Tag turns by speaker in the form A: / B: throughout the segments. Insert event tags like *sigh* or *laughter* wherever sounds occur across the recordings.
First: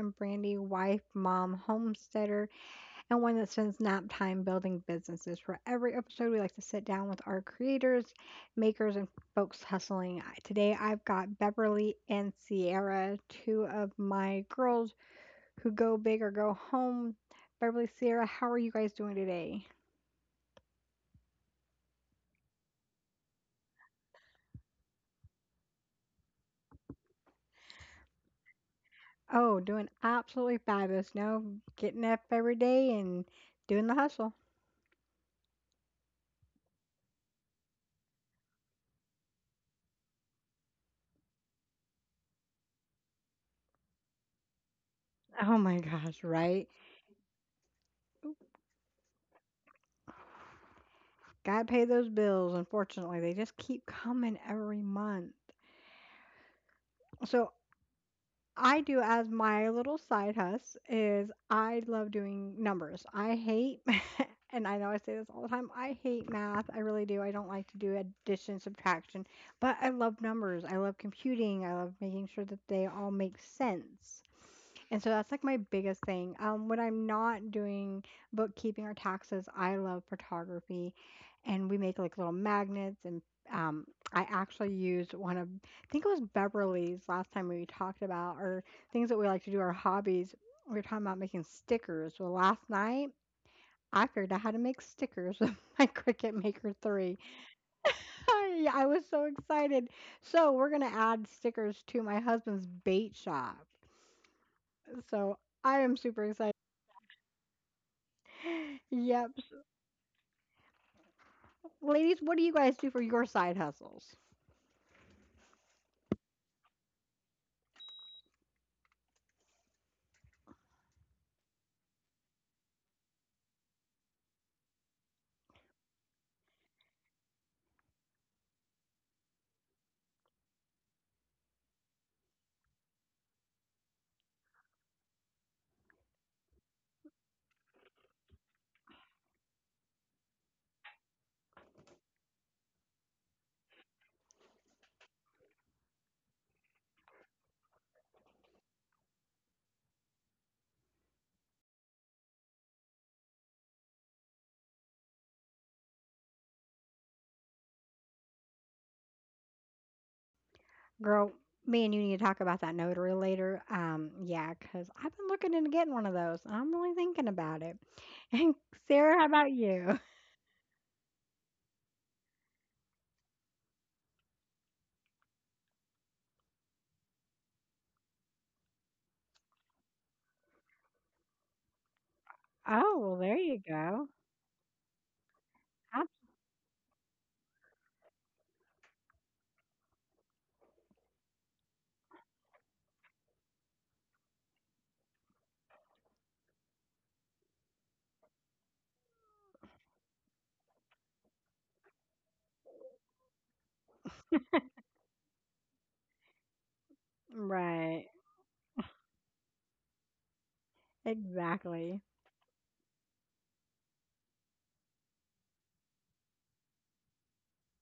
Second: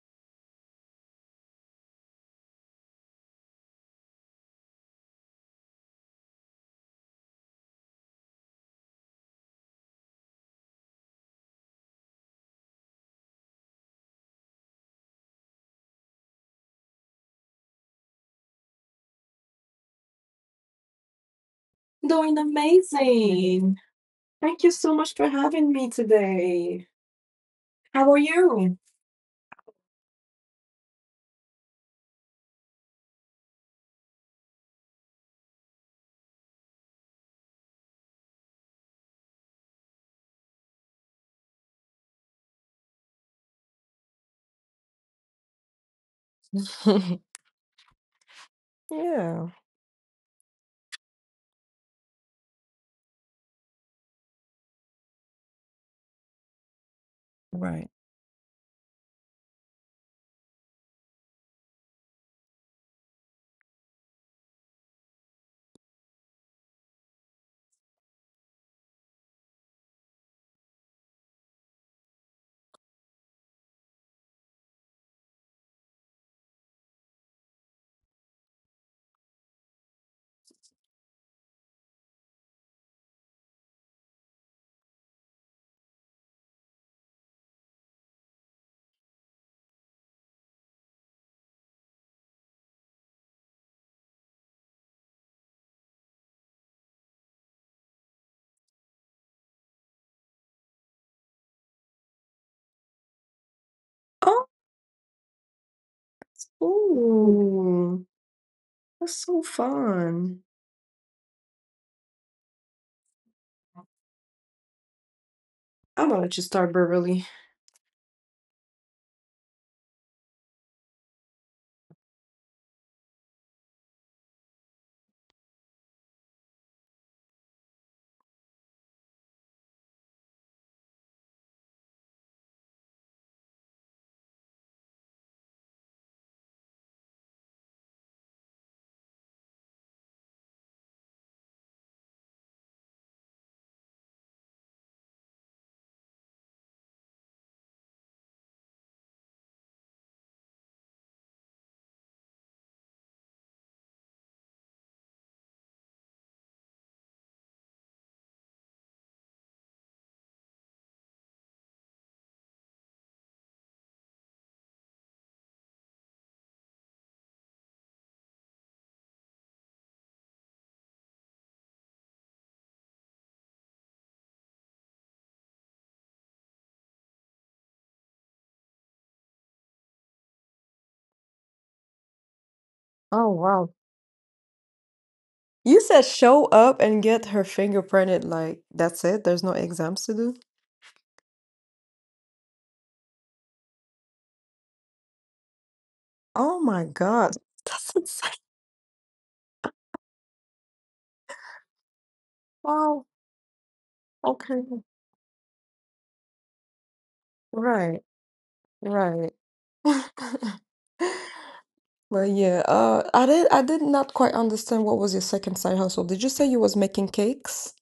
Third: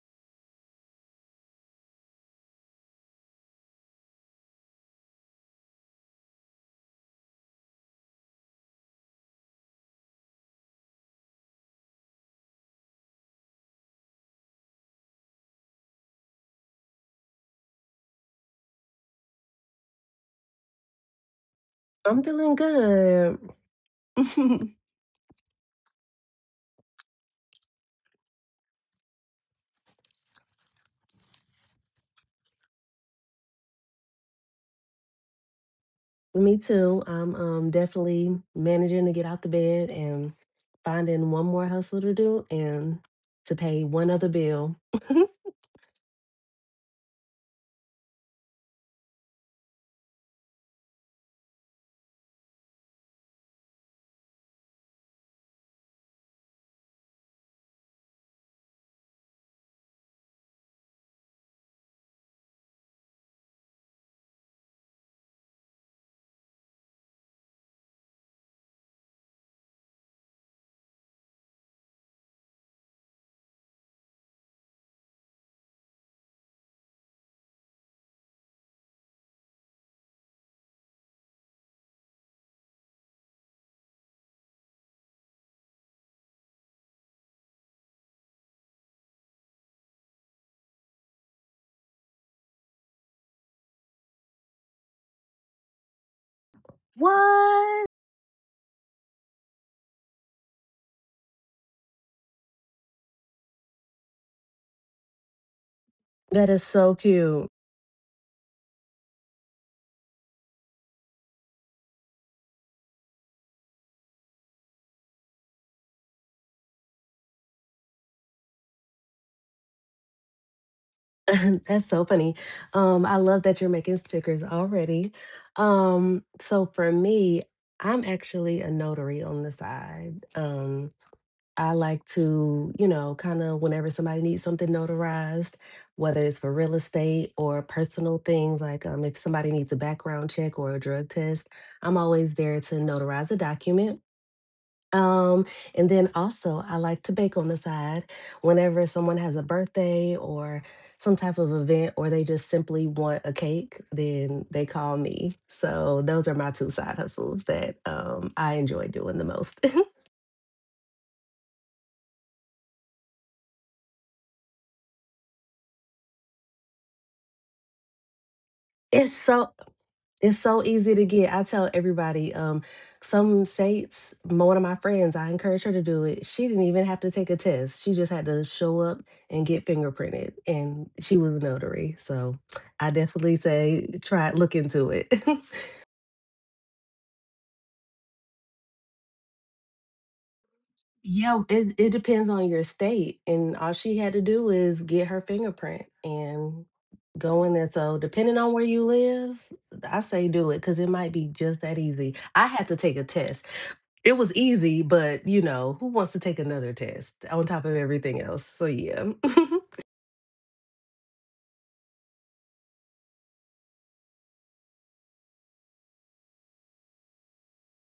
A: am Brandy, wife, mom, homesteader, and one that spends nap time building businesses. For every episode, we like to sit down with our creators, makers, and folks hustling. Today, I've got Beverly and Sierra, two of my girls who go big or go home. Beverly, Sierra, how are you guys doing today?
B: I'm
C: Doing
B: feeling good.
C: amazing. Thank you
B: *laughs*
C: so much for having me today. How are you?
A: Oh, doing absolutely fabulous. No, getting up every day and doing the hustle.
B: Me too. I'm definitely managing to get out the bed and finding one more hustle to do and to pay one other bill. *laughs*
A: Oh my gosh, right?
C: *laughs* Yeah,
A: Gotta pay those bills. Unfortunately, they just keep coming every month. So,
C: right.
A: I do as my little side hustle is I love doing numbers. I hate, *laughs* and I know I say this all the time, I hate math. I really do. I don't like to do addition, subtraction, but I love numbers. I love computing. I love making sure that they all make sense. And so that's like my biggest thing. When I'm not doing bookkeeping or taxes, I love photography, and we make like little magnets. And um, I actually used one of, think it was Beverly's, last time we talked about our things that we like to do, our hobbies. We were talking about making stickers. Well, last night I figured out how to make stickers with *laughs* my Cricut Maker 3.
B: What?
A: I was so excited. So, we're going to add stickers to my husband's bait shop.
C: Oh,
A: So, I am super
B: That
A: excited.
B: is so cute.
C: ooh,
A: *gasps*
C: that's
A: Yep.
C: so fun.
A: Ladies, what do you guys do for your side hustles?
C: I'm gonna let you start, Beverly.
B: *laughs* That's so funny. I love that you're making stickers already. So for me, I'm actually a notary on the side. I like to, you know, kind of whenever somebody needs something notarized, whether it's for real estate or personal things, like if somebody needs a background check or a drug test, I'm always there to notarize a document. Um, and then also, I like to bake on the side whenever someone has a birthday or some type of event, or they just simply want a cake, then they call me. So, those are my two side hustles that I enjoy doing the most. *laughs*
A: Girl, me and you need to talk about that notary later. Yeah, because I've been looking into getting one of those. I'm really thinking about it. And
B: It's
A: Sarah, how
B: so
A: about you?
B: It's so easy to get. I tell everybody, some states, one of my friends, I encourage her to do it. She didn't even have to take a test. She just had to show up and get fingerprinted. And she was a notary. So I
A: Oh, well,
C: Oh,
B: definitely
A: there you
C: wow.
B: say
A: go.
B: try look into it. *laughs*
C: You said
A: Abs-.
C: show up and get her fingerprinted. Like, that's it? There's no exams to do?
B: Yeah, it depends on your state. And all she had to do is get her fingerprint
C: Oh
B: and
C: my God.
B: go in
C: *laughs*
B: there.
C: That's
B: So,
C: insane.
B: depending on where you live, I say do it because it might be just that easy. I had to take a
C: Wow.
B: test. It was easy,
C: Okay.
B: but you know, who wants to take another test on top of
C: Right,
A: Right.
B: everything else? So, yeah.
C: right. *laughs*
A: Exactly.
C: Well, yeah. I did. I did not quite understand what was your second side hustle. Did you say you was making cakes?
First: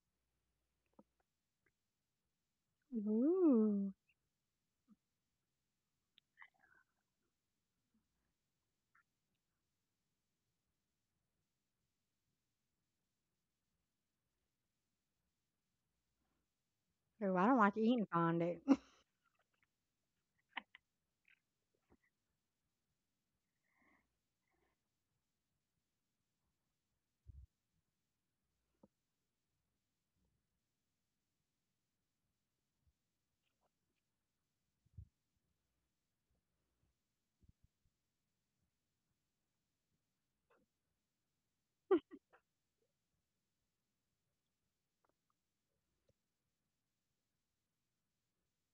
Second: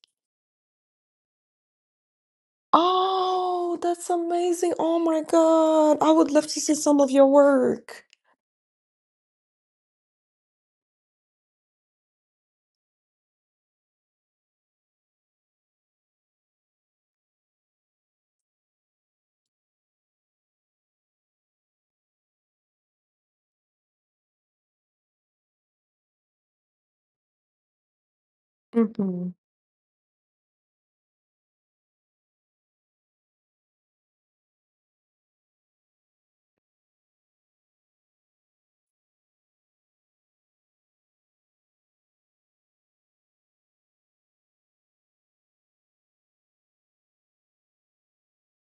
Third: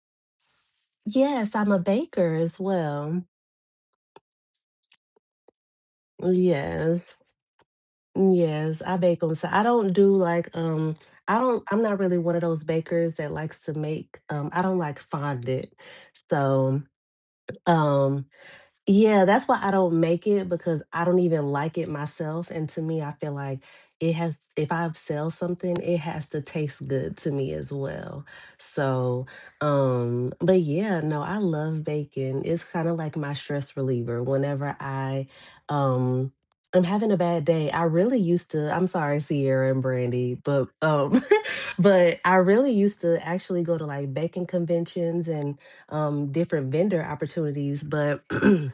B: *laughs* yes, I'm a baker as well.
C: Oh,
A: Ooh.
C: that's amazing! Oh my God, I would love to see some of
B: Yes.
C: your work.
B: Yes, I bake them. So I don't do like I don't, I'm not really one of those bakers that likes to make, I don't like fondant. So
A: Ooh, I don't like eating
B: um
A: fondue. *laughs*
B: yeah, that's why I don't make it because I don't even like it myself. And to me, I feel like it has, if I sell something, it has to taste good to me as well. So,
C: Mm-hmm.
B: but yeah, no, I love bacon. It's kind of like my stress reliever. Whenever um, I'm having a bad day. I really used to, I'm sorry, Sierra and Brandy, but, *laughs* but I really used to actually go to like bacon conventions and, different vendor opportunities, but *clears throat*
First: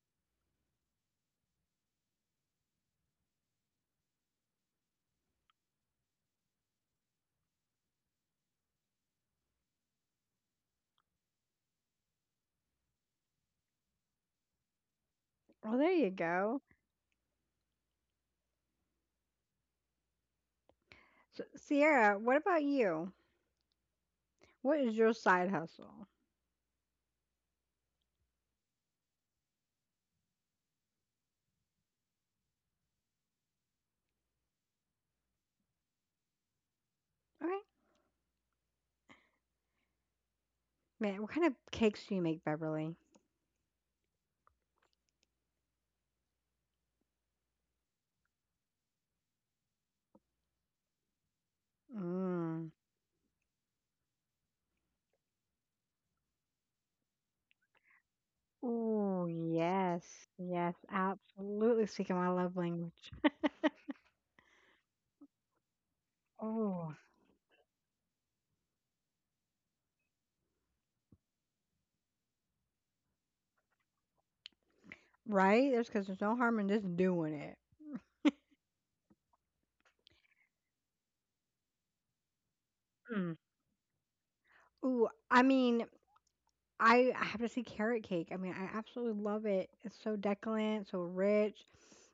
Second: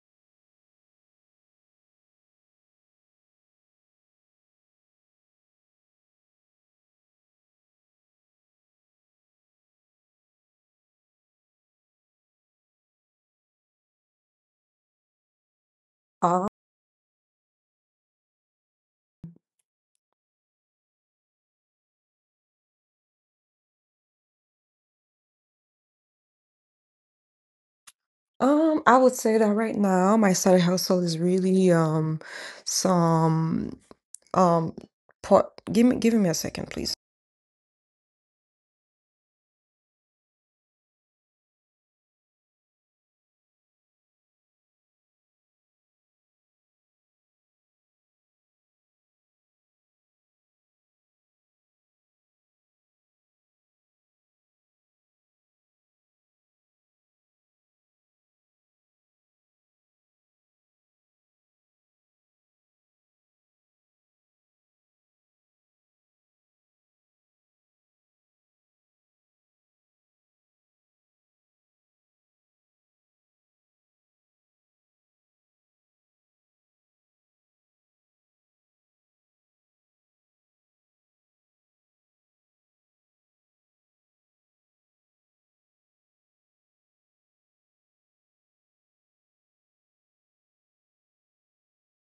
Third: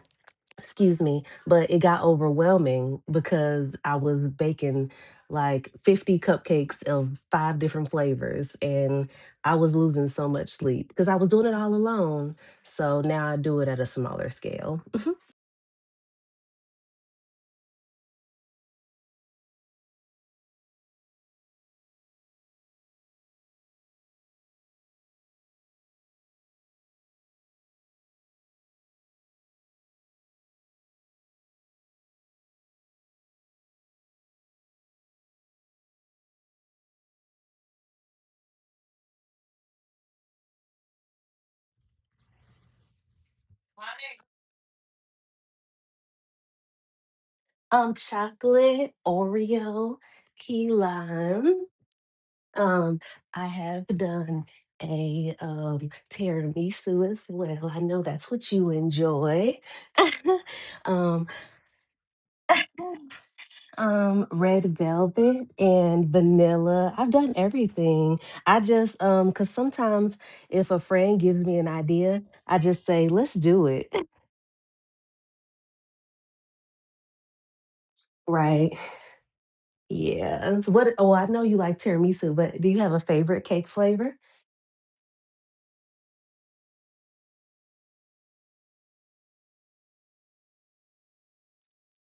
B: excuse me, but it got overwhelming because I was baking like 50 cupcakes of five different flavors and I was losing so much sleep because I was doing it all alone. So now I do it at a smaller scale. Mhm.
A: Well, there you
C: Uh,
A: go. So, Sierra, what about you? What is your side hustle?
C: I would say that right now my side hustle is really some um pot. Give me a second, please.
A: Okay. Man, what kind of cakes do you make, Beverly?
B: Chocolate, Oreo, key lime.
A: Mm.
B: Um, I have done a tiramisu as well. I know that's what you
A: Ooh,
B: enjoy.
A: yes. Yes,
B: *laughs* um,
A: absolutely speaking my love language.
B: Red velvet and
A: Oh,
B: vanilla. I've done everything. I just, cause sometimes if a friend gives me an idea, I just say, "Let's do it." *laughs*
A: right? There's, because there's no harm in just doing it.
B: Right. Yeah. So what? Oh, I know you like tiramisu, but do you have a
A: Mm.
B: favorite cake flavor?
A: Ooh, I mean, I have to see carrot cake. I mean, I absolutely love it. It's so decadent, so rich.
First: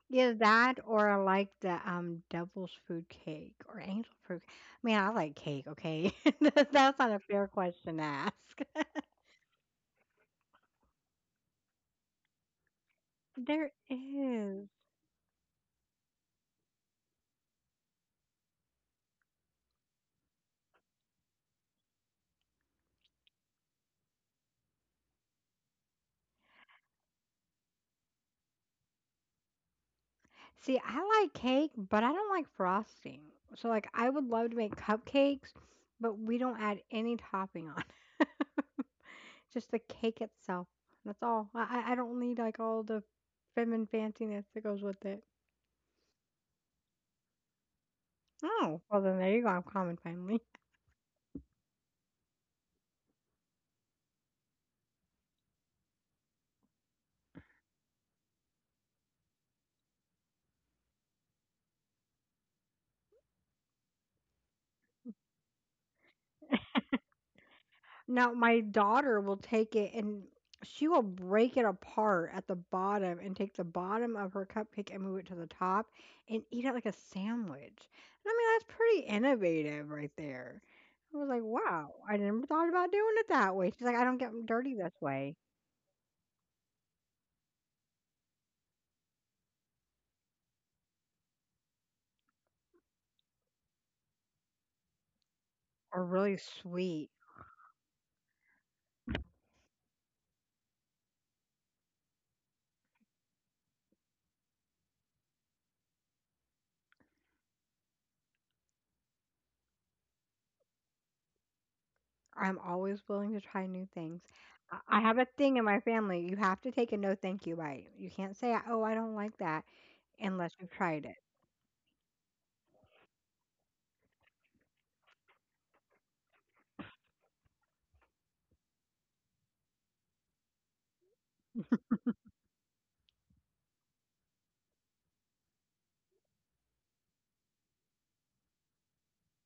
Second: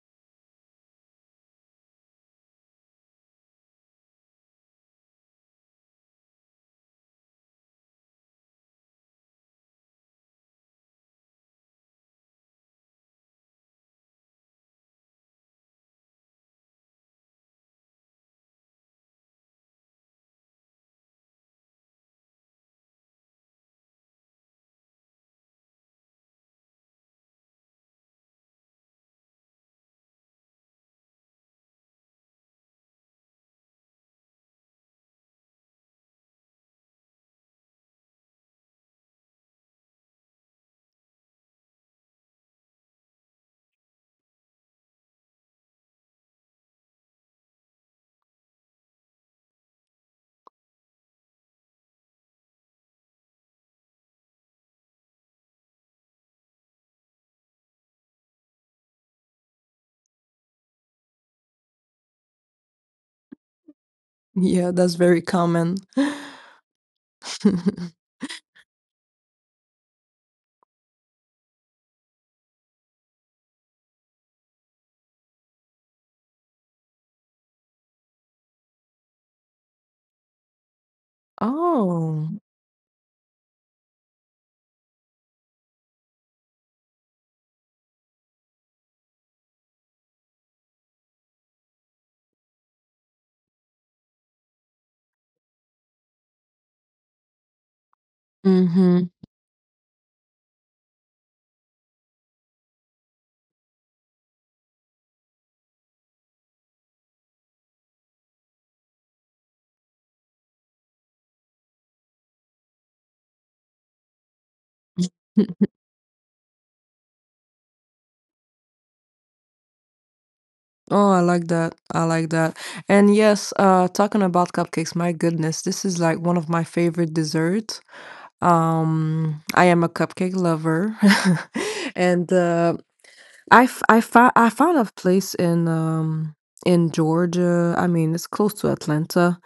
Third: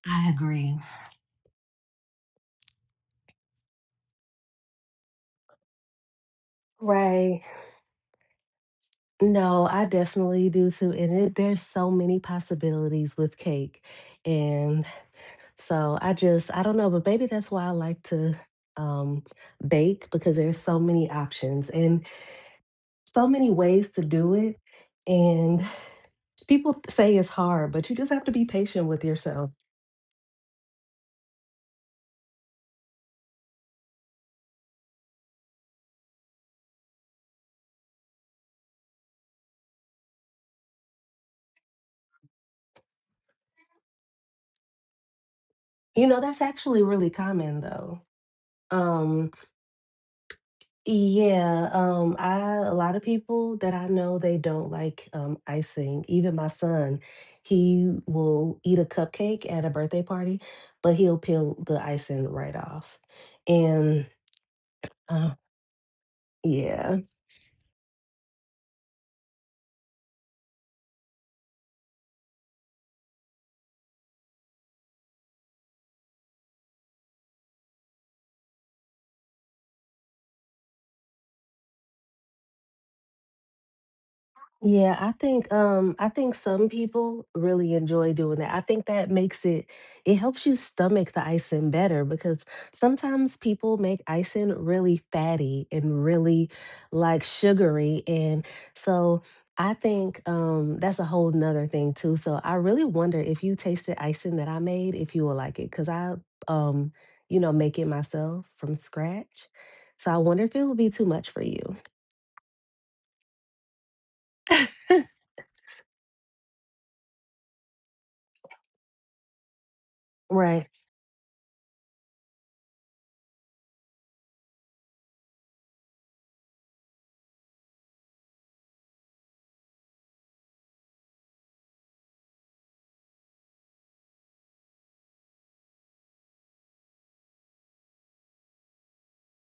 B: I
A: Either that
B: agree.
A: or I like the devil's food cake or angel food. Man, I like cake, okay? *laughs* That's not a
B: Right.
A: fair question to ask. *laughs*
B: No, I definitely do too. And there's so many possibilities with
A: There
B: cake.
A: is.
B: And so I just, I don't know, but maybe that's why I like to, um, bake because there's so many options and so many ways to do it. And people say it's hard, but you just have to be patient with yourself.
A: See, I like cake, but I don't like frosting. So like I would love to make cupcakes, but we don't add any topping on. *laughs* Just the cake itself. That's all. I don't need, like, all the femme and fanciness that goes with it.
B: You know, that's actually really common though.
A: Oh, well, then
B: um,
A: there you go. I'm common finally.
B: Yeah, I a lot of people that I know they don't like icing. Even my son, he will eat a cupcake at a birthday party, but he'll peel the icing right off. And
C: Yeah, that's very
B: uh,
C: common. *laughs*
B: yeah.
A: Now, my daughter will take it and she will break it apart at the bottom and take the bottom of her cupcake and move it to the top and eat it like a sandwich. And I mean, that's pretty innovative right there. I was like, wow, I
C: Oh.
A: never thought about doing it that way. She's like, I don't get 'em dirty
B: Yeah,
A: this
B: I
A: way,
B: think um I think some people really enjoy doing that. I think that makes it helps you stomach the icing better because sometimes people make icing really fatty and
A: or really
B: really
A: sweet.
B: like sugary, and
C: Mm-hmm.
B: so I think that's a whole nother thing too. So I really wonder if you tasted icing that I made if you will like it, cuz I, um make it myself from scratch. So I wonder if it will be too much for you.
A: I'm always willing to try new things. I have a thing in my
C: *laughs*
A: family. You have to take a no thank you bite. You can't say, oh, I don't like that unless
B: Right.
A: you've tried
C: Oh,
A: it.
C: I like that. I like that. And yes, talking about cupcakes, my goodness, this is like one of my favorite desserts. I am a cupcake lover. *laughs* And I found a place in Georgia, I mean, it's close to Atlanta,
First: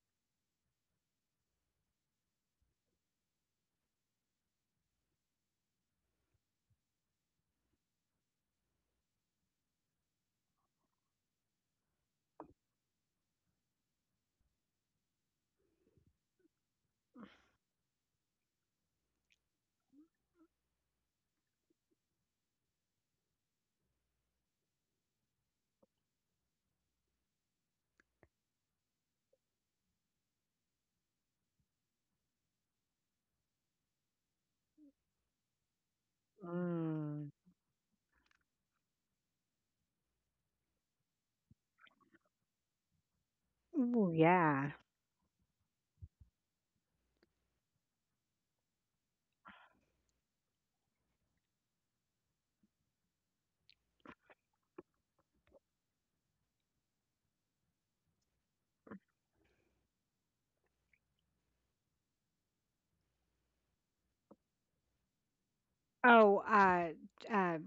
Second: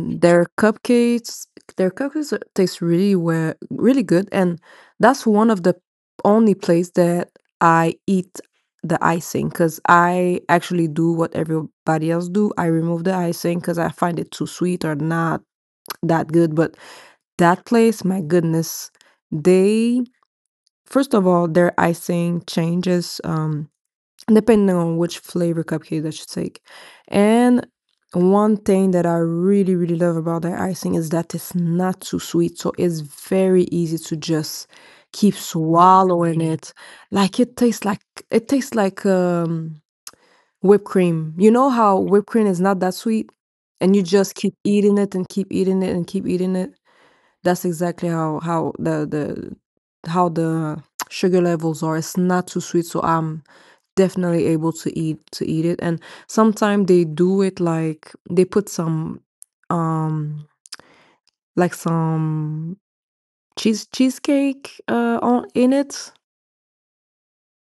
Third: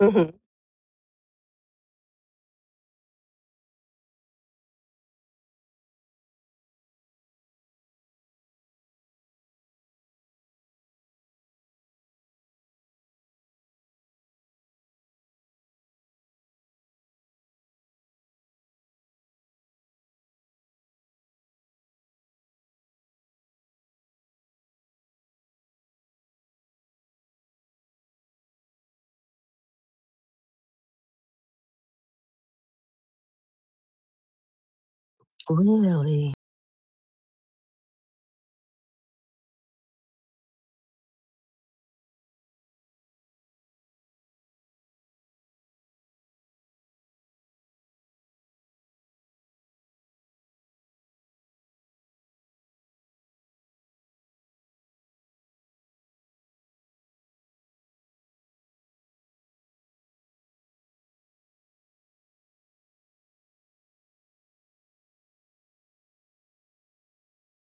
B: *laughs* hmm.
C: their cupcakes taste really well, really good, and that's one of the only place that I eat the icing because I actually do what everybody else do, I remove the icing because I find it too sweet or not that good, but that place, my goodness, they first of all, their icing changes, depending on which flavor cupcake that you take. And one thing that I really, really love about that icing is that it's not too sweet. So it's very easy to just keep
B: Really?
C: swallowing it.
A: Mm.
C: Like it tastes like whipped cream. You know how whipped cream is not that sweet? And you
A: Ooh,
C: just keep
A: yeah.
C: eating it and keep eating it and keep eating it. That's exactly how the sugar levels are. It's not too sweet. So I'm definitely able to eat it, and sometimes they do it like they put some, um, like some cheesecake on in it.
A: Oh, uh,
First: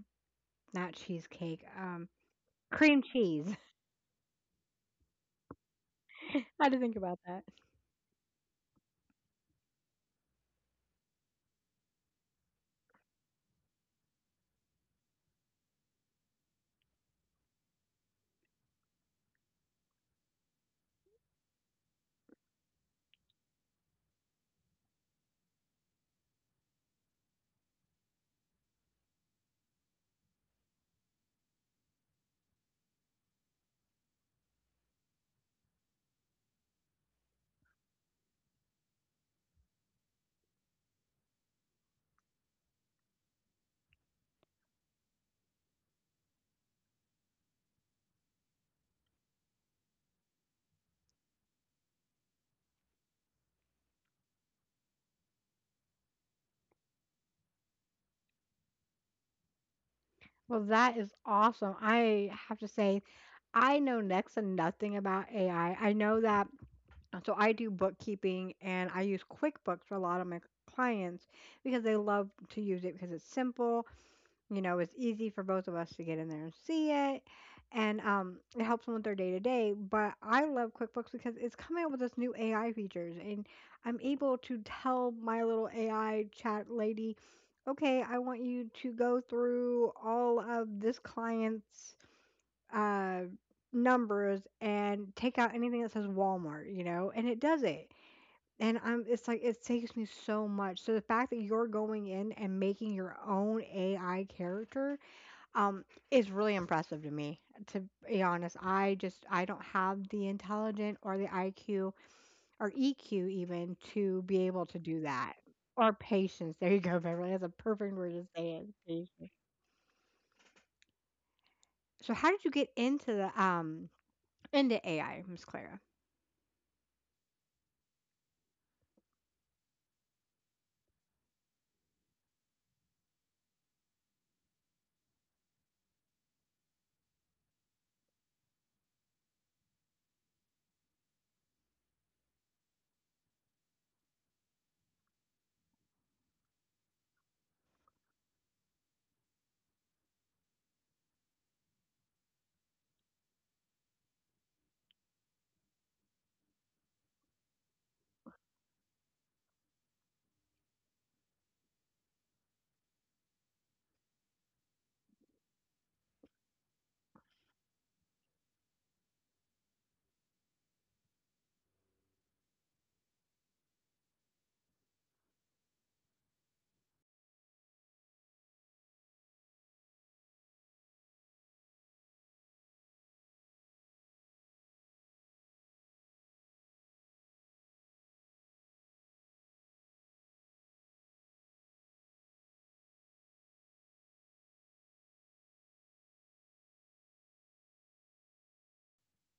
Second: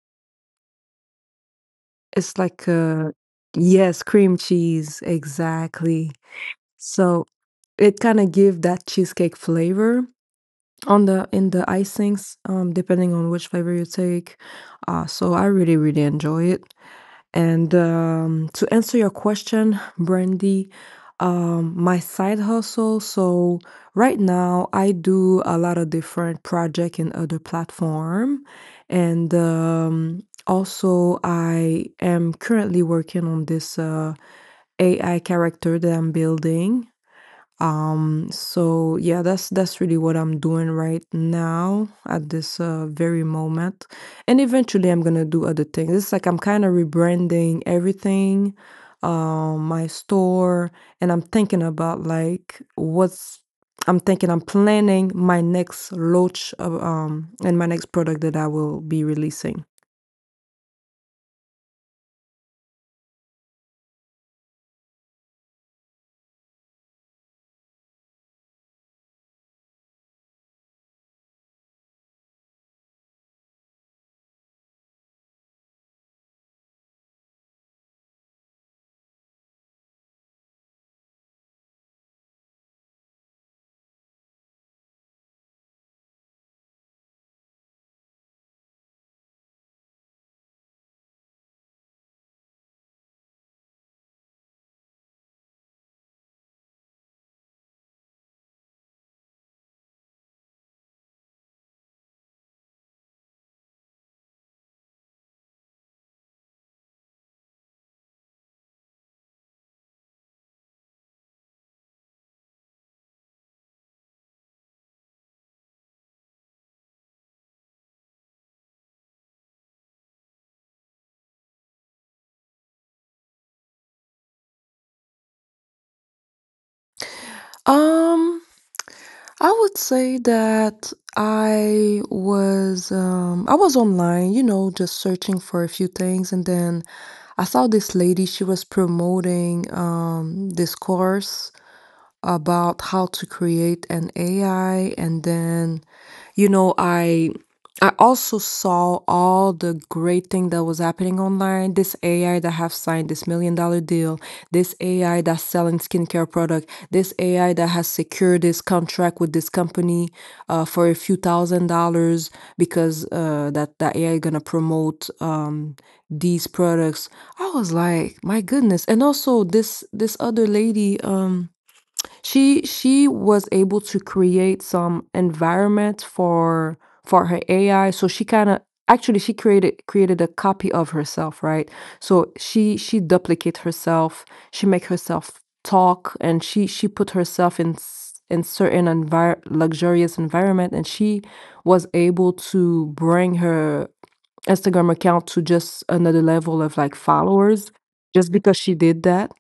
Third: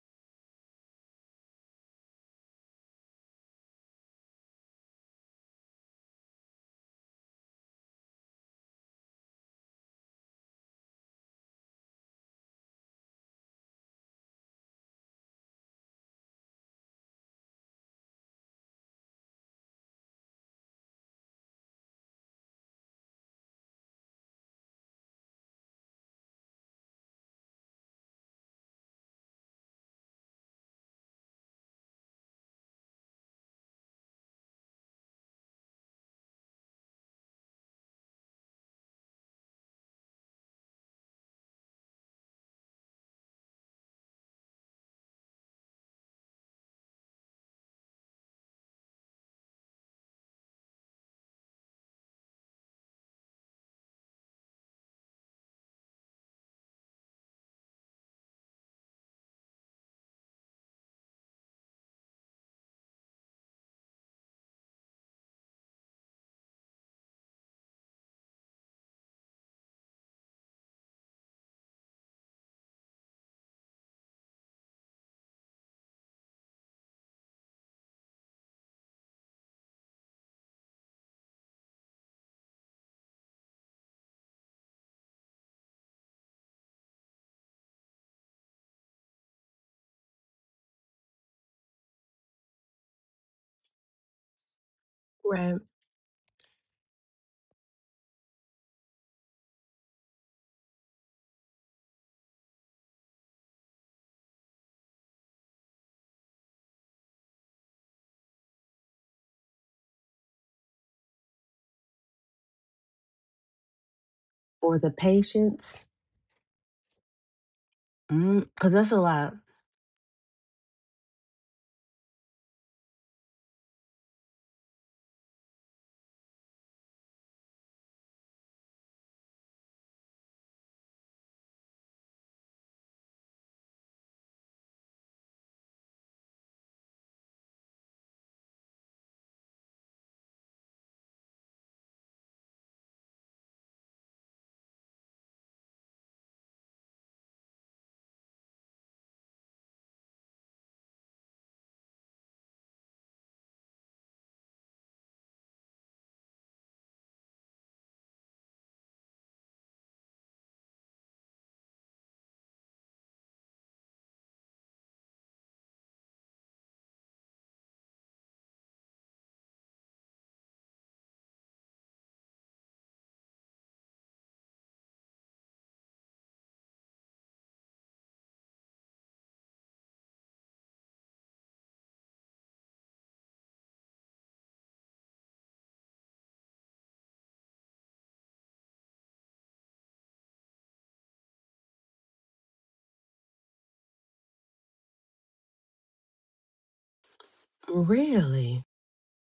A: not cheesecake.
C: It's like
A: Cream
C: a,
A: cheese.
C: yes, cream cheese, exactly.
A: *laughs* I had to think about
C: So
A: that.
C: it kind of give that cheesecake flavor on the in the icings, depending on which flavor you take. So I really, really enjoy it. And to answer your question, Brandy, my side hustle. So right now, I do a lot of different project in other platform, and also I am currently working on this AI character that I'm building. So yeah, that's really what I'm doing right now at this very moment. And eventually I'm gonna do other things. It's like I'm kind of rebranding everything, my store, and I'm thinking about like what's I'm thinking I'm planning my next launch of, and my next product that I will be releasing.
A: Well, that is awesome. I have to say, I know next to nothing about AI. I know that So I do bookkeeping and I use QuickBooks for a lot of my clients because they love to use it because it's simple, you know, it's easy for both of us to get in there and see it. And it helps them with their day to day. But I love QuickBooks because it's coming up with this new AI features. And I'm able to tell my little AI chat lady, okay, I want you to go through all of this client's uh, numbers and take out
B: Right.
A: anything that says Walmart, you know, and it does it. And I'm it's like it takes me so much. So the fact that you're going in and making your own AI character um is really impressive to me. To be honest, I just I don't have the intelligent or the IQ or EQ even to be able to
B: For the
A: do that.
B: patients.
A: Or patience. *laughs* There you go, Beverly. That's a perfect word to
B: Mm,
A: say it.
B: cause that's a
A: Patience.
B: lot.
A: So how did you get into the into AI, Miss Clara?
C: Um I would say that I was online, you know, just searching for a few things, and then I saw this lady. She was promoting this course about how to create an AI, and then you know I also saw all the great thing that was happening online. This AI that have signed this million dollar deal, this AI that's selling skincare product, this AI that has secured this contract with this company for a few thousand dollars because that AI gonna promote these products. I was like, my goodness! And also this other lady. She was able to create some environment for her AI, so she kinda actually, she created a copy of herself, right? So she duplicate herself, she make herself talk, and she put herself in s in certain envir luxurious environment, and she was able to bring her Instagram account to just another level of, like, followers just because
B: Really?
C: she did that,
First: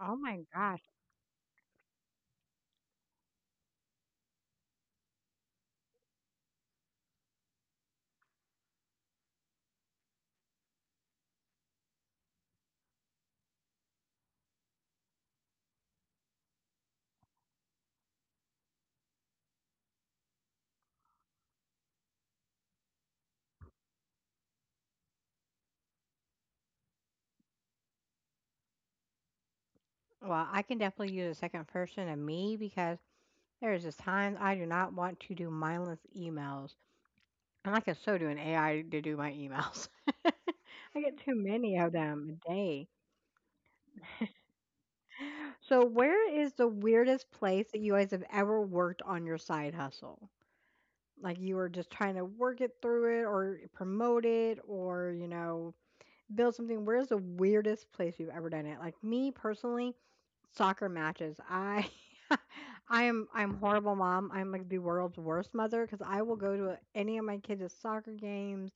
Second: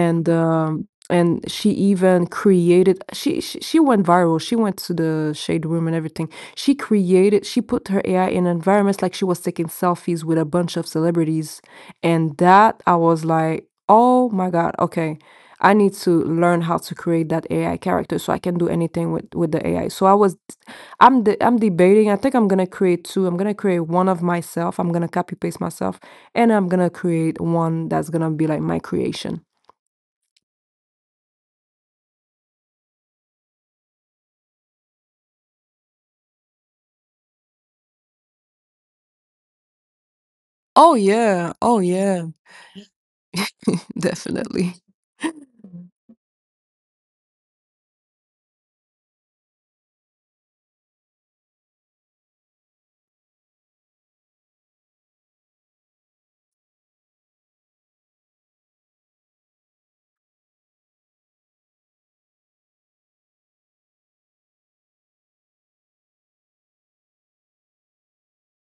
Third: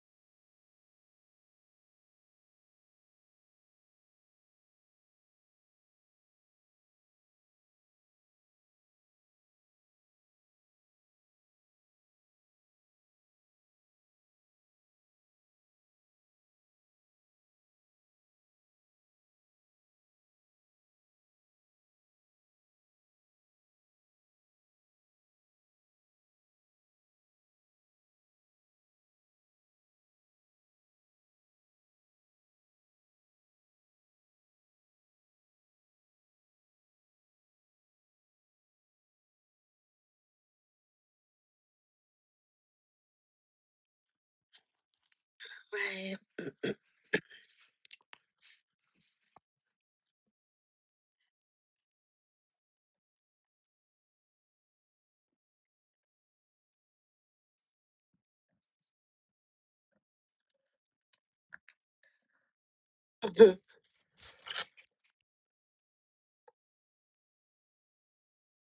A: Oh my gosh.
C: um and she even created she went viral, she went to the shade room and everything. She put her AI in environments like she was taking selfies with a bunch of celebrities, and that I was like, "Oh my god, okay, I need to learn how to create that AI character so I can do anything with the AI." So I'm debating. I think I'm gonna create two. I'm gonna create one of myself. I'm gonna copy paste myself, and I'm gonna create one that's gonna be like my creation.
A: Well, I can definitely use a second person of me, because there's just times I do not want to do mindless emails, and I can so do an AI to do my emails. *laughs*
C: Oh
A: I get too
C: yeah.
A: many
C: Oh
A: of
C: yeah.
A: them a day.
C: *laughs* Definitely.
A: So,
C: *laughs*
B: Right.
A: where is the weirdest place that you guys have ever worked on your side hustle? Like, you were just trying to work it through it or promote it or, you know, build something. Where's the weirdest place you've ever done it? Like me personally, soccer matches. I *laughs* I'm horrible mom. I'm like the world's worst mother because I will go to any of my kids' soccer games,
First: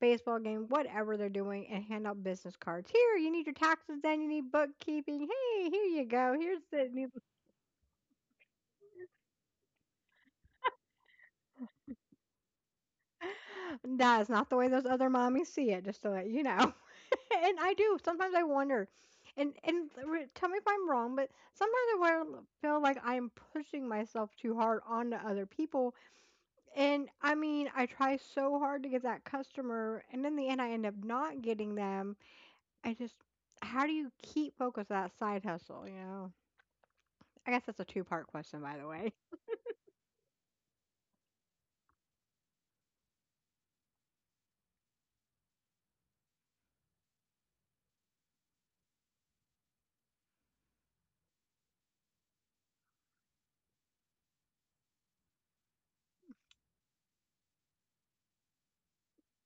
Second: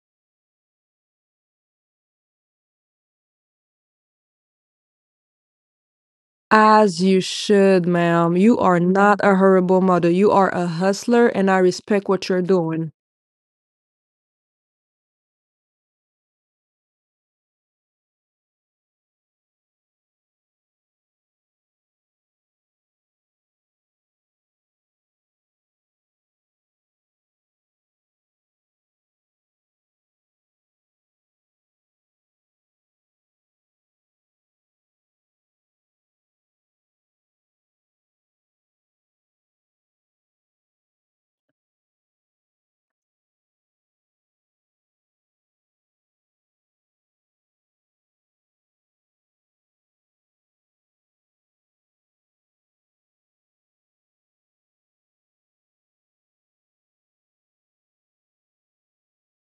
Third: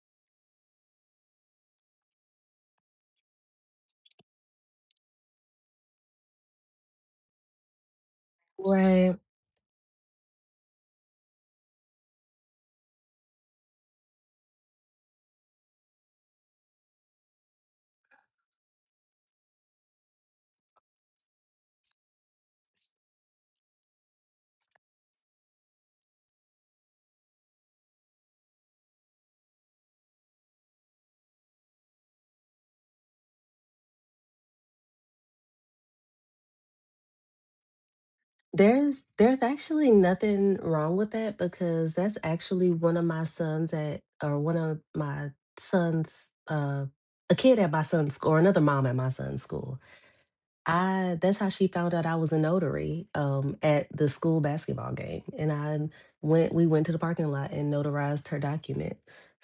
A: baseball game, whatever they're doing, and hand out business cards. Here, you need your taxes done. You need bookkeeping. Hey, here you go. Here's
C: As
A: the.
C: you
A: *gasps*
C: should, ma'am. You are
B: Right.
C: not a horrible mother. You are a hustler, and I respect what you're doing.
A: That is not the way those other mommies see it. Just so that you know. And I do. Sometimes I wonder, and tell me if I'm wrong, but sometimes feel like I am pushing myself too hard onto other people. And I mean, I try so hard to get that customer, and in the end, I end up not getting them. I just, how do you keep focus on that side hustle? You know, I guess that's a two-part question, by the
B: There's
A: way.
B: there's actually nothing wrong with that, because that's actually one of my son's, uh a kid at my son's school, or another mom at my son's school. I That's how she found out I was a notary, at the school basketball game. And I went we went to the parking lot and notarized her document.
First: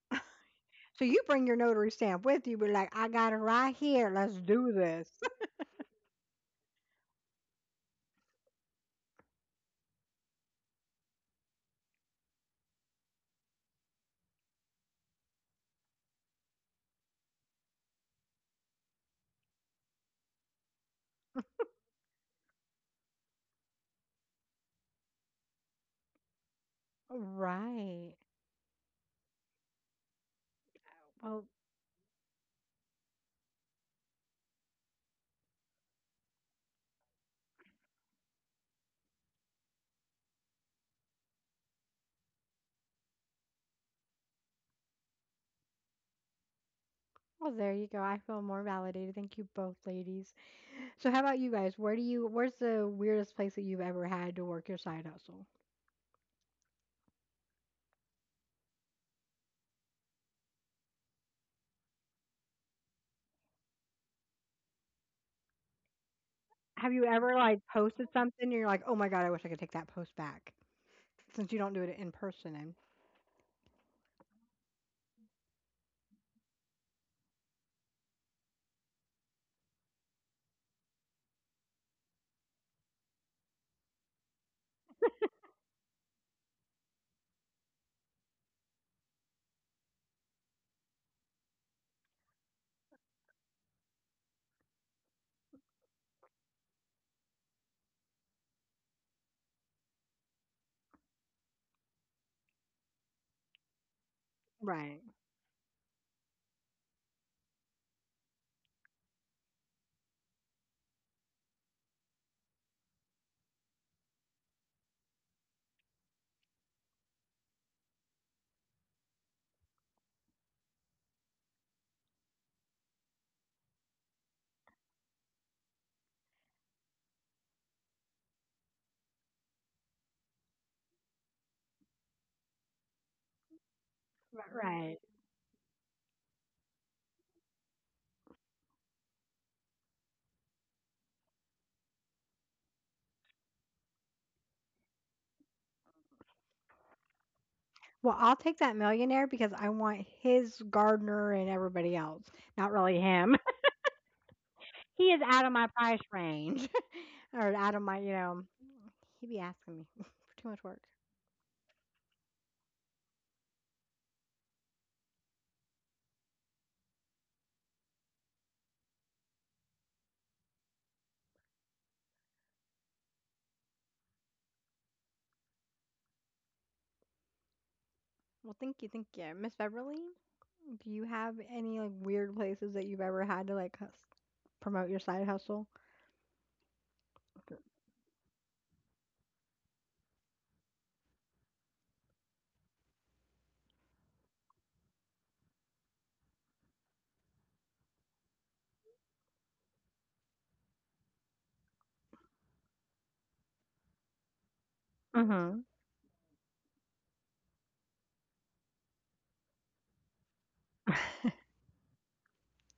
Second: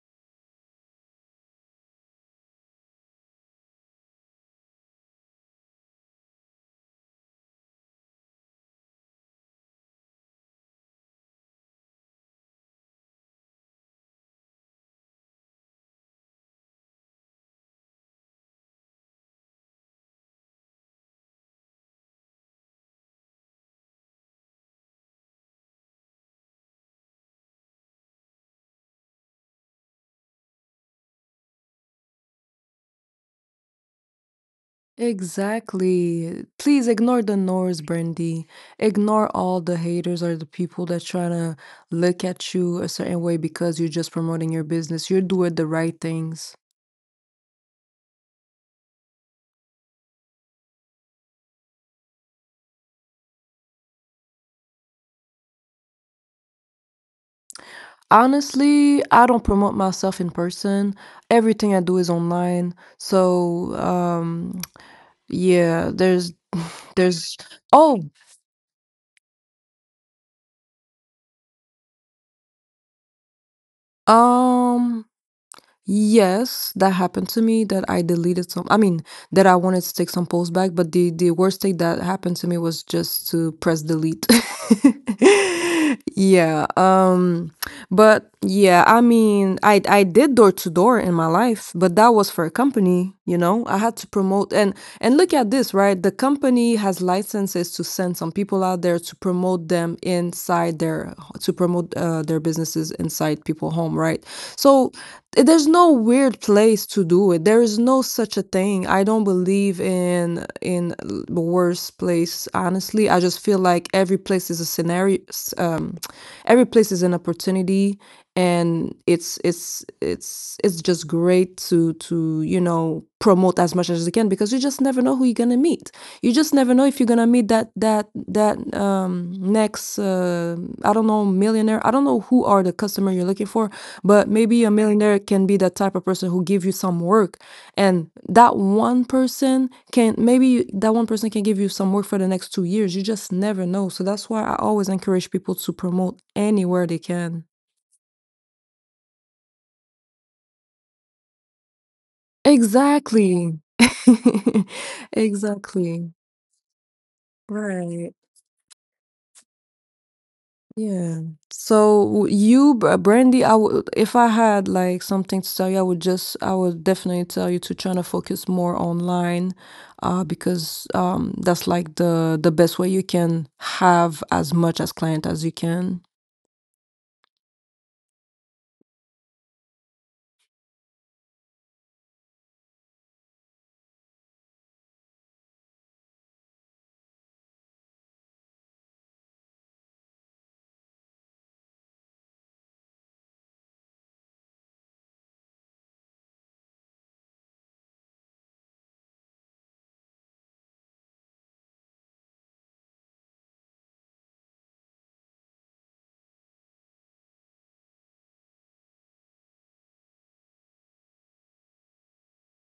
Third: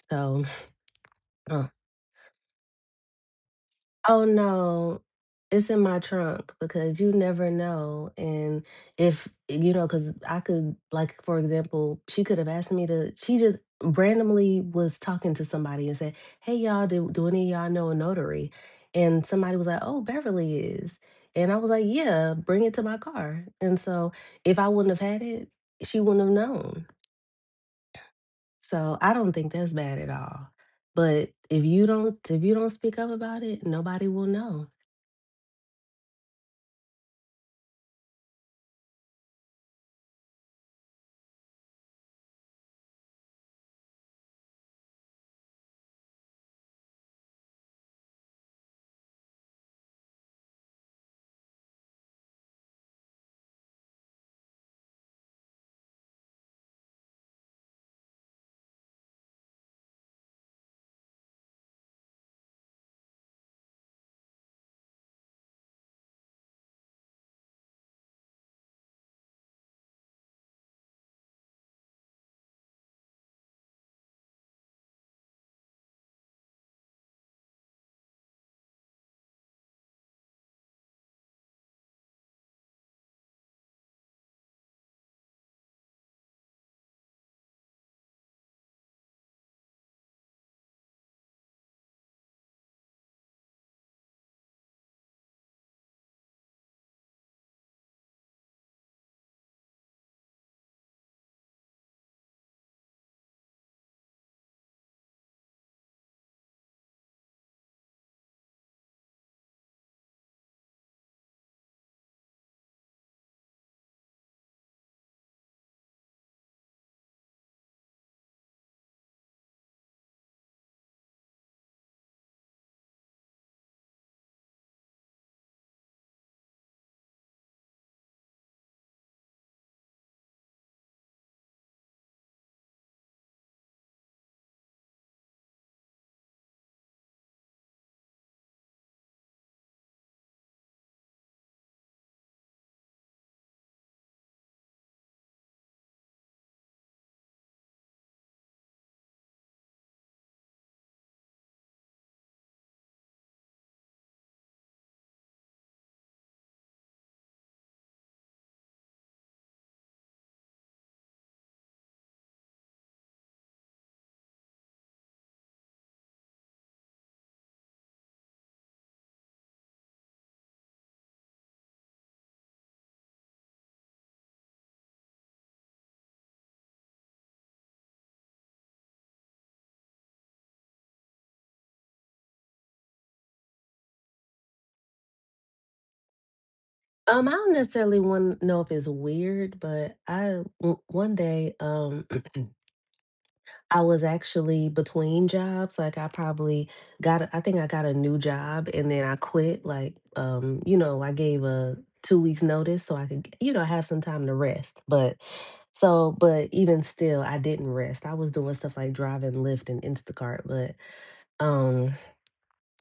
B: So
A: So you bring your notary stamp with you, be like, I got it right here.
B: oh
A: Let's do
B: no,
A: this. *laughs*
B: it's in my trunk because you never know. And if you know, because I could, like, for example, she could have asked me to, she just randomly was talking to somebody and said, "Hey, y'all, do any of y'all know a notary?" And somebody was like, "Oh, Beverly is." And I was like, "Yeah, bring it to my car." And so if I wouldn't have had it, she wouldn't have known.
A: Right.
B: So I don't think that's bad at all. But
A: Well,
B: if you don't speak up about it, nobody will know.
C: Exactly. Please ignore the noise, Brandy. Ignore all the haters or the people that trying to look at you a certain way because you're just promoting your business. You're doing the right things.
A: well, there you go. I feel more validated. Thank you both, ladies. So how about you guys? Where do you where's the weirdest place that you've ever had to work your side hustle?
C: Honestly, I don't promote myself in person. Everything I do is online. So, yeah, *laughs*
A: Have
C: *sighs*
A: you ever
C: there's,
A: like
C: oh,
A: posted something and you're like, "Oh my god, I wish I could take that post back." Since you don't do it in person and
C: um, Yes, that happened to me that I deleted some, I mean, that I wanted to take some posts back, but the worst thing that happened to me was just to press delete. *laughs* Yeah, um, but yeah, I mean, I did door to door in my life, but that was for a company, you know. I had to promote and look at this, right? The company has licenses to send some people out there to promote them inside their to promote their businesses inside people home, right? So
A: right.
C: there's no weird place to do it. There is no such a thing. I don't believe in the worst place, honestly. I just feel like every place is a scenario, every place is an opportunity, and it's just great collaborate to promote as much as you can because you just never know who you're gonna meet. You just never know if you're gonna meet that next I don't know millionaire, I don't know who are the customer you're looking for, but
A: Right.
C: maybe a
A: Right.
C: millionaire can be that type of person who give you some work, and that one person can maybe that one person can give you some work for the next 2 years. You just never know, so that's why I always encourage people to promote anywhere they can.
A: Well, I'll take that millionaire because I want his gardener and everybody else. Not really him.
C: Exactly.
A: *laughs* he
C: *laughs*
A: is out of my price
C: Exactly.
A: range. *laughs* or out of my, you
C: Right.
A: know, he'd be asking me *laughs* for too much work.
C: Yeah. So you, Brandy, I would, if I had like something to tell you, I would just, I would definitely tell you to try to focus more online, because that's like the best way you can have as much as client as you can.
A: Well, thank you. Miss Beverly, do you have any like weird places that you've ever had to promote your side hustle?
B: I don't necessarily want to know if it's weird, but I one day *clears throat* I was actually between jobs. Like I probably I think I got a new job and then I quit. I gave a 2 weeks notice so I could have some time to rest. But
A: Mhm.
B: even still, I didn't rest. I was doing stuff like driving Lyft and Instacart, but um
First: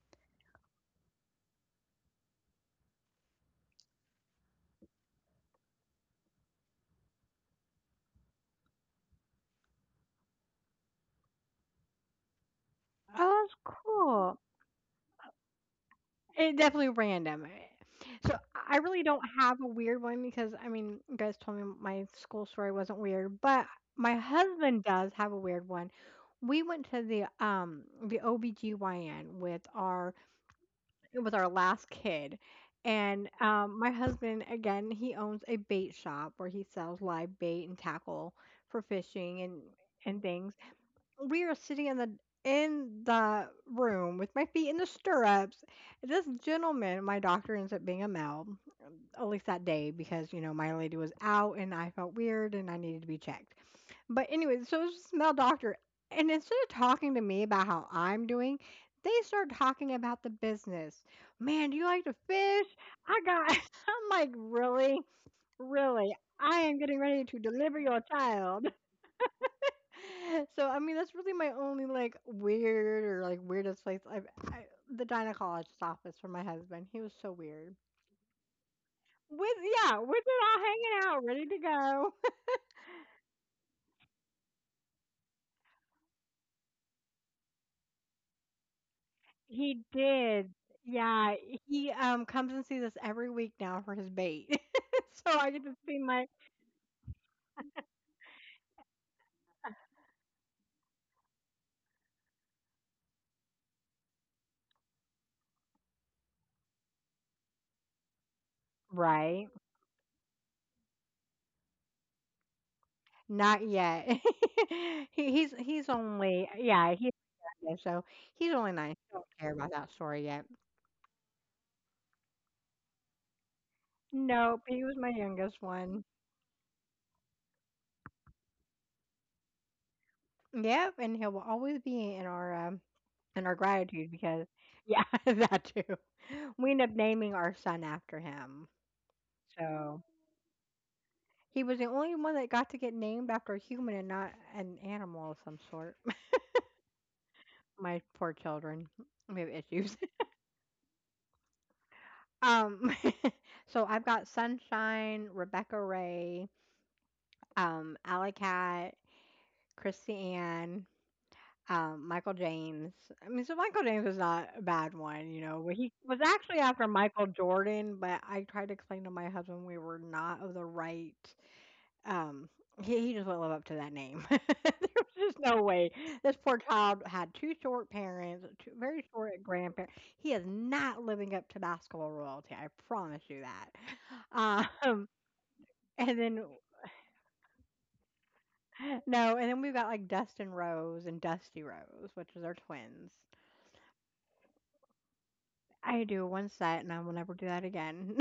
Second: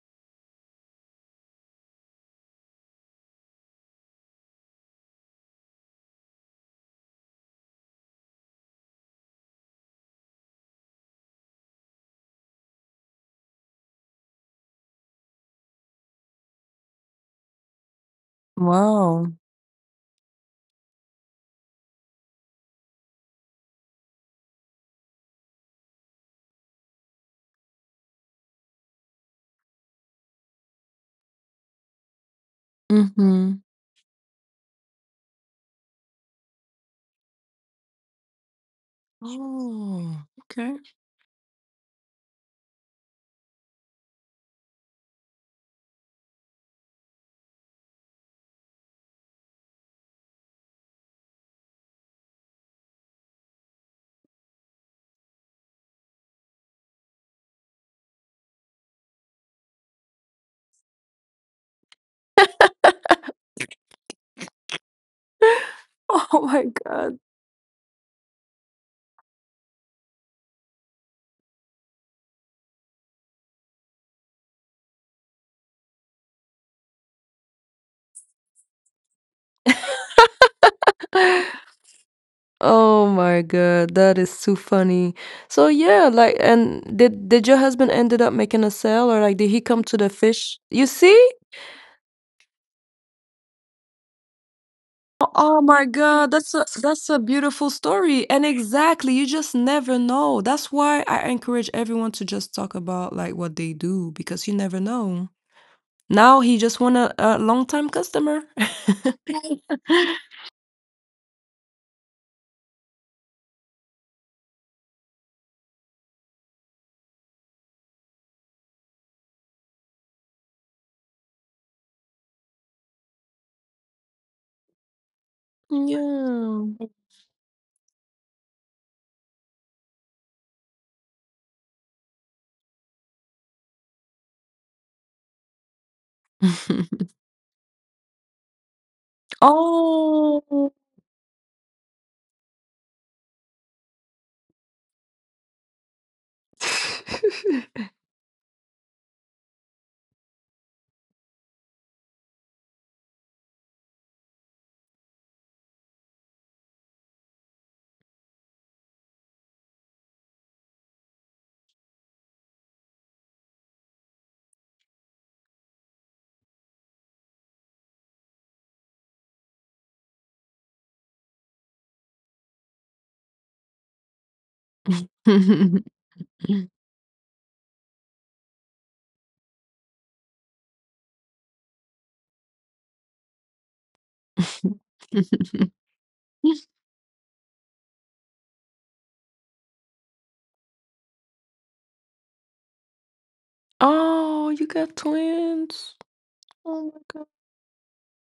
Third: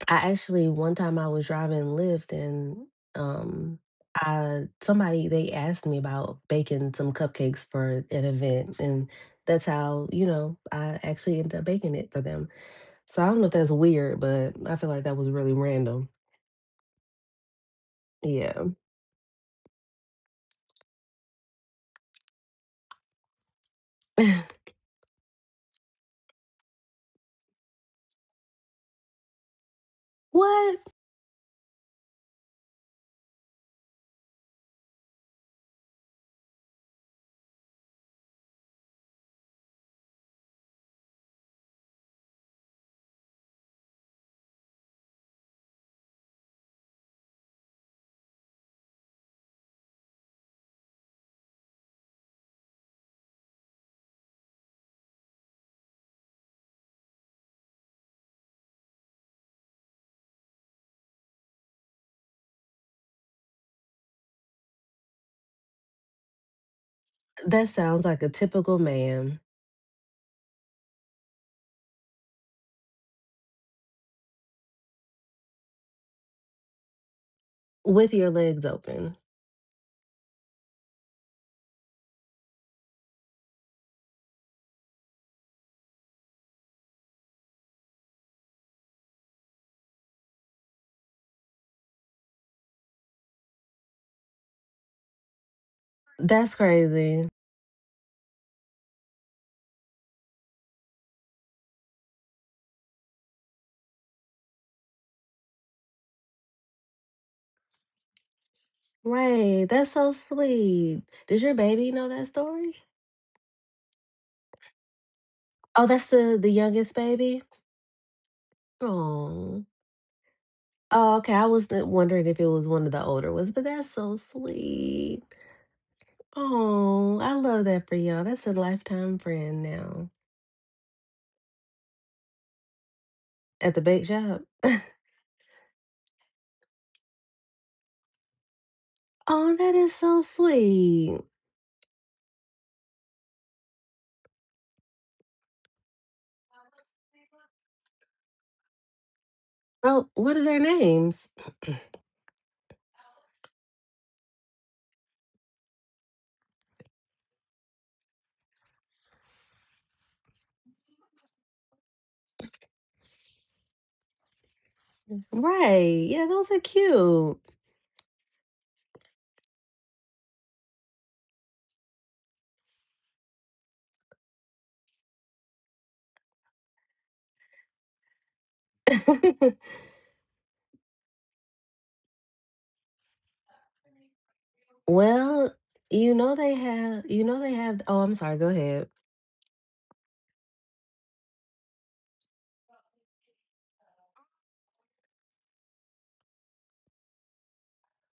B: I actually one time I was driving Lyft and um I somebody they asked me about baking some cupcakes for an event, and that's how, I actually ended up baking it for them.
A: Oh,
B: So I don't know if
A: that's
B: that's weird,
A: cool.
B: but I feel like that was really random.
A: It definitely random. Eh. So
B: Yeah.
A: I really don't
C: Wow.
A: have a weird one, because I mean, you guys told me my school story wasn't weird, but my
B: *laughs*
A: husband does have a weird one. We went to the OBGYN with our
B: what?
A: last kid. And
C: Mm-hmm.
A: my husband, again, he owns a bait shop where he sells live bait and tackle for fishing and
C: Oh,
A: things.
C: okay.
A: We are sitting in the in the room with my feet in the stirrups. This gentleman, my doctor, ends up being a male, at least that day, because you know my lady was out and I felt weird and I needed to be checked. But anyway, so it was this male doctor, and instead of talking to me about how I'm doing, they start talking about the business. Man, do you like to fish? I got. *laughs* I'm like,
C: *laughs*
A: really.
C: Oh
A: I
C: my
A: am getting
C: God.
A: ready to
B: That
A: deliver your
B: sounds like a
A: child.
B: typical man
A: *laughs* So I mean, that's really my only like weird or like weirdest place. I, the gynecologist's office for my husband. He was so weird.
B: with your legs open.
A: With, yeah, with it all hanging out, ready to go. *laughs*
C: Oh my God, that is too funny. So yeah, like, and did your husband ended up making a sale, or like did he
A: He
C: come to the
A: did.
C: fish? You see?
A: Yeah, he comes and sees us every week now for his bait. *laughs* So I
C: Oh
A: get to
C: my
A: see my
C: God, that's
B: That's
C: a
B: crazy.
C: beautiful story. And exactly, you just never know. That's why I encourage everyone to just talk about like what they do because you never know. Now he just won a, long time customer. *laughs*
A: right.
B: Right. That's so sweet. Does your baby know that story?
A: Not yet. *laughs* he, he's
B: Oh,
A: he's
B: that's the
A: only
B: the
A: yeah
B: youngest
A: he's
B: baby?
A: youngest, so he's only 9. He don't care
B: Oh.
A: about that story yet.
B: Oh, okay. I was wondering if it was one of the older ones, but that's so
A: Nope, he was my
B: sweet.
A: youngest one.
C: Yeah.
B: Oh, I love that for y'all. That's a lifetime friend now
A: Yep, and he will always be in our
B: at the bake
A: gratitude
B: shop.
A: because
B: *laughs*
A: yeah, *laughs* that too. We end up
C: *laughs*
A: naming our son after him.
B: Oh, that is
A: So
B: so
C: Oh.
B: sweet.
A: he was the only one that got to get named after a human and not an animal of some sort. *laughs* My poor children. We have issues.
B: Oh, what are their names? *clears throat*
A: *laughs* um *laughs* so I've got Sunshine, Rebecca Ray, Alley Cat, Chrissy Ann, Michael James. I mean, so Michael James was not a bad one, you know. He
B: Right.
A: was
B: Yeah, those are
A: actually after Michael
B: cute.
A: Jordan, but I tried to explain to my husband we were not of the right. Um, he just won't live up to that name. *laughs* There was just no way. This poor child had two short parents, two very short
B: *laughs*
A: grandparents. He is not living up to basketball royalty. I promise you that.
B: Well,
A: *laughs* And then
C: *laughs* *laughs*
B: you know they have, oh, I'm sorry, go ahead.
A: no, and then we've got like Dustin Rose and Dusty Rose, which is our twins.
C: Oh, you got twins?
A: I do one set,
C: Oh
A: and
C: my
A: I will
C: god.
A: never do that again.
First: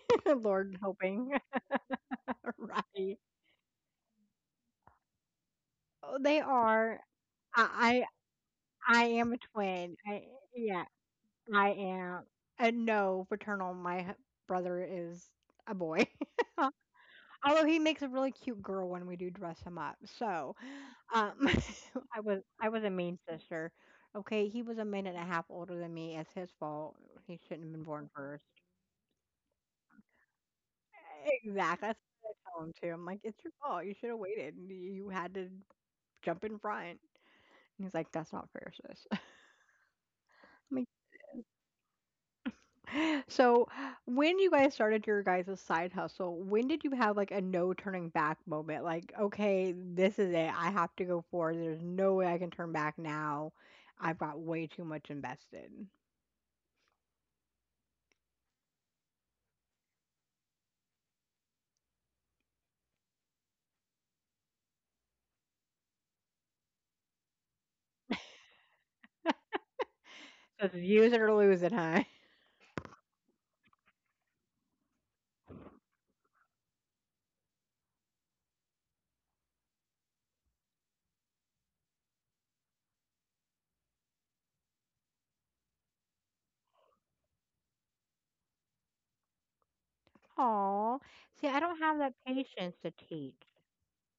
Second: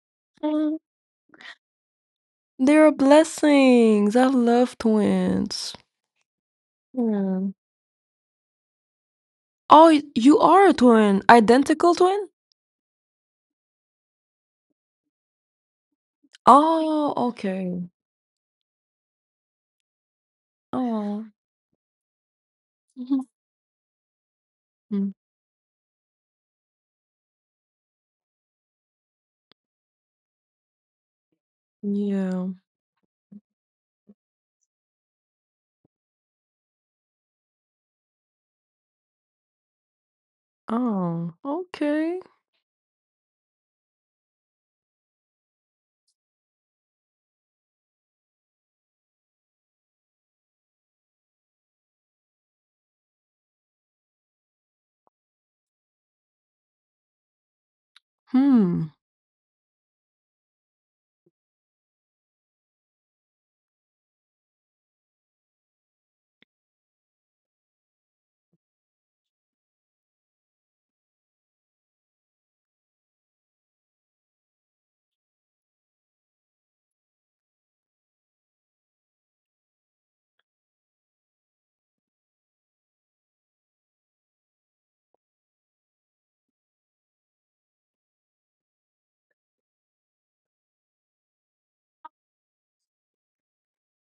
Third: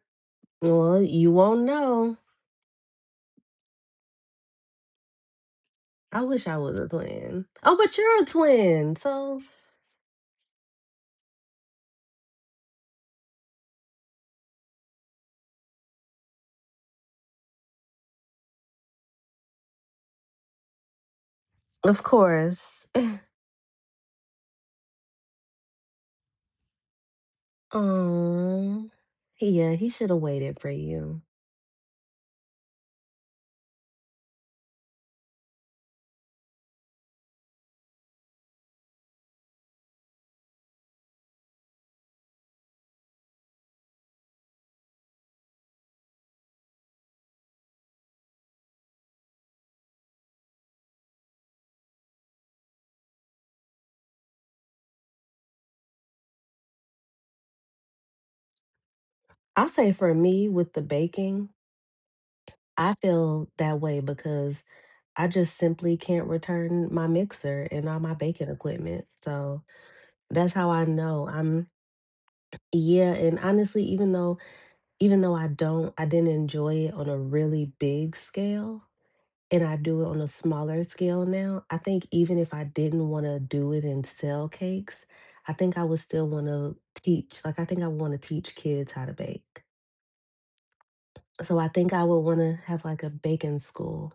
A: *laughs* Lord
B: Well, you
A: helping.
B: won't know.
A: *laughs*
C: They're a
A: Right.
C: blessings. I love twins.
A: Oh,
B: I
A: they
B: wish I was a
A: are.
B: twin.
C: Yeah.
B: Oh, but
A: I,
B: you're a twin.
A: I am a
B: So,
C: Oh,
A: twin.
C: y
A: I
C: you are a
A: yeah,
C: twin.
A: I
C: Identical
A: am.
C: twin?
A: No, paternal. Brother is a boy. *laughs*
C: Oh,
A: Although he
C: okay.
A: makes a really cute girl when we do dress him up. So,
C: Oh.
A: um,
B: of
A: *laughs* I was a
B: course.
A: mean sister. Okay, he was a
C: Mhm.
A: minute and a half older than me. It's his fault. He shouldn't have been born first.
B: Um, yeah, he should have waited for you.
A: Exactly. That's what I
C: Yeah.
A: tell him too. I'm like, it's your fault. You should have waited. You had to jump in front. And he's like, that's not fair, sis. *laughs* I'm like,
C: Oh, okay.
A: so when you guys started your guys' side hustle, when did you have like a no turning back moment? Like, okay, this is it. I have to go forward. There's no way I can turn back now. I've got way too much invested.
C: Hmm.
B: I'll say for me with the baking, I feel that way because I just simply can't return my mixer and all my baking equipment. So that's
A: So
B: how
A: it's
B: I
A: use it
B: know
A: or lose
B: I'm
A: it, huh?
B: yeah, and honestly, even though I didn't enjoy it on a really big scale, and I do it on a smaller scale now, I think even if I didn't want to do it and sell cakes, I think I would still want to teach. Like, I think I want to teach kids how to bake.
A: *laughs* Aw. See, I
B: So I
A: don't
B: think
A: have
B: I
A: that
B: would want to
A: patience
B: have
A: to
B: like a
A: teach.
B: baking school.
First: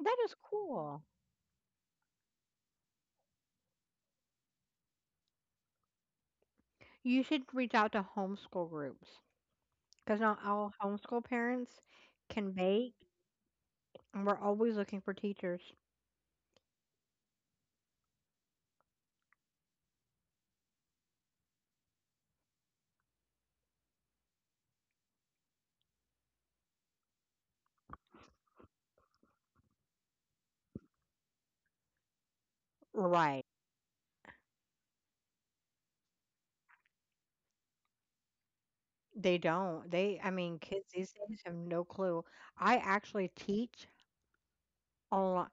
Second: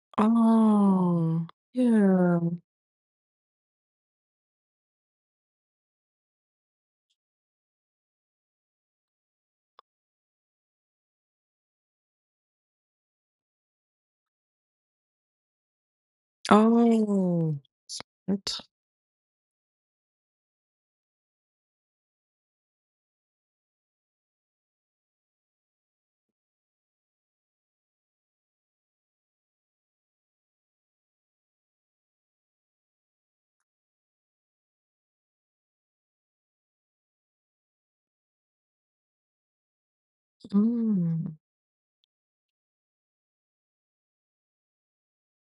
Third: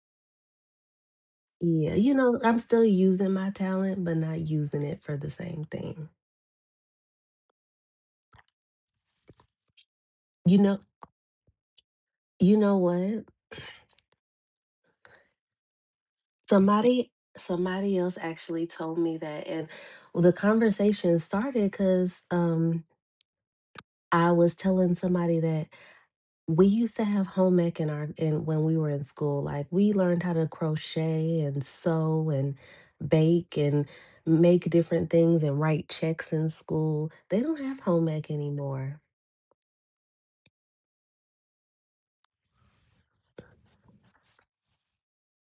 A: That is cool.
C: Oh,
B: Yeah, you know,
C: yeah.
B: I'm still using my talent, but not using it for the same thing.
A: You should reach out to homeschool groups, because not
B: You
A: all
B: know,
A: homeschool parents can
B: you know
A: bake,
B: what?
A: and we're always looking for teachers.
B: Somebody
C: Oh,
B: somebody else
C: that's
B: actually told me that, and the conversation started cuz I was telling somebody that we used to have home ec in our in when we were in school. Like, we learned how to crochet and sew and
A: Right.
B: bake and make different things and write checks in school. They don't have home ec anymore.
A: They don't. I mean, kids these
C: mm.
A: days have no clue. I actually teach online.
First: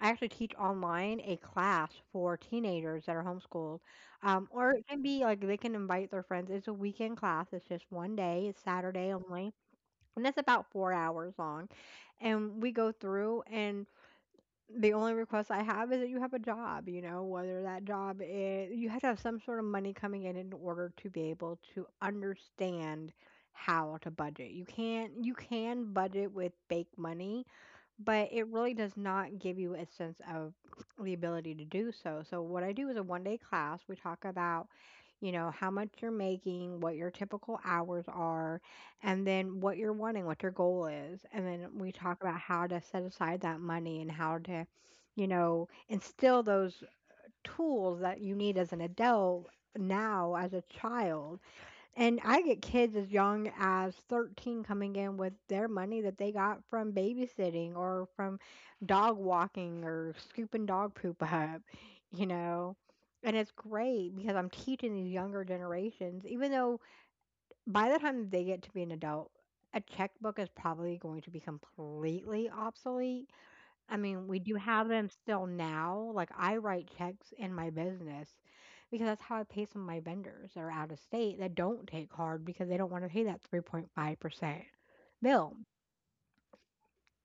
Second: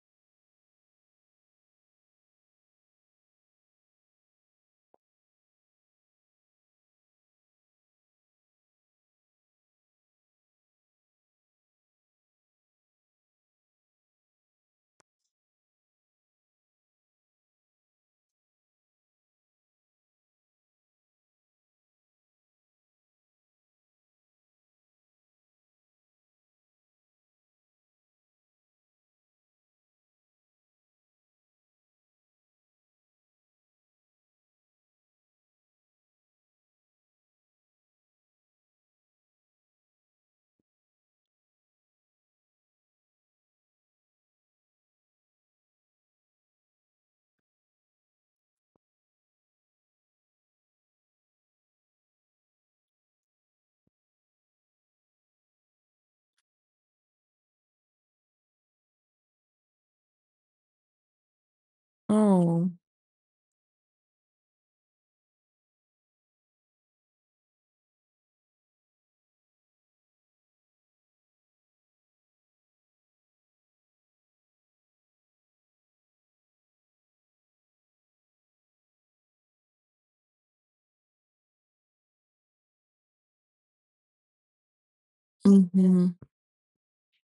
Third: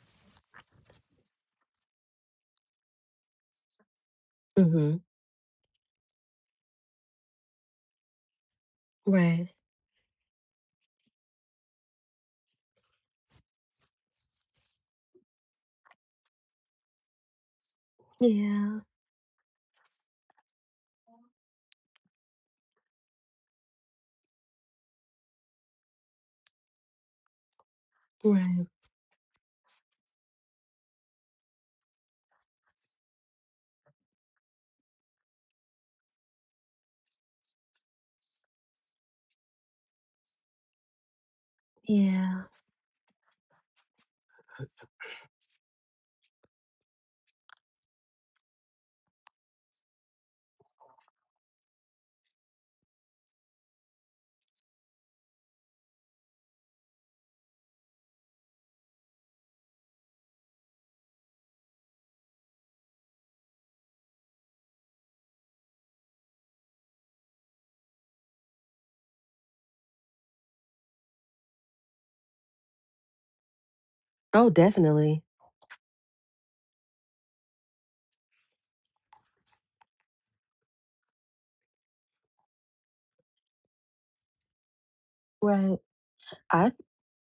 A: I actually teach online a class for teenagers that are homeschooled. Or it
B: Hmm.
A: can be like they can invite their friends. It's a weekend class. It's just 1 day. It's Saturday only.
B: Right.
A: And it's about 4 hours long. And we go through and the only request I have is that you have a job, you know, whether that job is,
B: Yeah.
A: you have to have some sort of money coming in order to be able to understand how to budget. You can't, you can budget with fake money, but it
B: Right.
A: really does not give you a sense of the ability to do so. So, what I do is a 1 day class. We talk about, you know, how much you're making, what your typical hours are, and then what you're wanting, what your goal is. And then we talk about
B: Yeah.
A: how to set aside that money and how to, you know, instill those tools that you need as an adult now as a child. And I get kids as young as 13 coming in with their money that they got from babysitting or from dog walking or scooping dog poop up, you
C: Oh.
A: know. And it's great because I'm teaching these younger generations, even though by the time they get to be an adult, a checkbook is probably going to be completely obsolete. I mean, we
B: Oh,
A: do have them
B: definitely.
A: still now. Like I write checks in my business because that's how I pay some of my vendors that are out of state that don't take card because they don't want to pay that 3.5% bill.
B: Right.
C: Mhm.
B: i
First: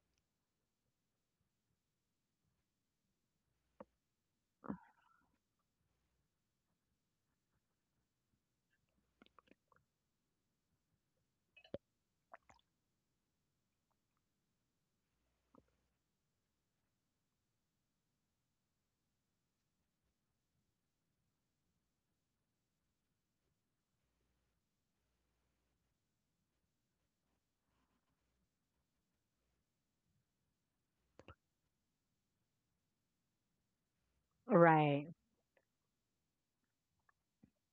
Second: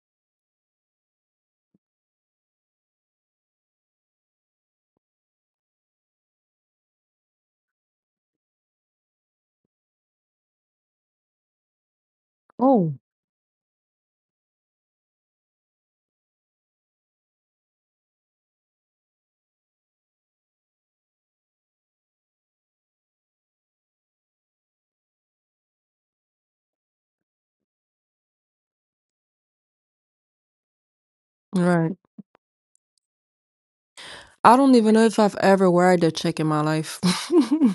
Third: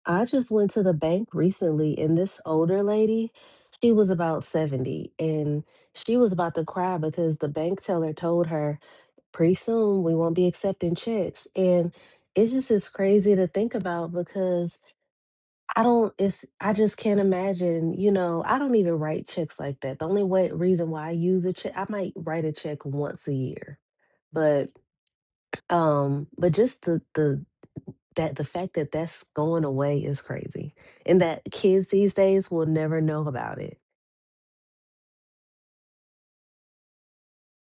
B: i just went to the bank recently, and this older lady, she was about 70, and she was about to cry because the bank teller told her pretty soon we won't be accepting checks, and it just is
C: Oh,
B: crazy to think about, because I don't it's I just can't imagine. I don't even write checks like that. The only way reason why I use a check, I might write a check once a year. But just the fact that that's going away is crazy, and that kids
C: right.
B: these days will never know about it.
C: I don't even know
A: Right.
C: if I've ever worried a check in my life. *laughs*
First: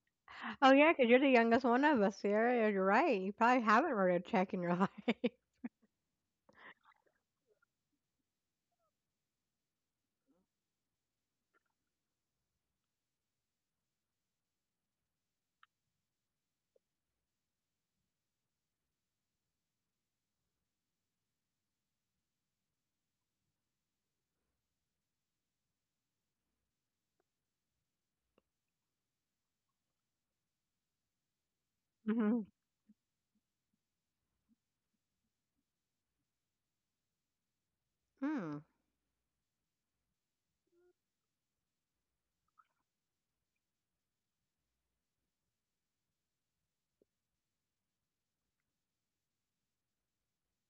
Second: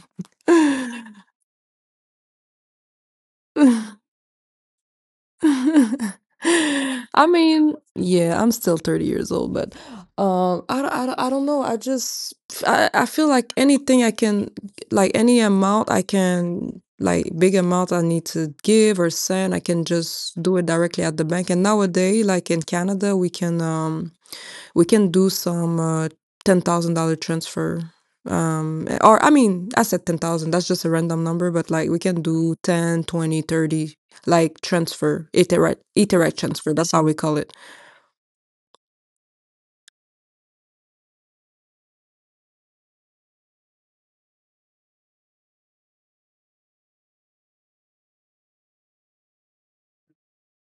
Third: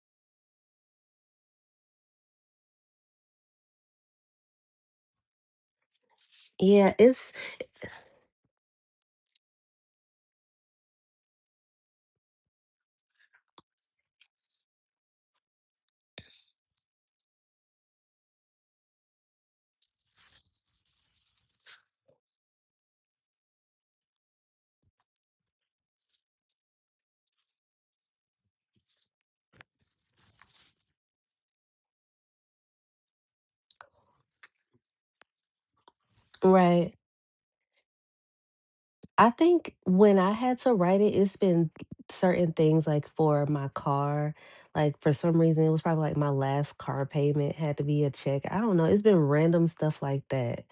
A: Oh yeah, because you're the youngest one of us here. You're right. You probably haven't wrote a check in your life.
B: Yeah.
C: I
B: It's
C: mean, yeah, I'm still 30 years old, but I don't know. I just, I feel like anything I can, like any amount I can, like big amount I need to give or send, I can just do it directly at the bank. And nowadays, like in Canada, we can do some $10,000 transfer. Or I mean, I said 10,000, that's just a random number, but like we
A: *laughs*
C: can
A: Hmm.
C: do 10, 20, 30, like transfer, iterate transfer. That's
B: right.
C: how we call it.
A: Hmm.
B: I think when I had to write it, it's been certain things like for my car. Like for some reason, it was probably like my last car payment had to be a check. I don't know. It's been random stuff like that.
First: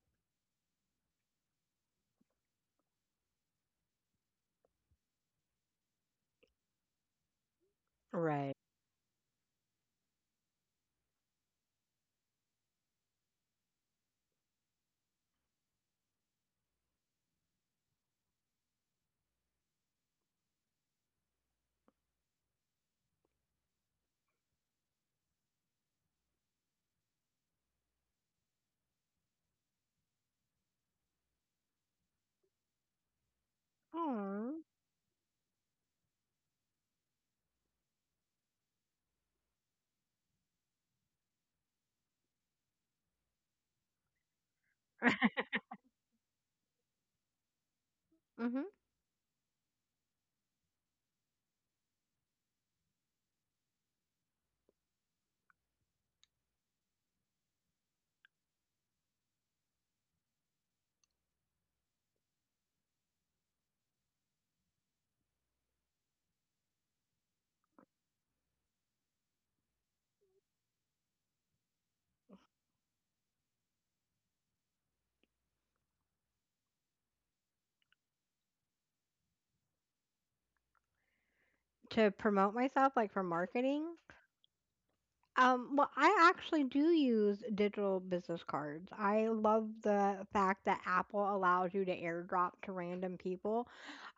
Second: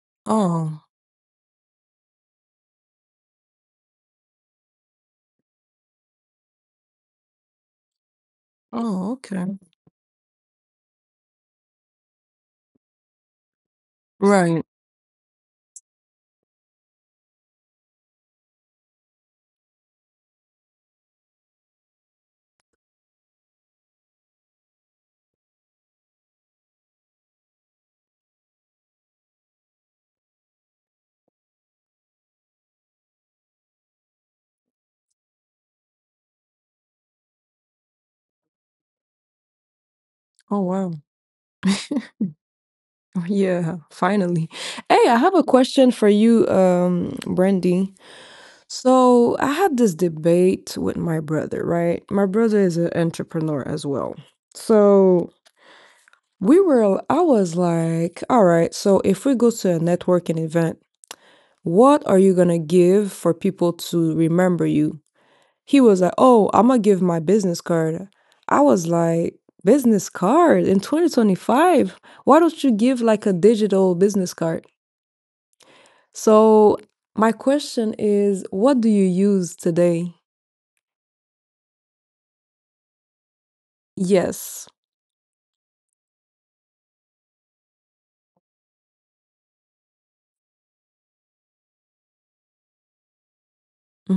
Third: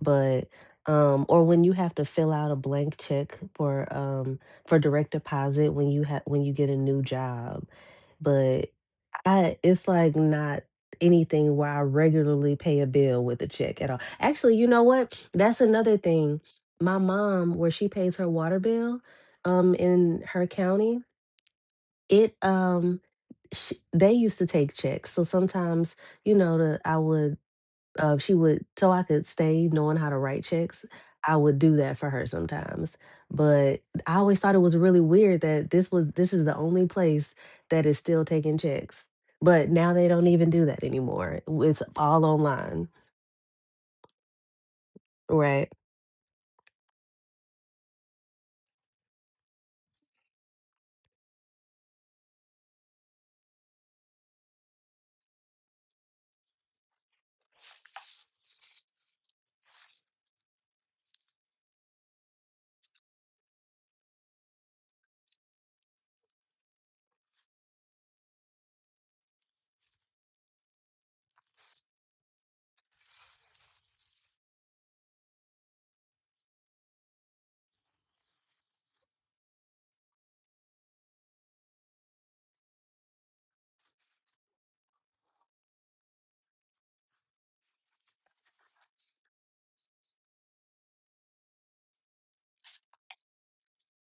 B: But,
C: Oh,
B: or when you have to fill out a blank check for direct deposit when you have when you get a new job.
A: Right.
B: But
C: oh, okay.
B: I it's like not anything where I regularly pay a bill with a check at all. Actually,
C: Right.
B: you know what? That's another thing. My mom, where she pays her water bill, in her county, it sh they used to take checks. So sometimes, you know, the I would she would so I could stay knowing how to write checks, I would do that for her sometimes. But I always thought it
A: Oh.
B: was really weird that this is the only place that is still taking checks. But now they don't even
C: Oh,
B: do that
C: wow.
B: anymore. It's all online.
C: *laughs* Yeah, finally. Hey, I have a
B: Right.
C: question for you, Brandy.
A: Hmm.
C: So I had this debate with my brother, right? My brother is an entrepreneur as well. So I was like, all right, so if we go to a networking event, what are you gonna give for people to remember you? He was like, oh, I'm gonna give my business card. I was like, business card in 2025? Why don't you give like a digital business card? So, my question is, what do you use today?
A: To promote myself, like for marketing.
C: Yes.
A: Well, I actually do use digital business cards. I love the fact that Apple allows you to airdrop to random people.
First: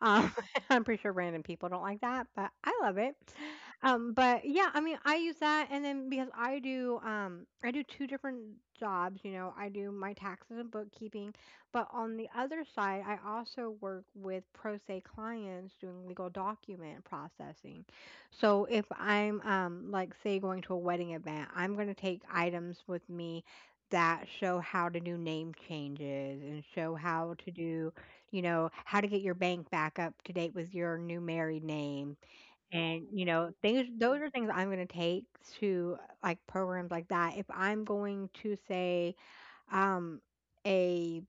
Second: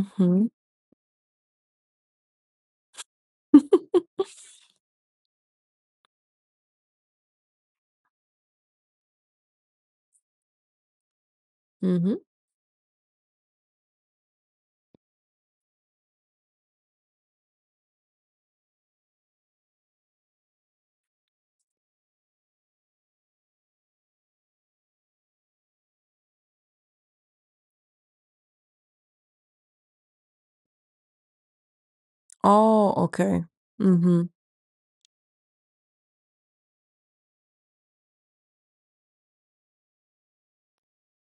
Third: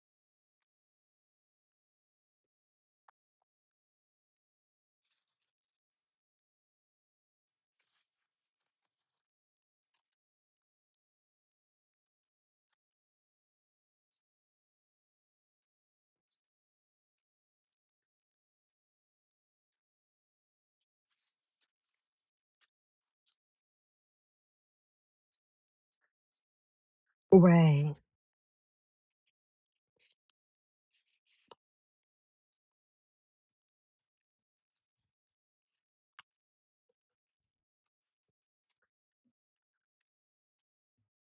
A: Um, *laughs* I'm pretty sure random people don't like that, but I love it. But yeah, I mean, I use that, and then because I do two different jobs. You know, I do my taxes and bookkeeping, but
C: Mm-hmm.
A: on the other side, I also work with pro se clients doing legal document processing. So if I'm like say going to a wedding event, I'm going to take items with me that show how to do name changes and show how to do,
B: Right.
A: you know, how to get your bank back up to date with your new married name.
C: Oh,
A: And, you
C: okay.
A: know, things those
C: Mm-hmm.
A: are things I'm going to take to like programs like that. If I'm going to say um a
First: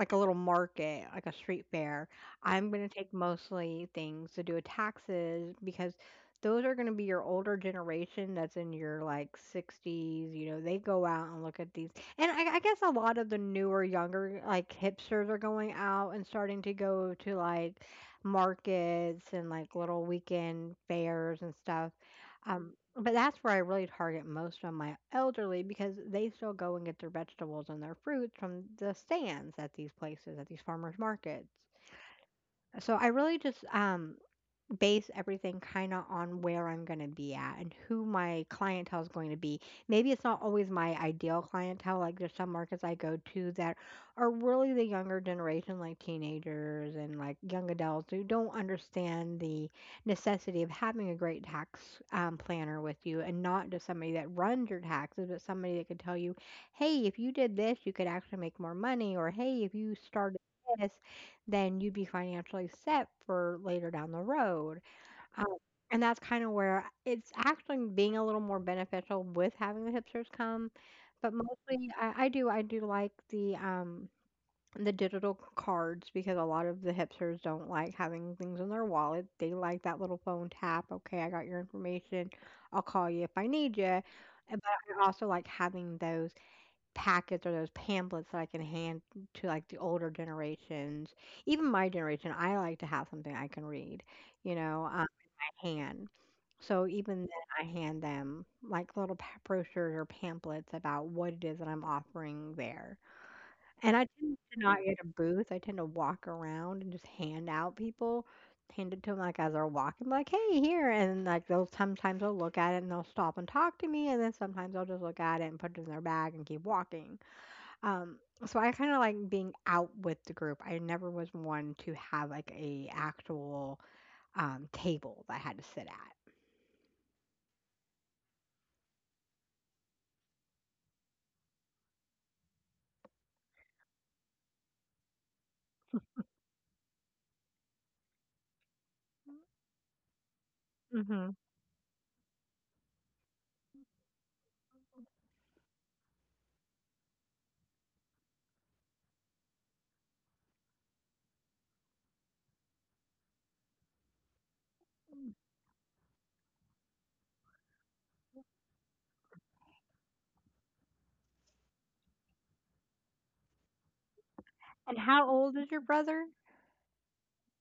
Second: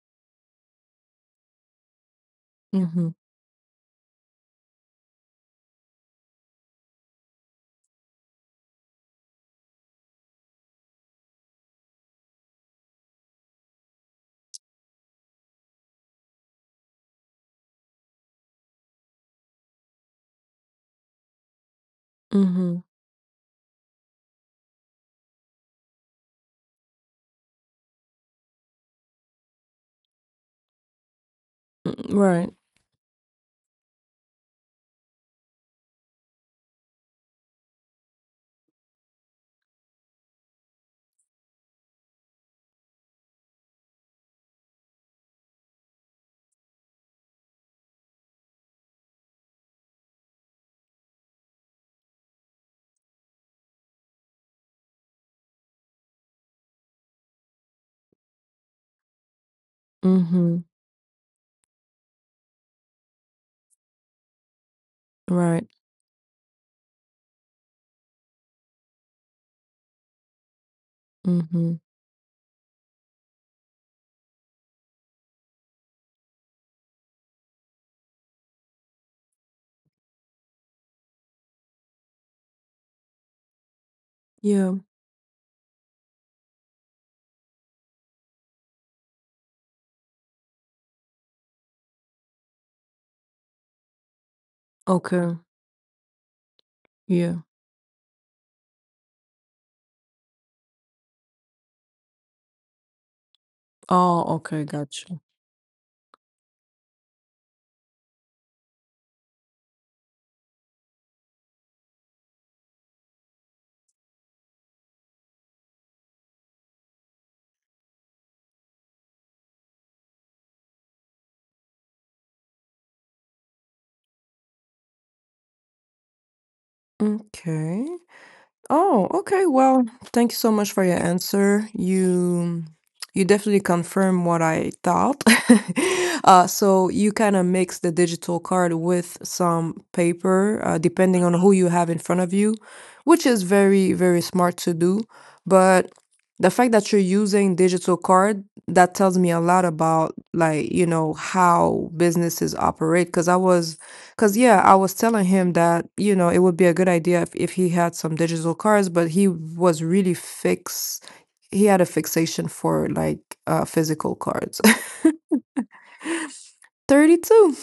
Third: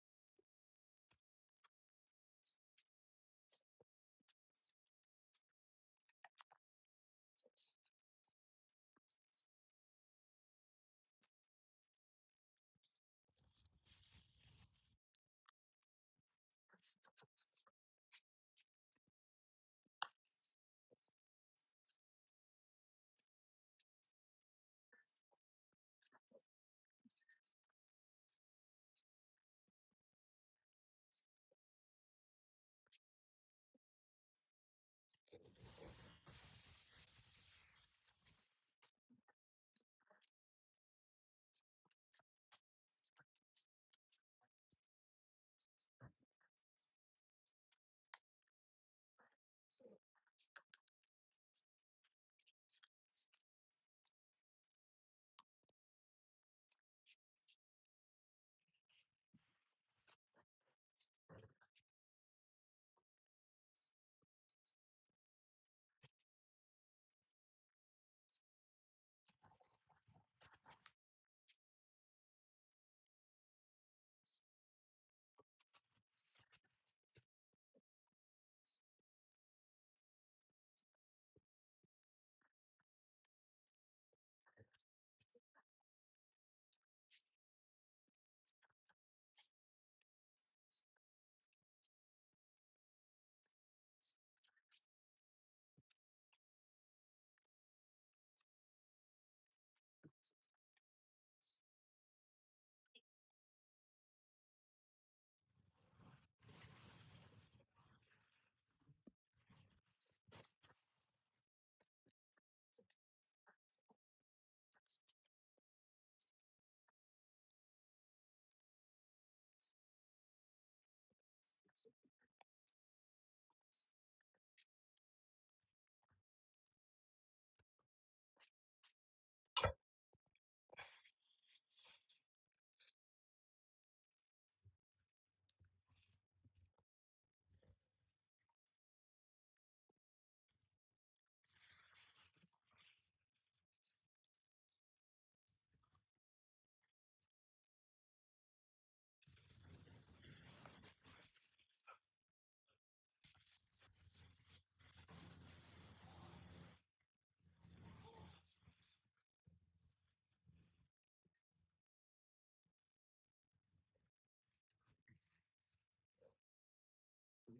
A: like a little market, like a street fair, I'm going to
C: Mm-hmm.
A: take mostly things to do with taxes because those are going to be your older generation that's in your like 60s. You know, they go out and look at these. And I guess a lot of the newer, younger, like hipsters are going out and starting to go to like markets and like little weekend fairs and stuff.
C: Mm-hmm.
A: But that's where I really target most of my elderly because they still go and get their vegetables and their fruits from the stands at these places, at these farmers markets.
C: Mm, right.
A: So I really just base everything kind of on where I'm going to be at and who my clientele is going to be. Maybe it's not always my ideal clientele. Like there's some markets I go to that are really the younger generation, like teenagers and like young adults who don't understand the necessity of having a great tax planner with you and not just somebody that runs your taxes, but somebody that could tell you, hey, if you did this, you could actually make more money, or hey, if you started
C: Mm-hmm.
A: this, then you'd be financially set for later down the road. Um,
C: Right.
A: and that's kinda where it's actually being a little more beneficial with having the hipsters come, but
C: Mm-hmm.
A: mostly I do like the digital cards because a lot of the hipsters don't like having things in their wallet. They like that little phone tap, "Okay, I got your information. I'll call you if I need you." Eh,
C: Yeah.
A: but I also like having those packets or those pamphlets that I can hand to, like, the older generations. Even my generation, I like to have something I can read, you know?
C: Okay.
A: Can. So even then,
C: Yeah.
A: I hand them like little brochures or pamphlets about what it is that I'm offering there. And I
C: Oh,
A: tend to
C: okay.
A: not get a
C: Gotcha.
A: booth. I tend to walk around and just hand out people, hand it to them like as they're walking, like, hey, here. And like they'll sometimes they'll look at it and they'll stop and talk to me. And then sometimes they'll just look at it and put it in their bag and keep walking. Um, so I kind of like being out with the group. I never was one to have like a actual table that I had to sit at.
C: Okay. Oh, okay. Well, thank you so much for your answer. You definitely confirm what I thought. *laughs* So you kind of mix the digital card with some paper, depending on
A: Mhm.
C: who you have in front of you, which is very, very smart to do. But the fact that you're using digital card, that tells me a lot about like, you know, how businesses operate. Because yeah, I was telling him that, you know, it would be a good idea if he had some digital cards, but he was really fix. He had a fixation for like physical cards. *laughs*
A: And how old is your brother?
C: 32.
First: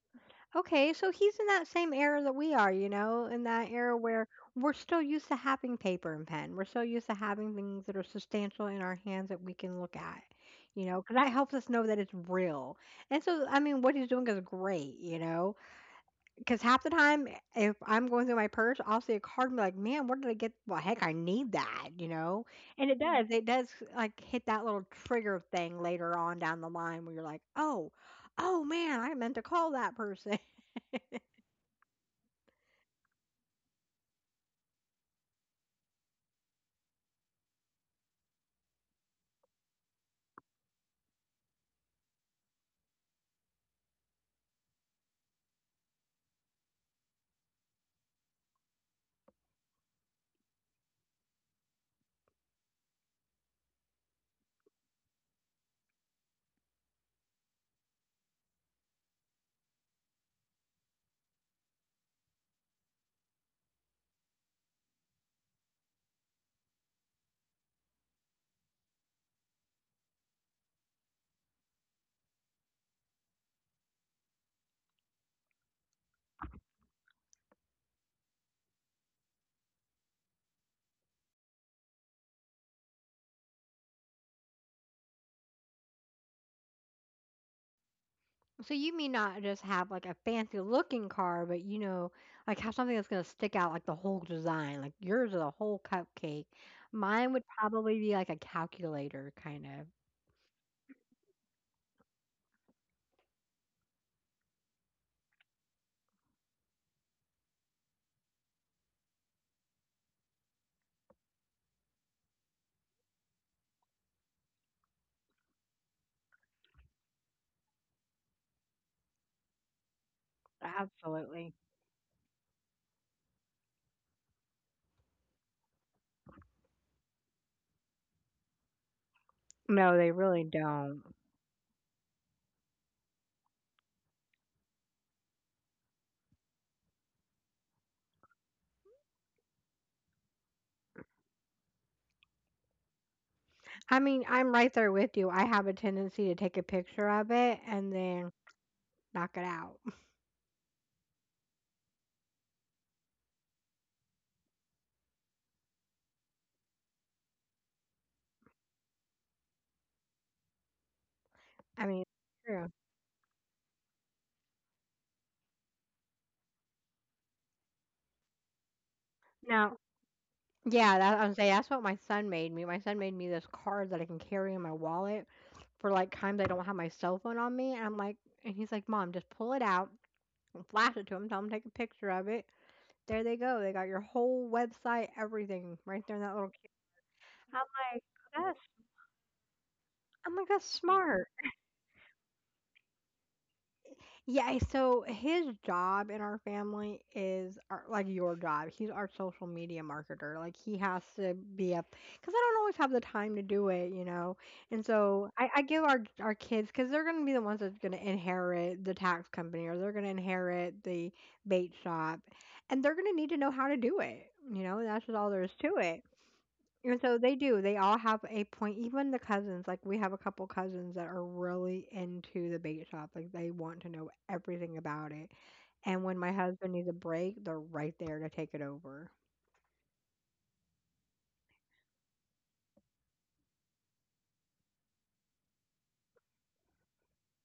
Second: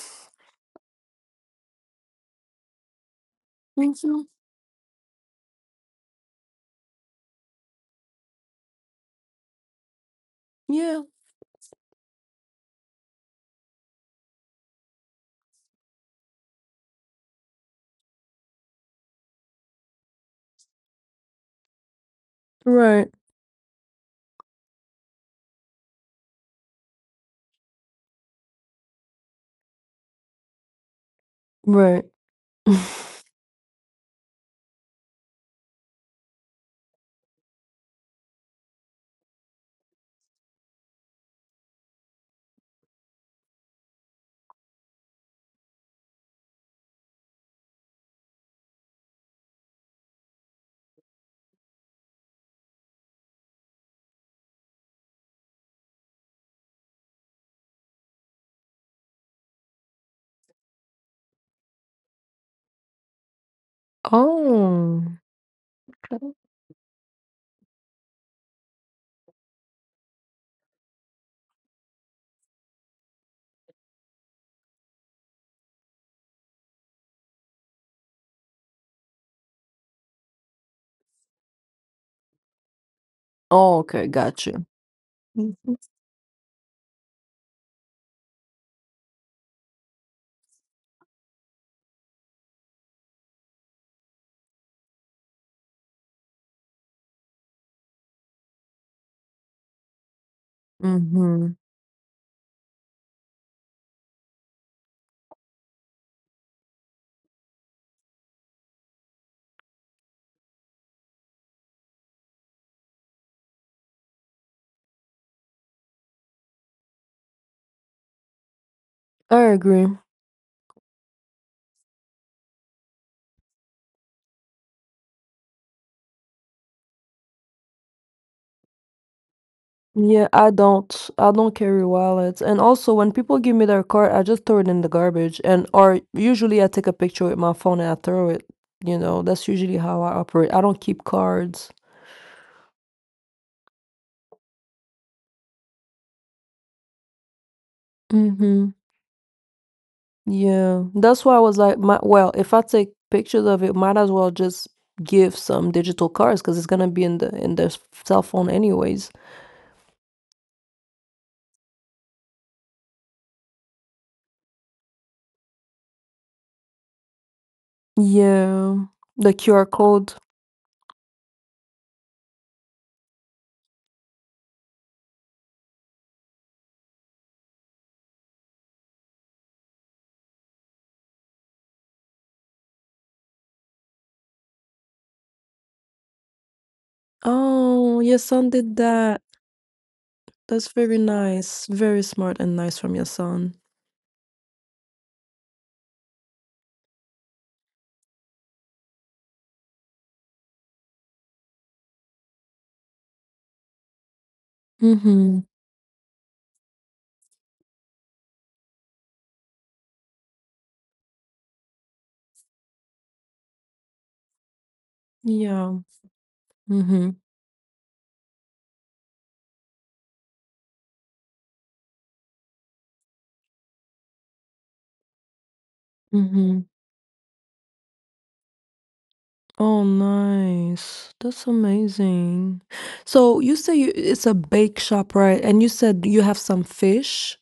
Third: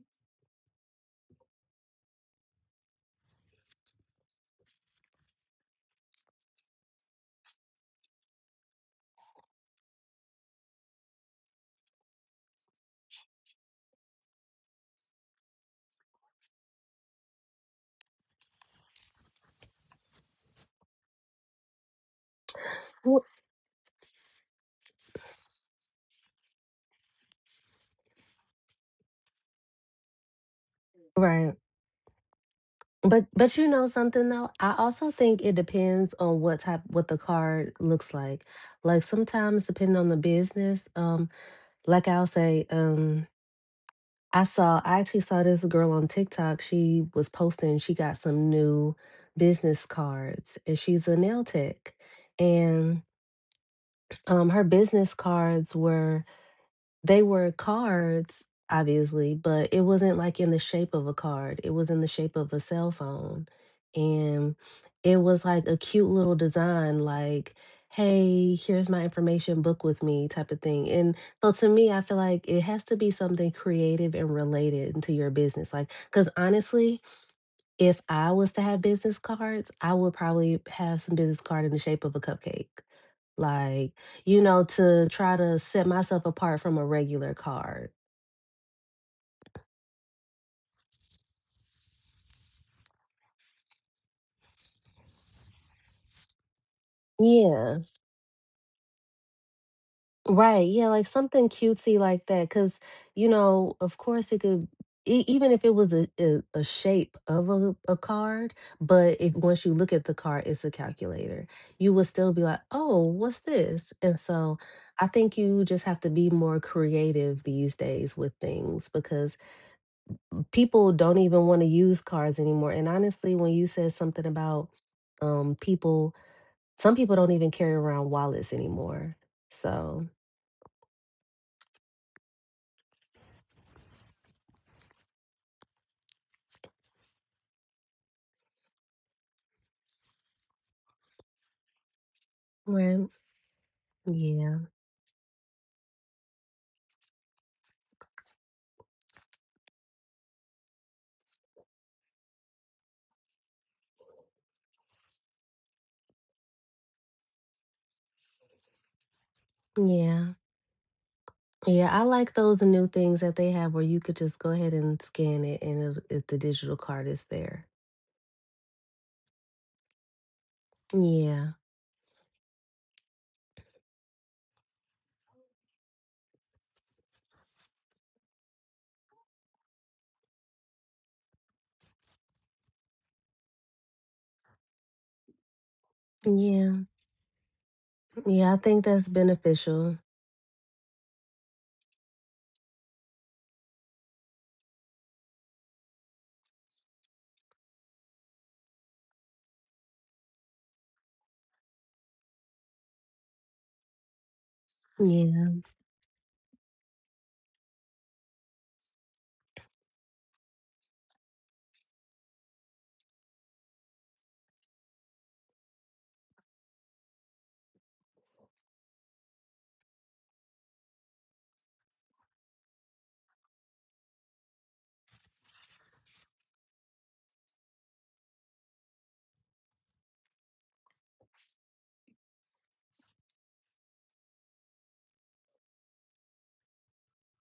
A: Okay, so he's in that same era that we are, you know, in that era
C: Mhm.
A: where we're still used to having paper and pen. We're still used to having things that are substantial in our hands that we can look at, you know,
C: Yeah.
A: because that helps us know that it's real. And so, I mean, what he's doing is great, you know, 'cause half the time, eh, if I'm going through my purse, I'll see a card and be like, "Man, where did I get well, heck, I need that," you know? And it
C: Right.
B: Wh-
A: Mm. does, it does, like, hit that little trigger thing later on down the line where you're like, "Oh, oh, man, I meant to call that person." *laughs*
B: Right.
C: Right. *laughs*
B: But you know something though, I also think it depends on what type what the card looks like. Like sometimes depending on the business, like I'll say. I actually saw this girl on TikTok. She was posting, she got some new business cards, and she's a nail tech. And her business cards were cards, obviously, but it wasn't like in the shape of a card. It was in the shape of a cell phone. And
C: Oh.
B: it was like a cute little design, like, hey, here's my information, book with me type of thing. And so to me, I feel like it has to be something creative and related to your business. Like, because honestly, if I was to have business cards, I would probably have some business card in the shape of a cupcake
C: Oh,
B: like,
C: okay. Gotcha.
B: to try to set myself apart from a regular card.
A: So you may not just have, like, a fancy looking card, but, you know, like, have something that's gonna stick out, like, the whole design, like, yours is a whole cupcake. Mine would
B: Yeah,
A: probably be, like, a calculator kind of.
B: right. Yeah, like something
C: Mm-hmm.
B: cutesy like that. Cause, of course even if it was a, shape of a card, but if once you look at the card, it's a calculator, you will still be like, oh, what's this? And so I think you just have to be more creative these days with things because
C: I agree.
B: people don't even
A: Absolutely.
B: want to use cars anymore. And honestly, when you said something about um people, some people don't even carry around wallets anymore.
A: No,
B: So
A: they
C: Yeah,
A: really
C: I
A: don't.
C: don't. I don't carry wallets, and also when people give me their card, I just throw it in the garbage and or usually I take a picture with my phone and I throw it. That's usually how I operate. I don't keep cards.
B: right.
A: I mean, I'm
B: Yeah.
A: right there with you. I have a tendency to take a picture of it and then
C: Mhm.
A: knock it out.
C: Yeah. That's why I was like, my well, if I take pictures of it, might as well just give some digital cards because it's gonna be in the in their s- cell phone anyways.
B: Yeah.
A: *laughs* I
B: Yeah.
A: mean,
B: I like those
A: true.
B: new things that they have where you could just go ahead and scan it and the digital card is there.
C: Yeah. The QR
A: Now,
C: code.
A: yeah, that, I was say
B: Yeah.
A: that's what my son made me. My son made me this card that I can carry in my wallet for like times I don't have my cell phone on me. And I'm like, and he's like, Mom, just pull it out and flash it to him. Tell him to take a picture of it. There they go. They got your whole website, everything right there in that little.
B: Yeah.
A: I'm
C: Oh,
A: like,
C: your son
B: Yeah. I
A: that's.
C: did
B: think that's
C: that.
B: beneficial.
A: I'm like, that's
C: That's very
A: smart.
C: nice, very smart and nice from your son.
A: Yeah, so his job in our family is our, like your job. He's our social media marketer. Like he has to be up because I don't always have the time to do it, you know. And so
C: Mhm.
B: Yeah.
A: I give our kids because they're gonna be the ones that's gonna inherit the tax company or they're gonna inherit the bait shop, and they're gonna need to know how to do it. You know, and that's just all there is to
C: Yeah.
A: it. And so
C: Mhm.
A: they do. They all have a point. Even the cousins, like we have a couple cousins that are really into the bait shop. Like they want to know everything about it. And when my
C: Mhm.
A: husband needs a break, they're right there to take it over.
C: Oh, nice. That's amazing. So you say you it's a bake shop, right? And you said you have some fish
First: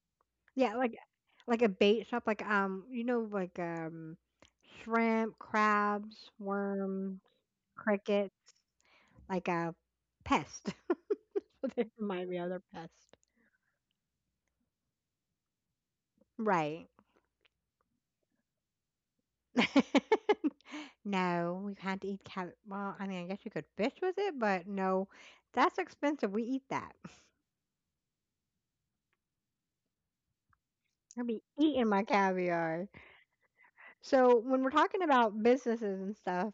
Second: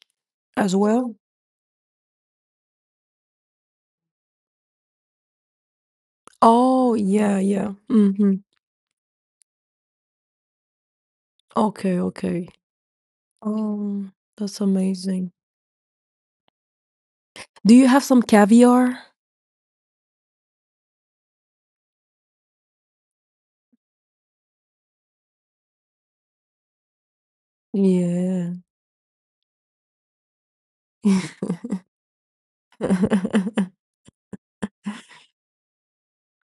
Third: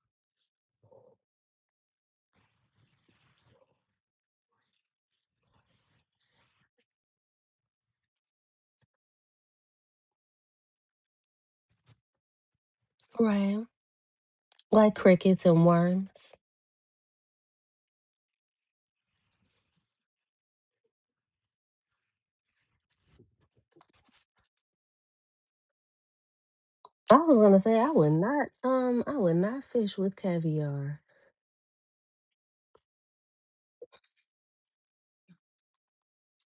A: Yeah,
C: as well?
A: like a bait shop, like shrimp, crabs,
C: Oh,
A: worms,
C: yeah, yeah.
A: crickets,
C: Mhm.
A: like a pest. *laughs* They
C: Okay,
A: remind me
C: okay.
A: of their pest.
B: Right.
C: Oh, that's
B: Like
C: amazing.
B: crickets and worms.
A: Right.
C: Do you have some caviar?
A: *laughs* No, we can't eat cat. Well, I mean, I guess you could fish with it, but no, that's expensive. We eat that. *laughs*
B: I was gonna say I would not
C: Yeah.
B: um I would not fish with caviar.
A: I'll be eating
C: *laughs*
A: my caviar.
C: *laughs*
A: So when we're talking about businesses and stuff,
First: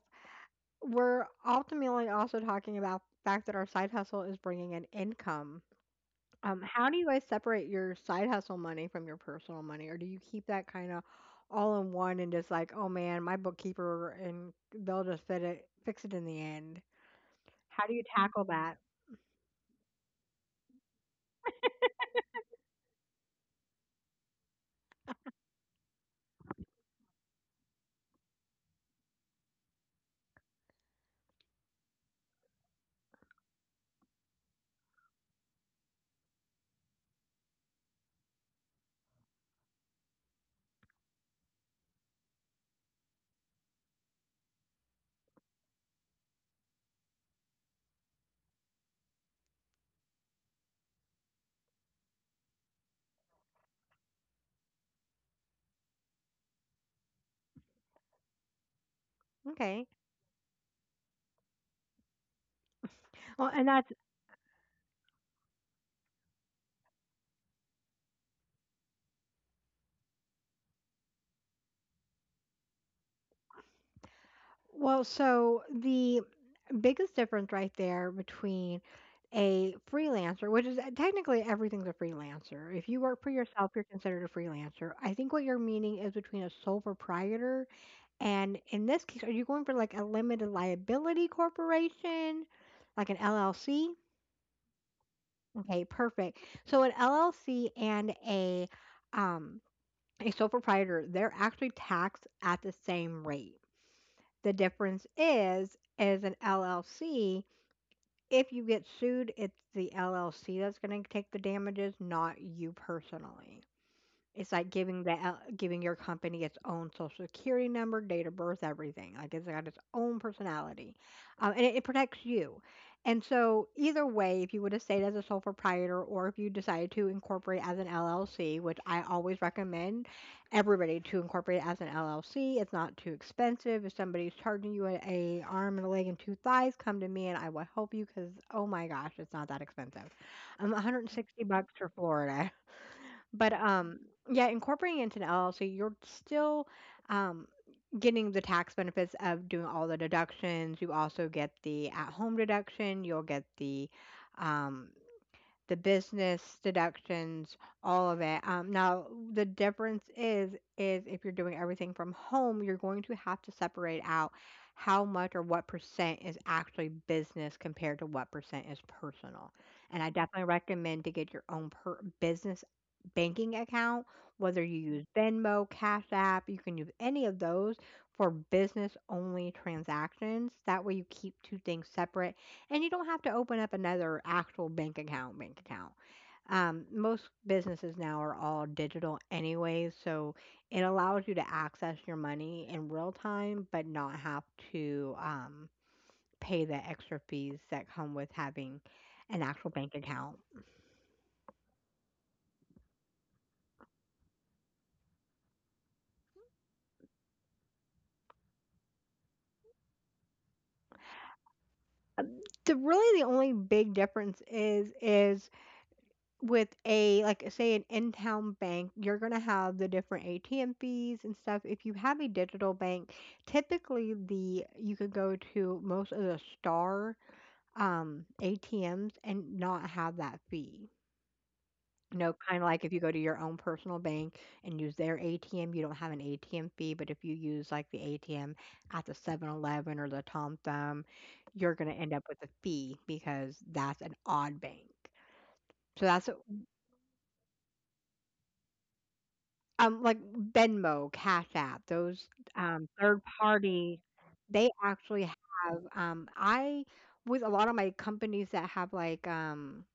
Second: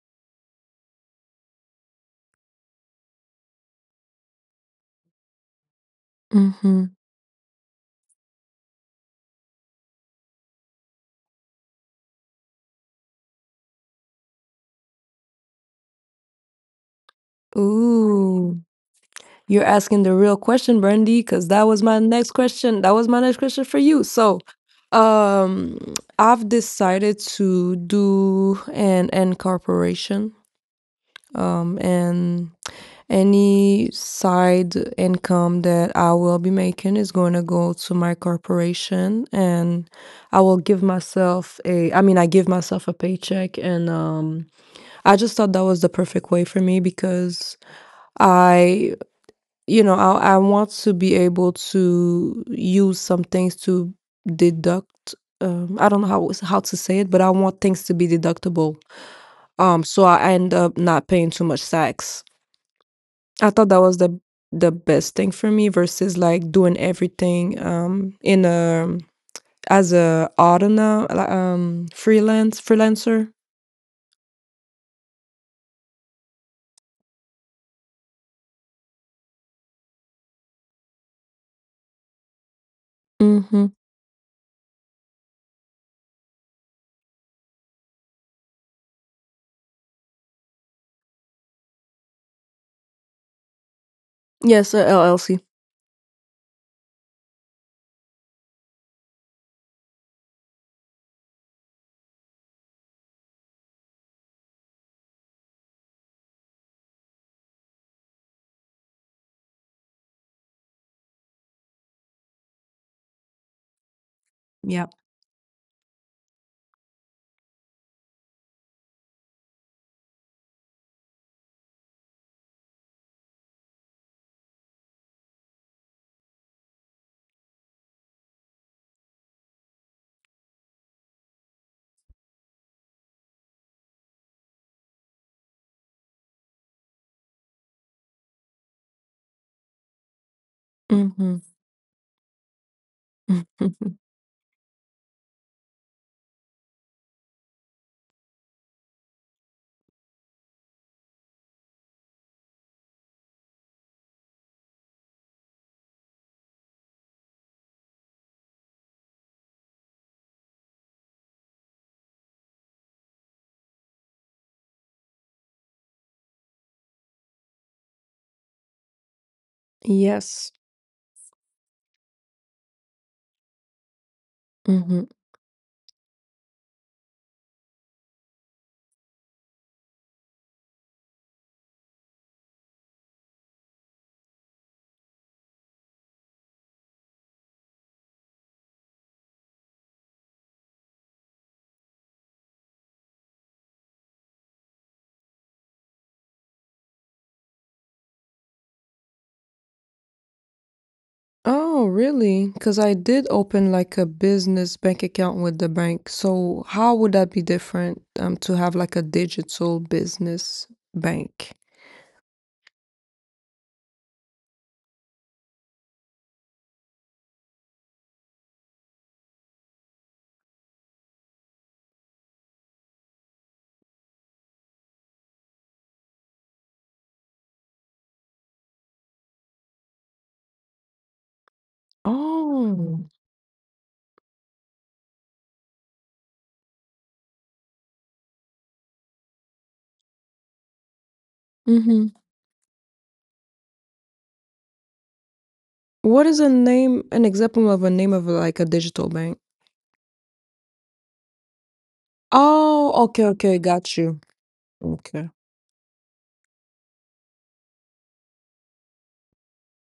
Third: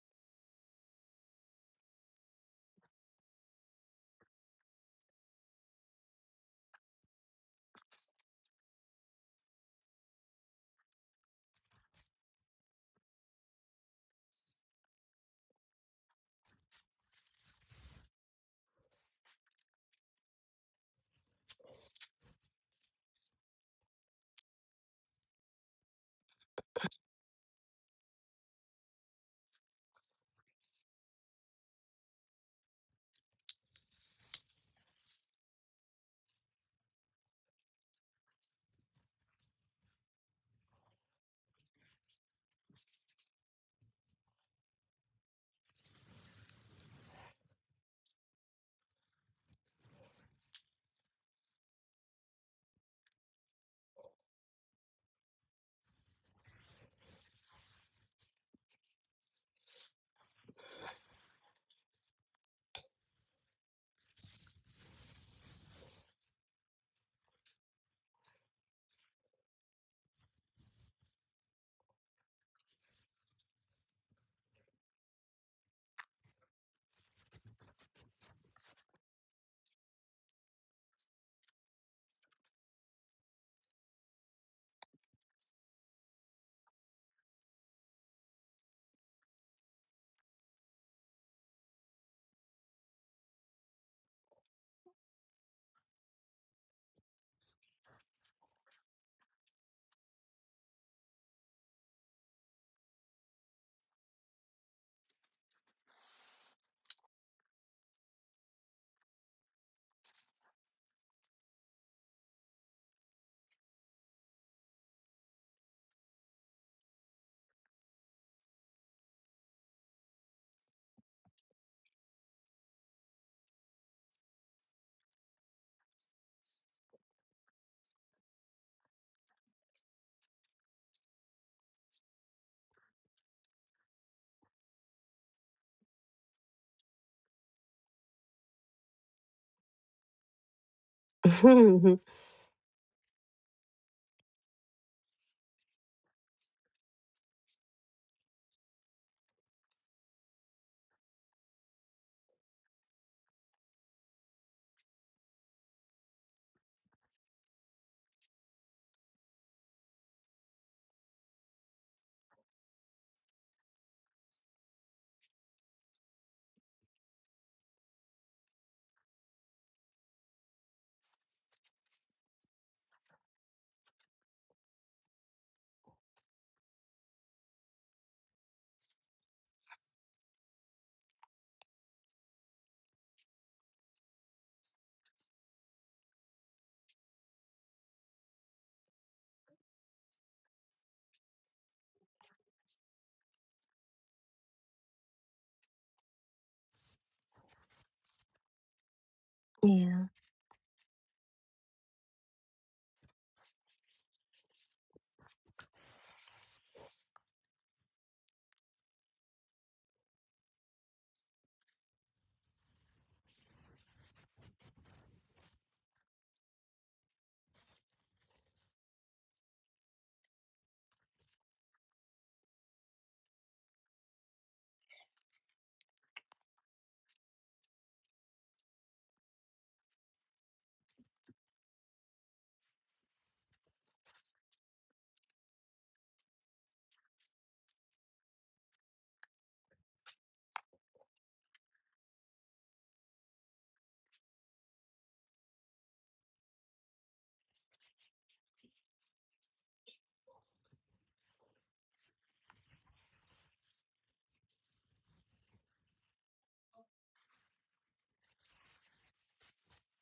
A: we're ultimately also talking about the fact that our side hustle is bringing in income. How
C: Mhm.
A: do you guys separate your side hustle money from your personal money, or do you keep that kind of all in one and just like, oh man, my bookkeeper and they'll just fix it in the end? How do you tackle
C: Ooh.
A: that?
C: You're asking the real question, Brandy, because that was my next question. That was my next question for you. So, um, I've decided to do an incorporation, and any side income that I will be making is going to go to my corporation, and I will give myself a. I mean, I give myself a paycheck, and I just thought that was the perfect way for me because. I You know, I want to be able to use some things to deduct. I don't know how to say it, but I want things to be deductible.
A: Okay.
C: So I end up not paying too much tax. I
A: Well,
C: thought
A: and
C: that
A: that's
C: was the best thing for me versus like doing everything in a as a autumn freelance freelancer.
A: So the biggest difference right there between a freelancer, which is technically everything's a freelancer. If you work for
C: Mm-hmm.
A: yourself, you're considered a freelancer. I think what you're meaning is between a sole proprietor and, in this case, are you going for like a limited liability corporation, like an LLC?
C: Yes, a LLC.
A: Okay, perfect. So an LLC and a um a sole proprietor, they're actually taxed at the same rate. The difference is, as an LLC, if you get sued, it's the LLC that's going to take the damages, not you personally. It's like
C: Yep.
A: giving that out giving your company its own social security number, date of birth, everything. Like it's got its own personality, and it protects you. And so, either way, if you would have stayed as a sole proprietor, or if you decided to incorporate as an LLC, which I always recommend everybody to incorporate as an LLC, it's not too expensive. If somebody's charging you a arm and a leg and two thighs, come to me and I will help you. Because oh my gosh, it's not that expensive. 160
C: Mm-hmm.
A: bucks for
B: *laughs*
A: Florida. But
C: *laughs*
A: yeah, incorporating into an LLC, you're still um, getting the tax benefits of doing all the deductions. You also get the at-home deduction. You'll get um, the business deductions, all of it. Now, the difference is if you're doing everything from home, you're going to have to separate out how much, or what percent is actually business compared to what percent is personal. And I definitely
C: Yes.
A: recommend to get your own business banking account, whether you
C: Mm-hmm.
A: use Venmo, Cash App. You can use any of those for business only transactions. That way you keep two things separate and you don't have to open up another bank account. Most businesses now are all digital anyways, so it allows you to access your money in real time, but not have to pay the extra fees that come with having an actual
B: Yeah.
A: bank account.
C: Oh, really? Because I did open like a business bank account with the bank. So how would that be different to have like a digital business bank?
A: The really the only big difference is with a, like say, an in-town bank, you're gonna have the different ATM fees and stuff. If you have a digital bank, typically the you could go to most of the star ATMs and not have that fee. You know, kind of like if you
C: Oh.
A: go to your own personal bank and use their ATM, you don't have an ATM fee. But if you use like the ATM at the 7-Eleven or the Tom Thumb, you're going to
C: Mm-hmm.
A: end up with a fee because that's an odd bank. So
C: What
A: that's
C: is a name, an example of a name of like a digital bank?
A: Like Venmo, Cash App, those,
C: Oh,
A: third
C: okay, okay, got
A: party,
C: you.
A: they actually
C: Okay.
A: have, I with a lot of my companies that have, like,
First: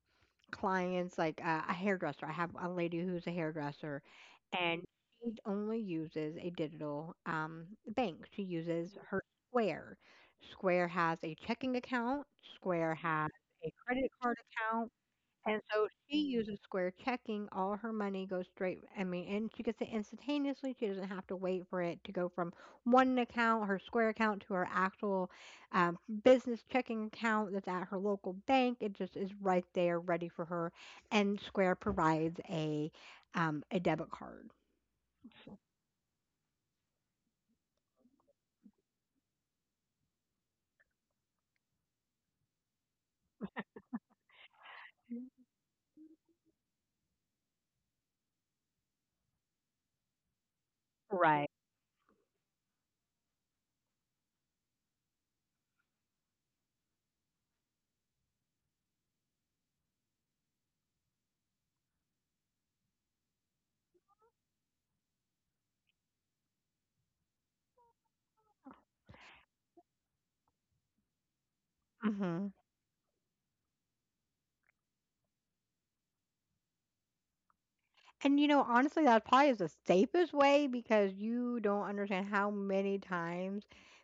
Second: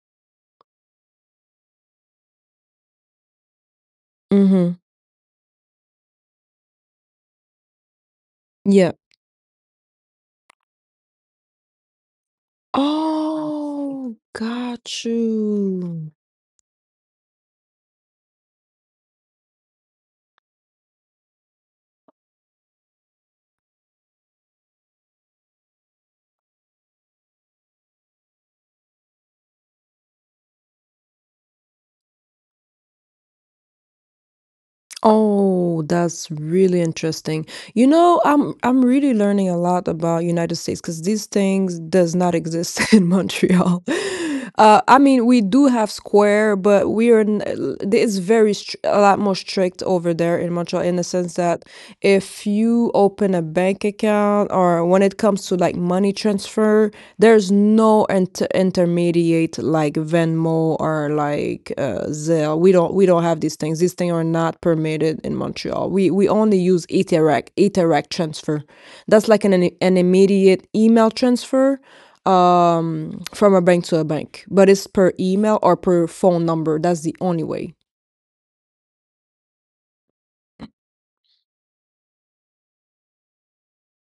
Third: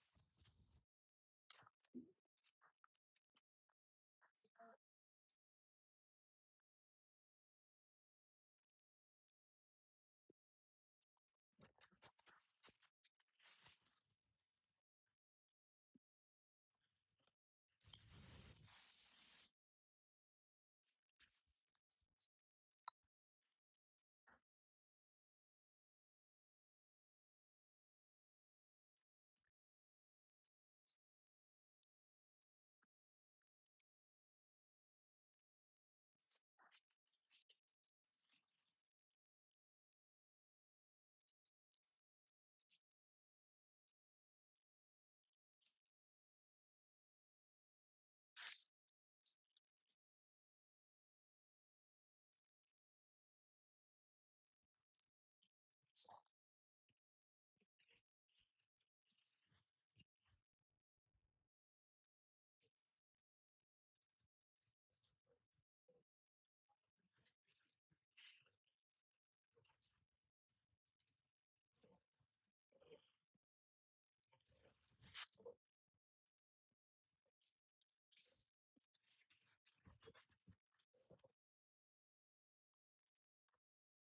A: clients, like, a hairdresser. I have a lady who's a hairdresser,
C: Mm-hmm.
A: and she only uses a digital, bank. She
C: Yeah.
A: uses her Square. Square has a checking account, Square has a credit
C: Oh,
A: card account,
C: got
A: and so
C: you.
A: she uses Square checking. All her money goes straight. I mean, and she gets it instantaneously. She doesn't have to wait for it to go from one account, her Square account, to her actual business checking account that's at her local bank. It just is right there, ready for her. And Square provides a debit card.
C: Oh, that's really interesting. You know, I'm really learning a lot about United States because these things does not exist *laughs* in Montreal. I mean, we do have Square, but we are n- l- it's very str a lot more strict over there in Montreal in the sense
A: Right.
C: that if you open a bank account or when it comes to like money transfer, there's no inter- intermediate like Venmo or like Zelle. We don't have these things. These things are not permitted in Montreal. We only use Etherec transfer. That's like an immediate email transfer
A: hmm
C: from a bank to a bank, but it's per email or per phone number. That's the only way.
A: And you know, honestly, that probably is the safest way because you don't understand how many times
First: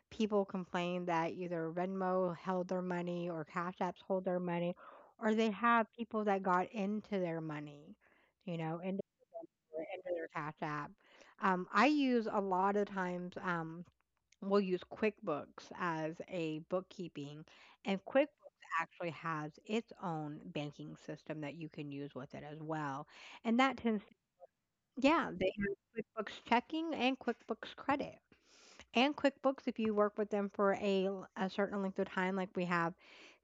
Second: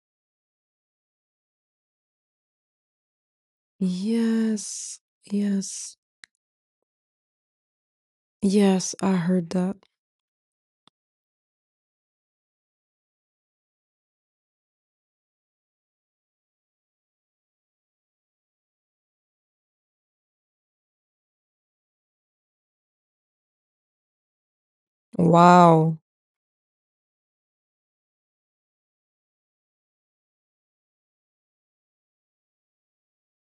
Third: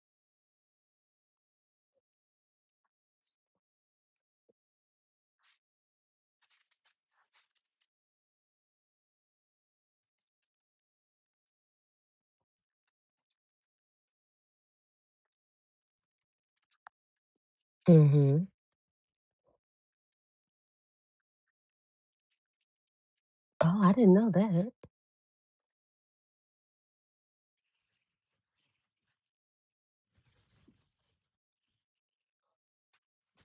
A: people complain that either Venmo held their money or Cash Apps hold their money,
C: Yes,
A: or they have
C: yes,
A: people that got into their money, you know,
C: yes, I heard that.
A: into their Cash App. I use a lot of times, we'll use QuickBooks as a bookkeeping, and QuickBooks
B: Hmm.
A: actually has its own banking system that you can use with it as well and that
B: Oh, I
A: tends
B: didn't know that.
A: yeah, they
C: Wow.
A: have QuickBooks checking and QuickBooks credit. And QuickBooks, if you work with them for a, a certain length of time, like we have,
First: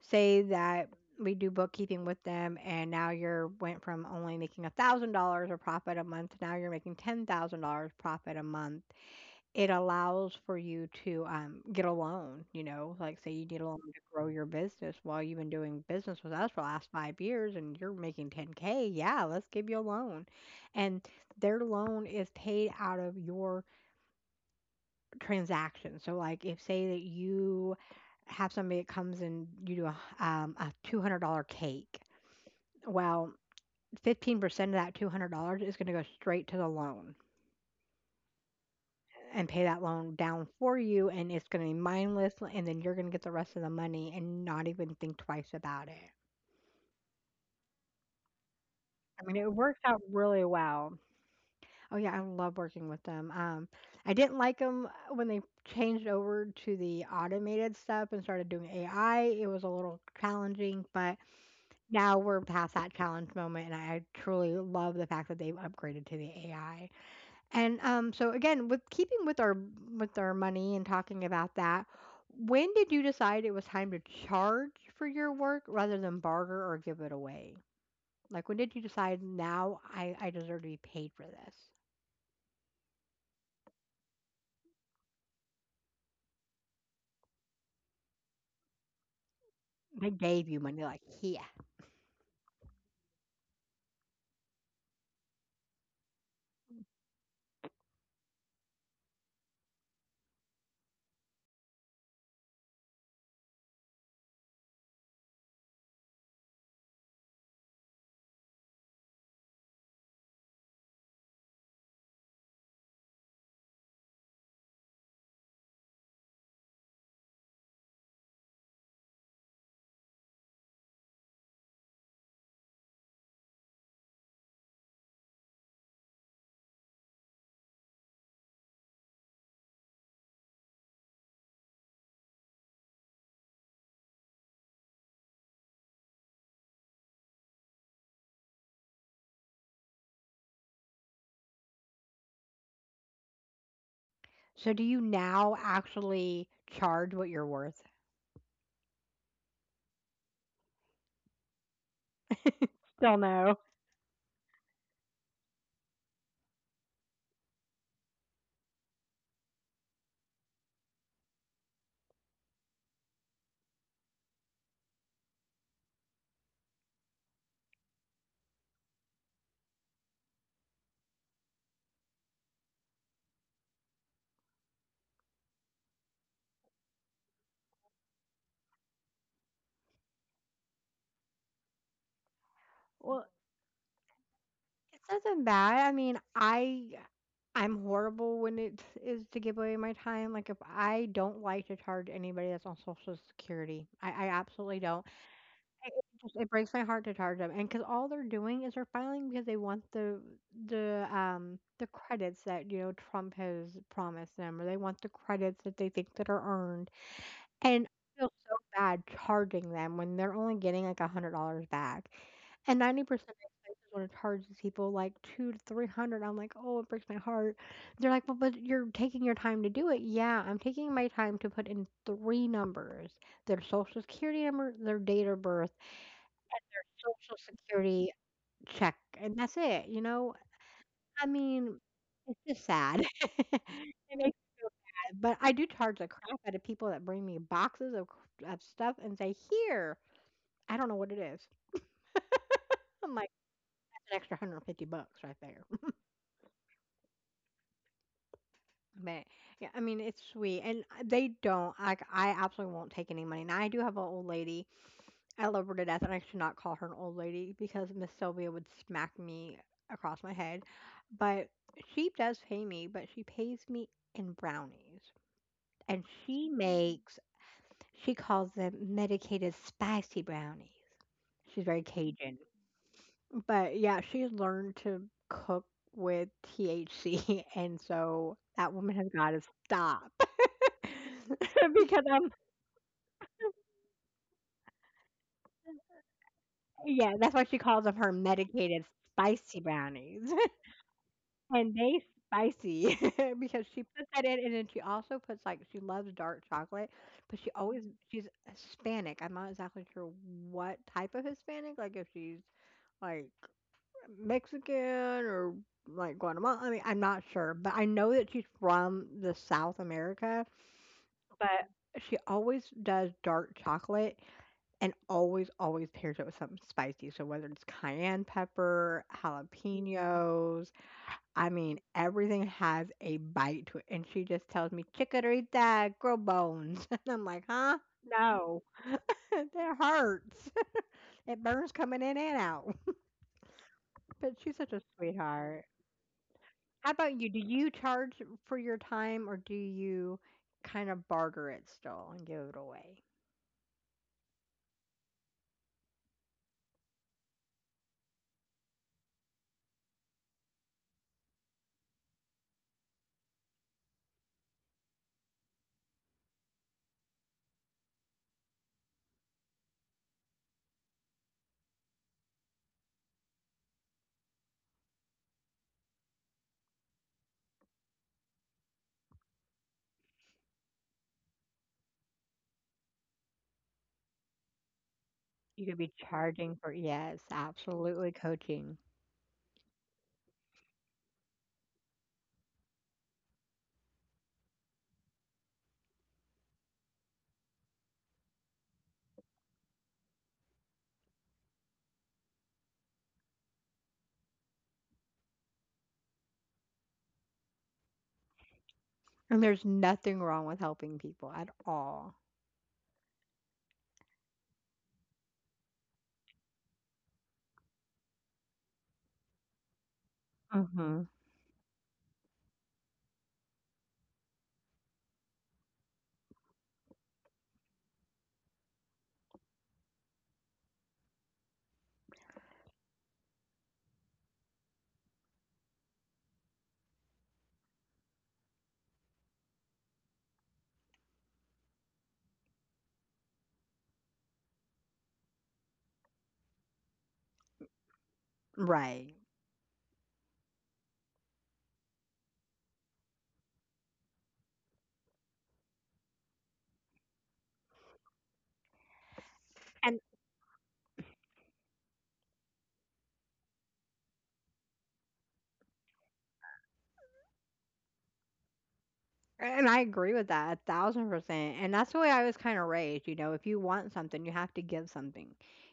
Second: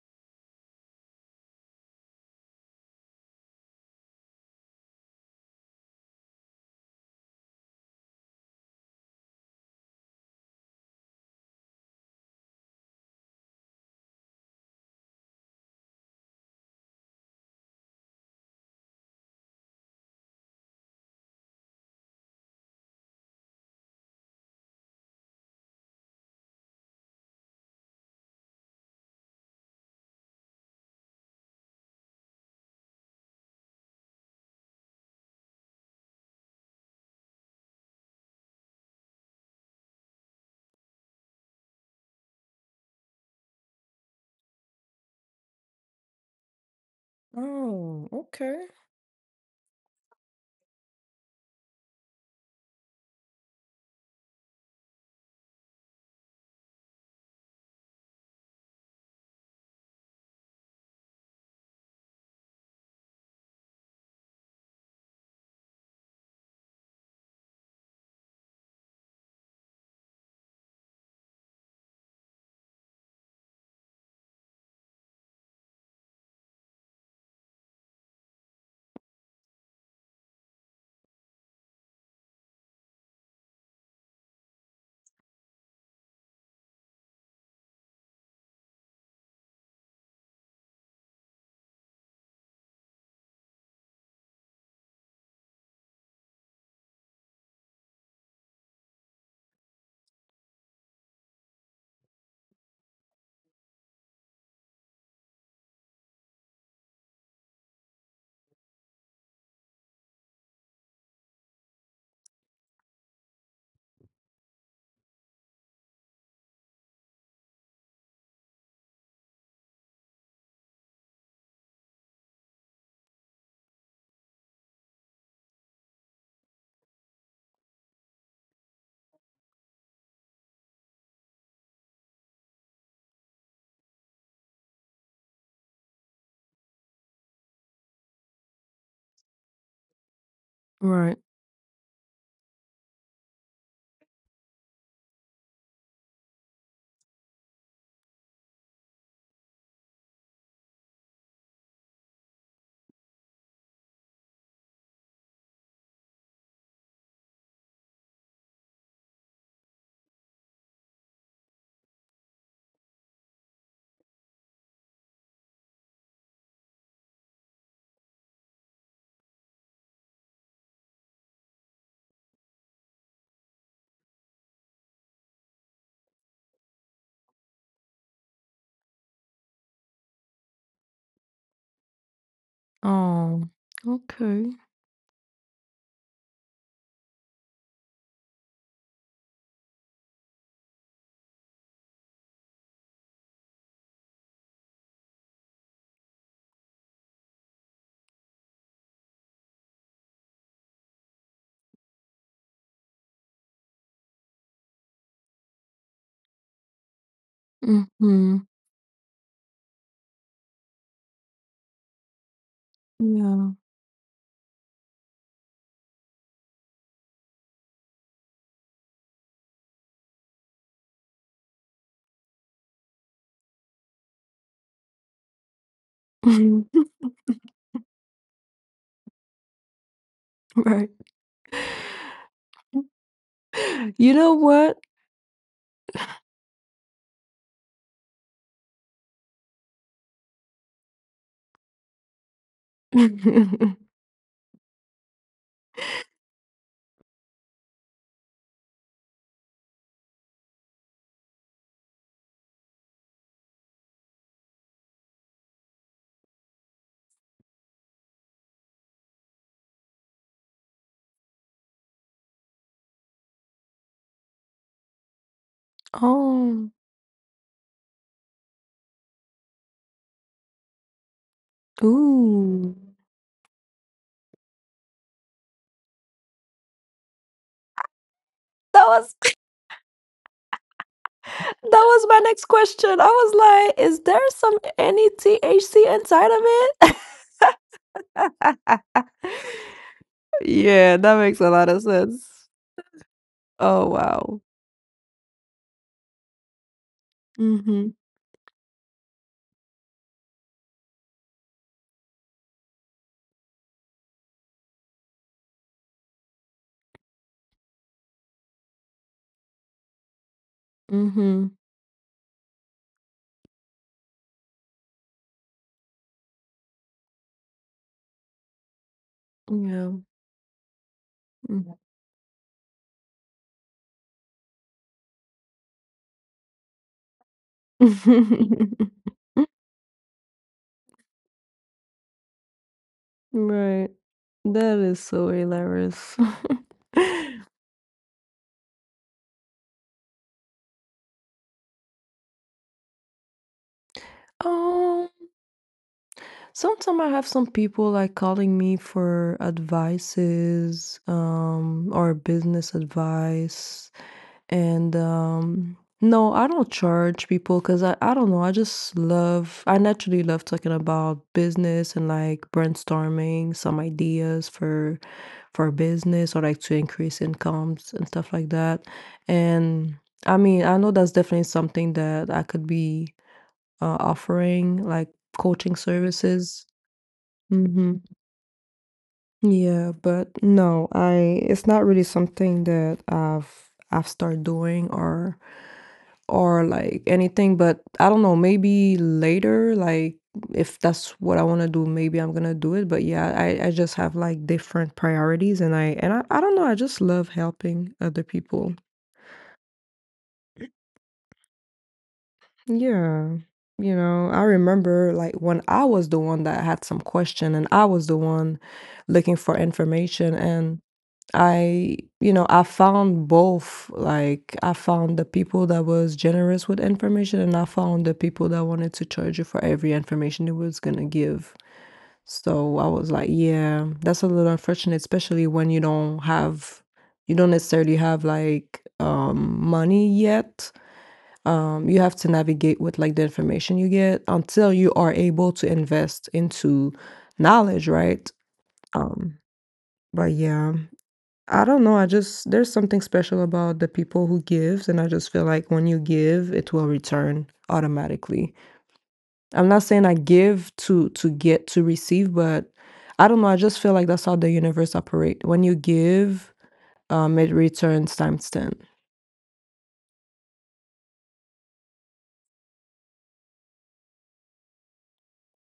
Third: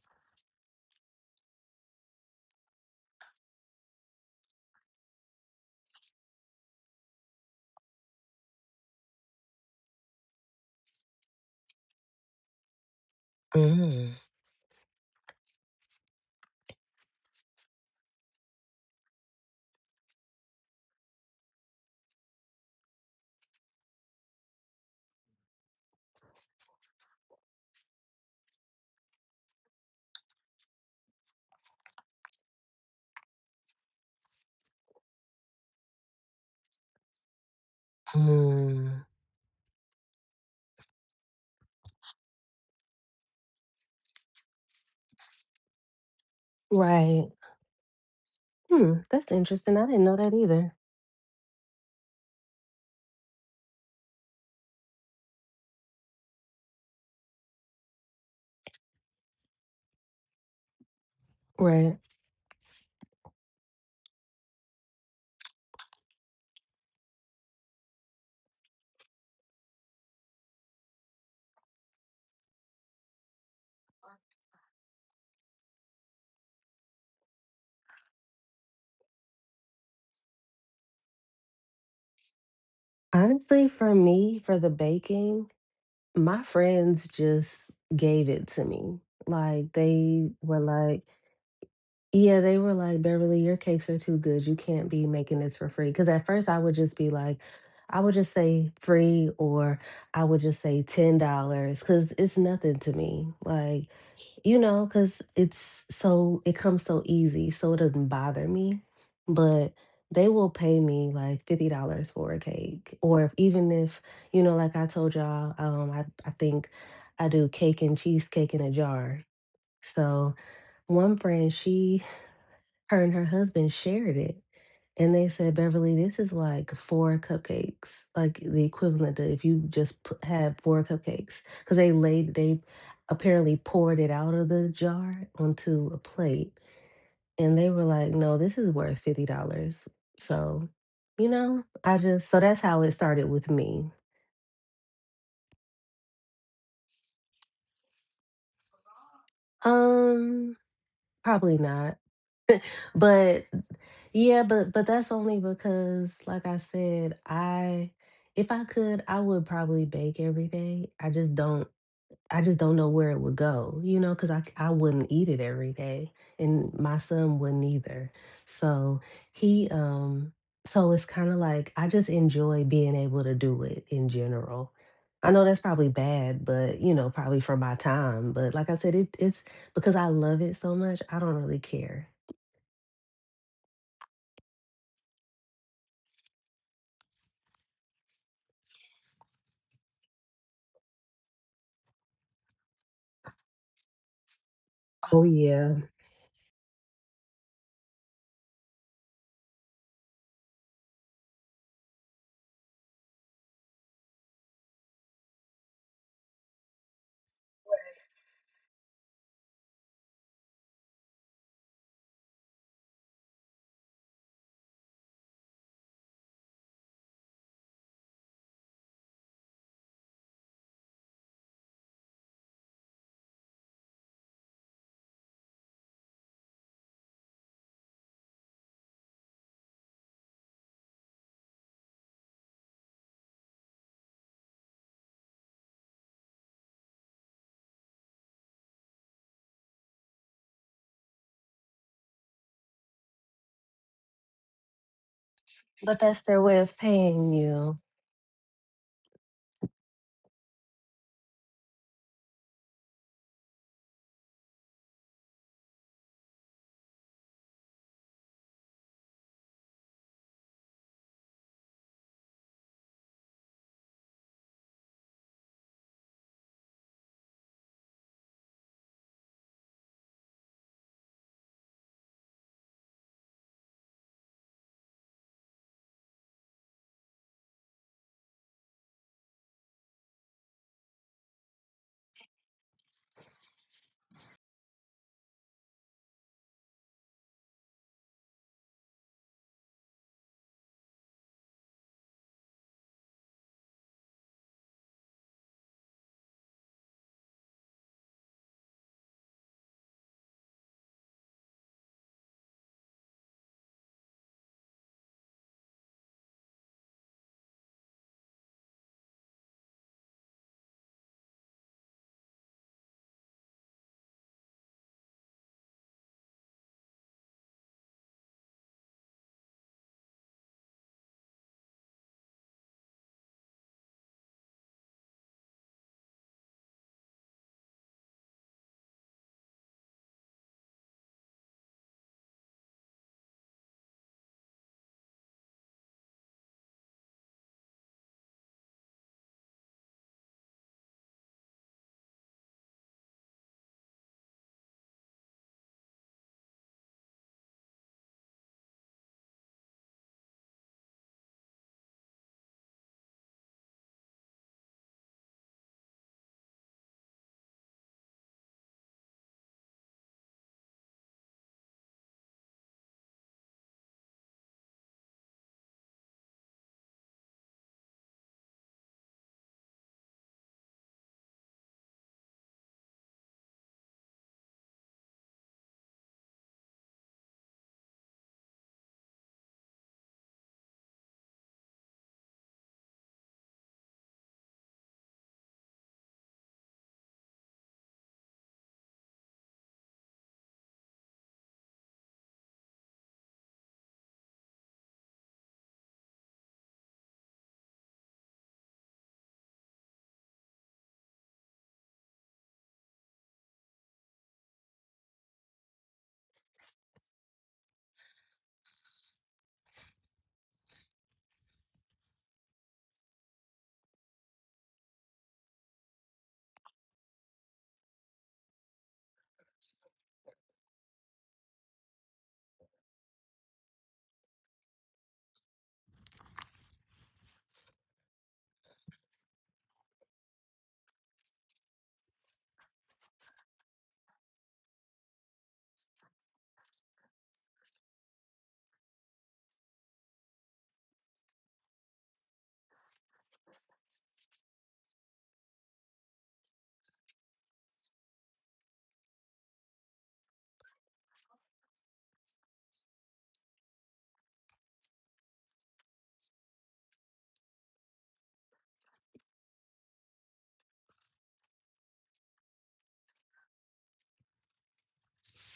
A: say that we do bookkeeping with them, and now you're went from only making $1,000 of profit a month, now you're making $10,000 profit a month. It allows for you to, get a loan, you know, like, say you need a loan to
B: Mm.
A: grow your business. "Well, you've been doing business with us for the last 5 years and you're making 10K, yeah, let's give you a loan." And their loan is paid out of your transaction. So, like, if say that you have somebody that comes and you do a $200 cake, well, 15% of that $200 is gonna go straight to the loan
B: Mm.
A: and pay that loan down for you, and it's going to be mindless, and then you're going to get the rest of the money and not even think twice about it.
B: Right.
C: Oh, okay.
B: Hmm.
A: I
B: That's
A: mean, it
B: interesting.
A: works
B: I
A: out
B: didn't know that
A: really
B: either.
A: well. Oh yeah, I love working with them. I didn't like them when they changed over to the automated stuff and started doing AI. It was a little challenging, but
B: Right.
A: now we're past that challenge moment, and I truly love the fact that they've upgraded to the AI. And so again, with keeping with our money and talking about that, when did you decide it was time to charge for your work rather than barter or give it away? Like when did you decide now I deserve to be paid for this?
B: Honestly, for me, for the baking, my friends just gave it to me. Like
A: I
B: they
A: gave you
B: were
A: money, like
B: like,
A: here.
B: Yeah, they were like, Beverly, your cakes are too good. You can't be making this for free. Because at first I would just be like, I would just say free, or I would just say $10, because it's nothing to me. Like, because it comes so easy. So it doesn't bother me. But they will pay me like $50 for a cake. Or if, even if, you know, like I told y'all, I think I do cake and cheesecake in a jar. So one friend, she her and her husband shared it. And they said, Beverly, this is like four cupcakes, like the equivalent to if you just had four cupcakes. Because they apparently poured it out of the jar onto a plate. And they were like, no, this is worth $50. So,
C: Right.
B: so that's how it started with me.
A: So do you now actually charge what you're worth?
B: Um, probably not.
A: Still
B: But
A: no.
B: yeah, but that's only because, like I said, I if I could, I would probably bake every day. I just don't know where it would go, because I wouldn't eat it every day, and my son wouldn't either. So he so it's kind of like I just enjoy being able to do it in general. I know that's probably bad, but probably for my time. But like I said, it's because I love it so much, I don't really care.
A: Well,
C: Oh, okay.
A: it's nothing bad. I mean, I'm horrible when it is to give away my time. Like if I don't like to charge anybody that's on Social Security, I absolutely don't.
B: Oh yeah.
A: It just it breaks my heart to charge them, and because all they're doing is they're filing because they want the the credits that you know Trump has promised them, or they want the credits that they think that are earned. And I feel
C: Mhm.
A: so bad charging them when they're only getting, like, $100 back. And 90%
C: Yeah.
A: of places wanna charge these people, like, 2 to 300. I'm like, "Oh, it breaks my heart." They're like, "Well, but you're taking your time to do it." Yeah, I'm taking my time to put in 3 numbers, their social security number, their date of birth,
C: *laughs*
A: social security check, and that's it, you know?
C: Right.
A: I mean, it's just sad. *laughs*
C: You
A: It
C: know
A: makes me feel
C: what?
A: bad, but I do charge the crap out of people that bring me boxes of c of stuff and say, "Here. I don't know what it is." I'm like,
C: *laughs*
A: "That's an extra 150 bucks right there." *laughs*
B: But that's their way of paying you.
A: But, yeah, I mean, it's sweet, and they don't like, I absolutely won't take any money. Now, I do have an old lady. I love her to death, and I should not call her an old lady because Miss Sylvia would smack me across my head, but she does pay me, but she pays me in brownies, and
C: Oh.
A: she calls them medicated spicy brownies. She's very Cajun.
C: Ooh.
A: But yeah, she learned to cook with THC, *laughs* and so that
C: That
A: woman has
C: was *laughs*
A: got
C: that
A: to stop. *laughs* because
C: was my next question. I was like, "Is there some any THC inside of it?"
A: yeah, that's why she calls them her medicated spicy brownies.
C: *laughs* Yeah, that makes
A: *laughs*
C: a lot
A: And
C: of
A: they
C: sense.
A: spicy *laughs* because she
C: Oh,
A: puts that in,
C: wow.
A: and then she also puts she loves dark chocolate, but she always
C: Mhm.
A: she's Hispanic. I'm not exactly sure what type of Hispanic, like if she's like Mexican or like Guatemala. I mean, I'm not sure, but I know that she's from the South America,
C: Mhm.
A: but she always does dark chocolate and always, always pairs it with something spicy. So whether it's cayenne pepper,
C: Yeah.
A: jalapenos, I
C: Mm.
A: mean, everything has a bite to it. And she just tells me, chikorita, grow bones. *laughs* And I'm like, huh? No, *laughs*
C: *laughs*
A: that hurts. *laughs* It burns coming in and out.
C: Right.
A: *laughs* But she's such
C: That
A: a
C: is so
A: sweetheart.
C: hilarious. *laughs*
A: How about you? Do you charge for your time or do you kind of barter it still and give it away?
C: Um, Sometimes I have some people like calling me for advices, or business advice. And, no, I don't charge people because I don't know, I just love I naturally love talking about business and, like, brainstorming some ideas for business or, like, to increase incomes and stuff like that. And, I mean, I know that's definitely something that I could be, offering, like,
A: You
C: coaching
A: could be charging
C: services.
A: for, yes,
C: Mhm.
A: absolutely coaching.
C: Yeah, but no, I it's not really something that I've started doing or like anything, but I don't know, maybe later, like if that's what I want to do, maybe I'm gonna do it. But yeah, I just have like different priorities and I don't know, I just love helping other people.
A: And there's nothing wrong with helping people at all.
C: Yeah. You know, I remember like when I was the one that had some question and I was the one looking for information and
A: Mhm.
C: you know, I found both. Like, I found the people that was generous with information, and I found the people that wanted to charge you for every information it was gonna give. So I was like, yeah, that's a little unfortunate, especially when you don't have, you don't necessarily have like money yet. You have to navigate with like the information you get until you are able to invest into knowledge, right?
A: Right.
C: Um, but yeah. I don't know, I just there's something special about the people who gives, and I just feel like when you give, it will return automatically. I'm not saying I give to get to receive, but I don't know, I just feel like that's how the universe operate. When you give, it returns times 10.
A: And I agree with that 1000%. And that's the way I was kind of raised. You know, if you want something, you have to give something.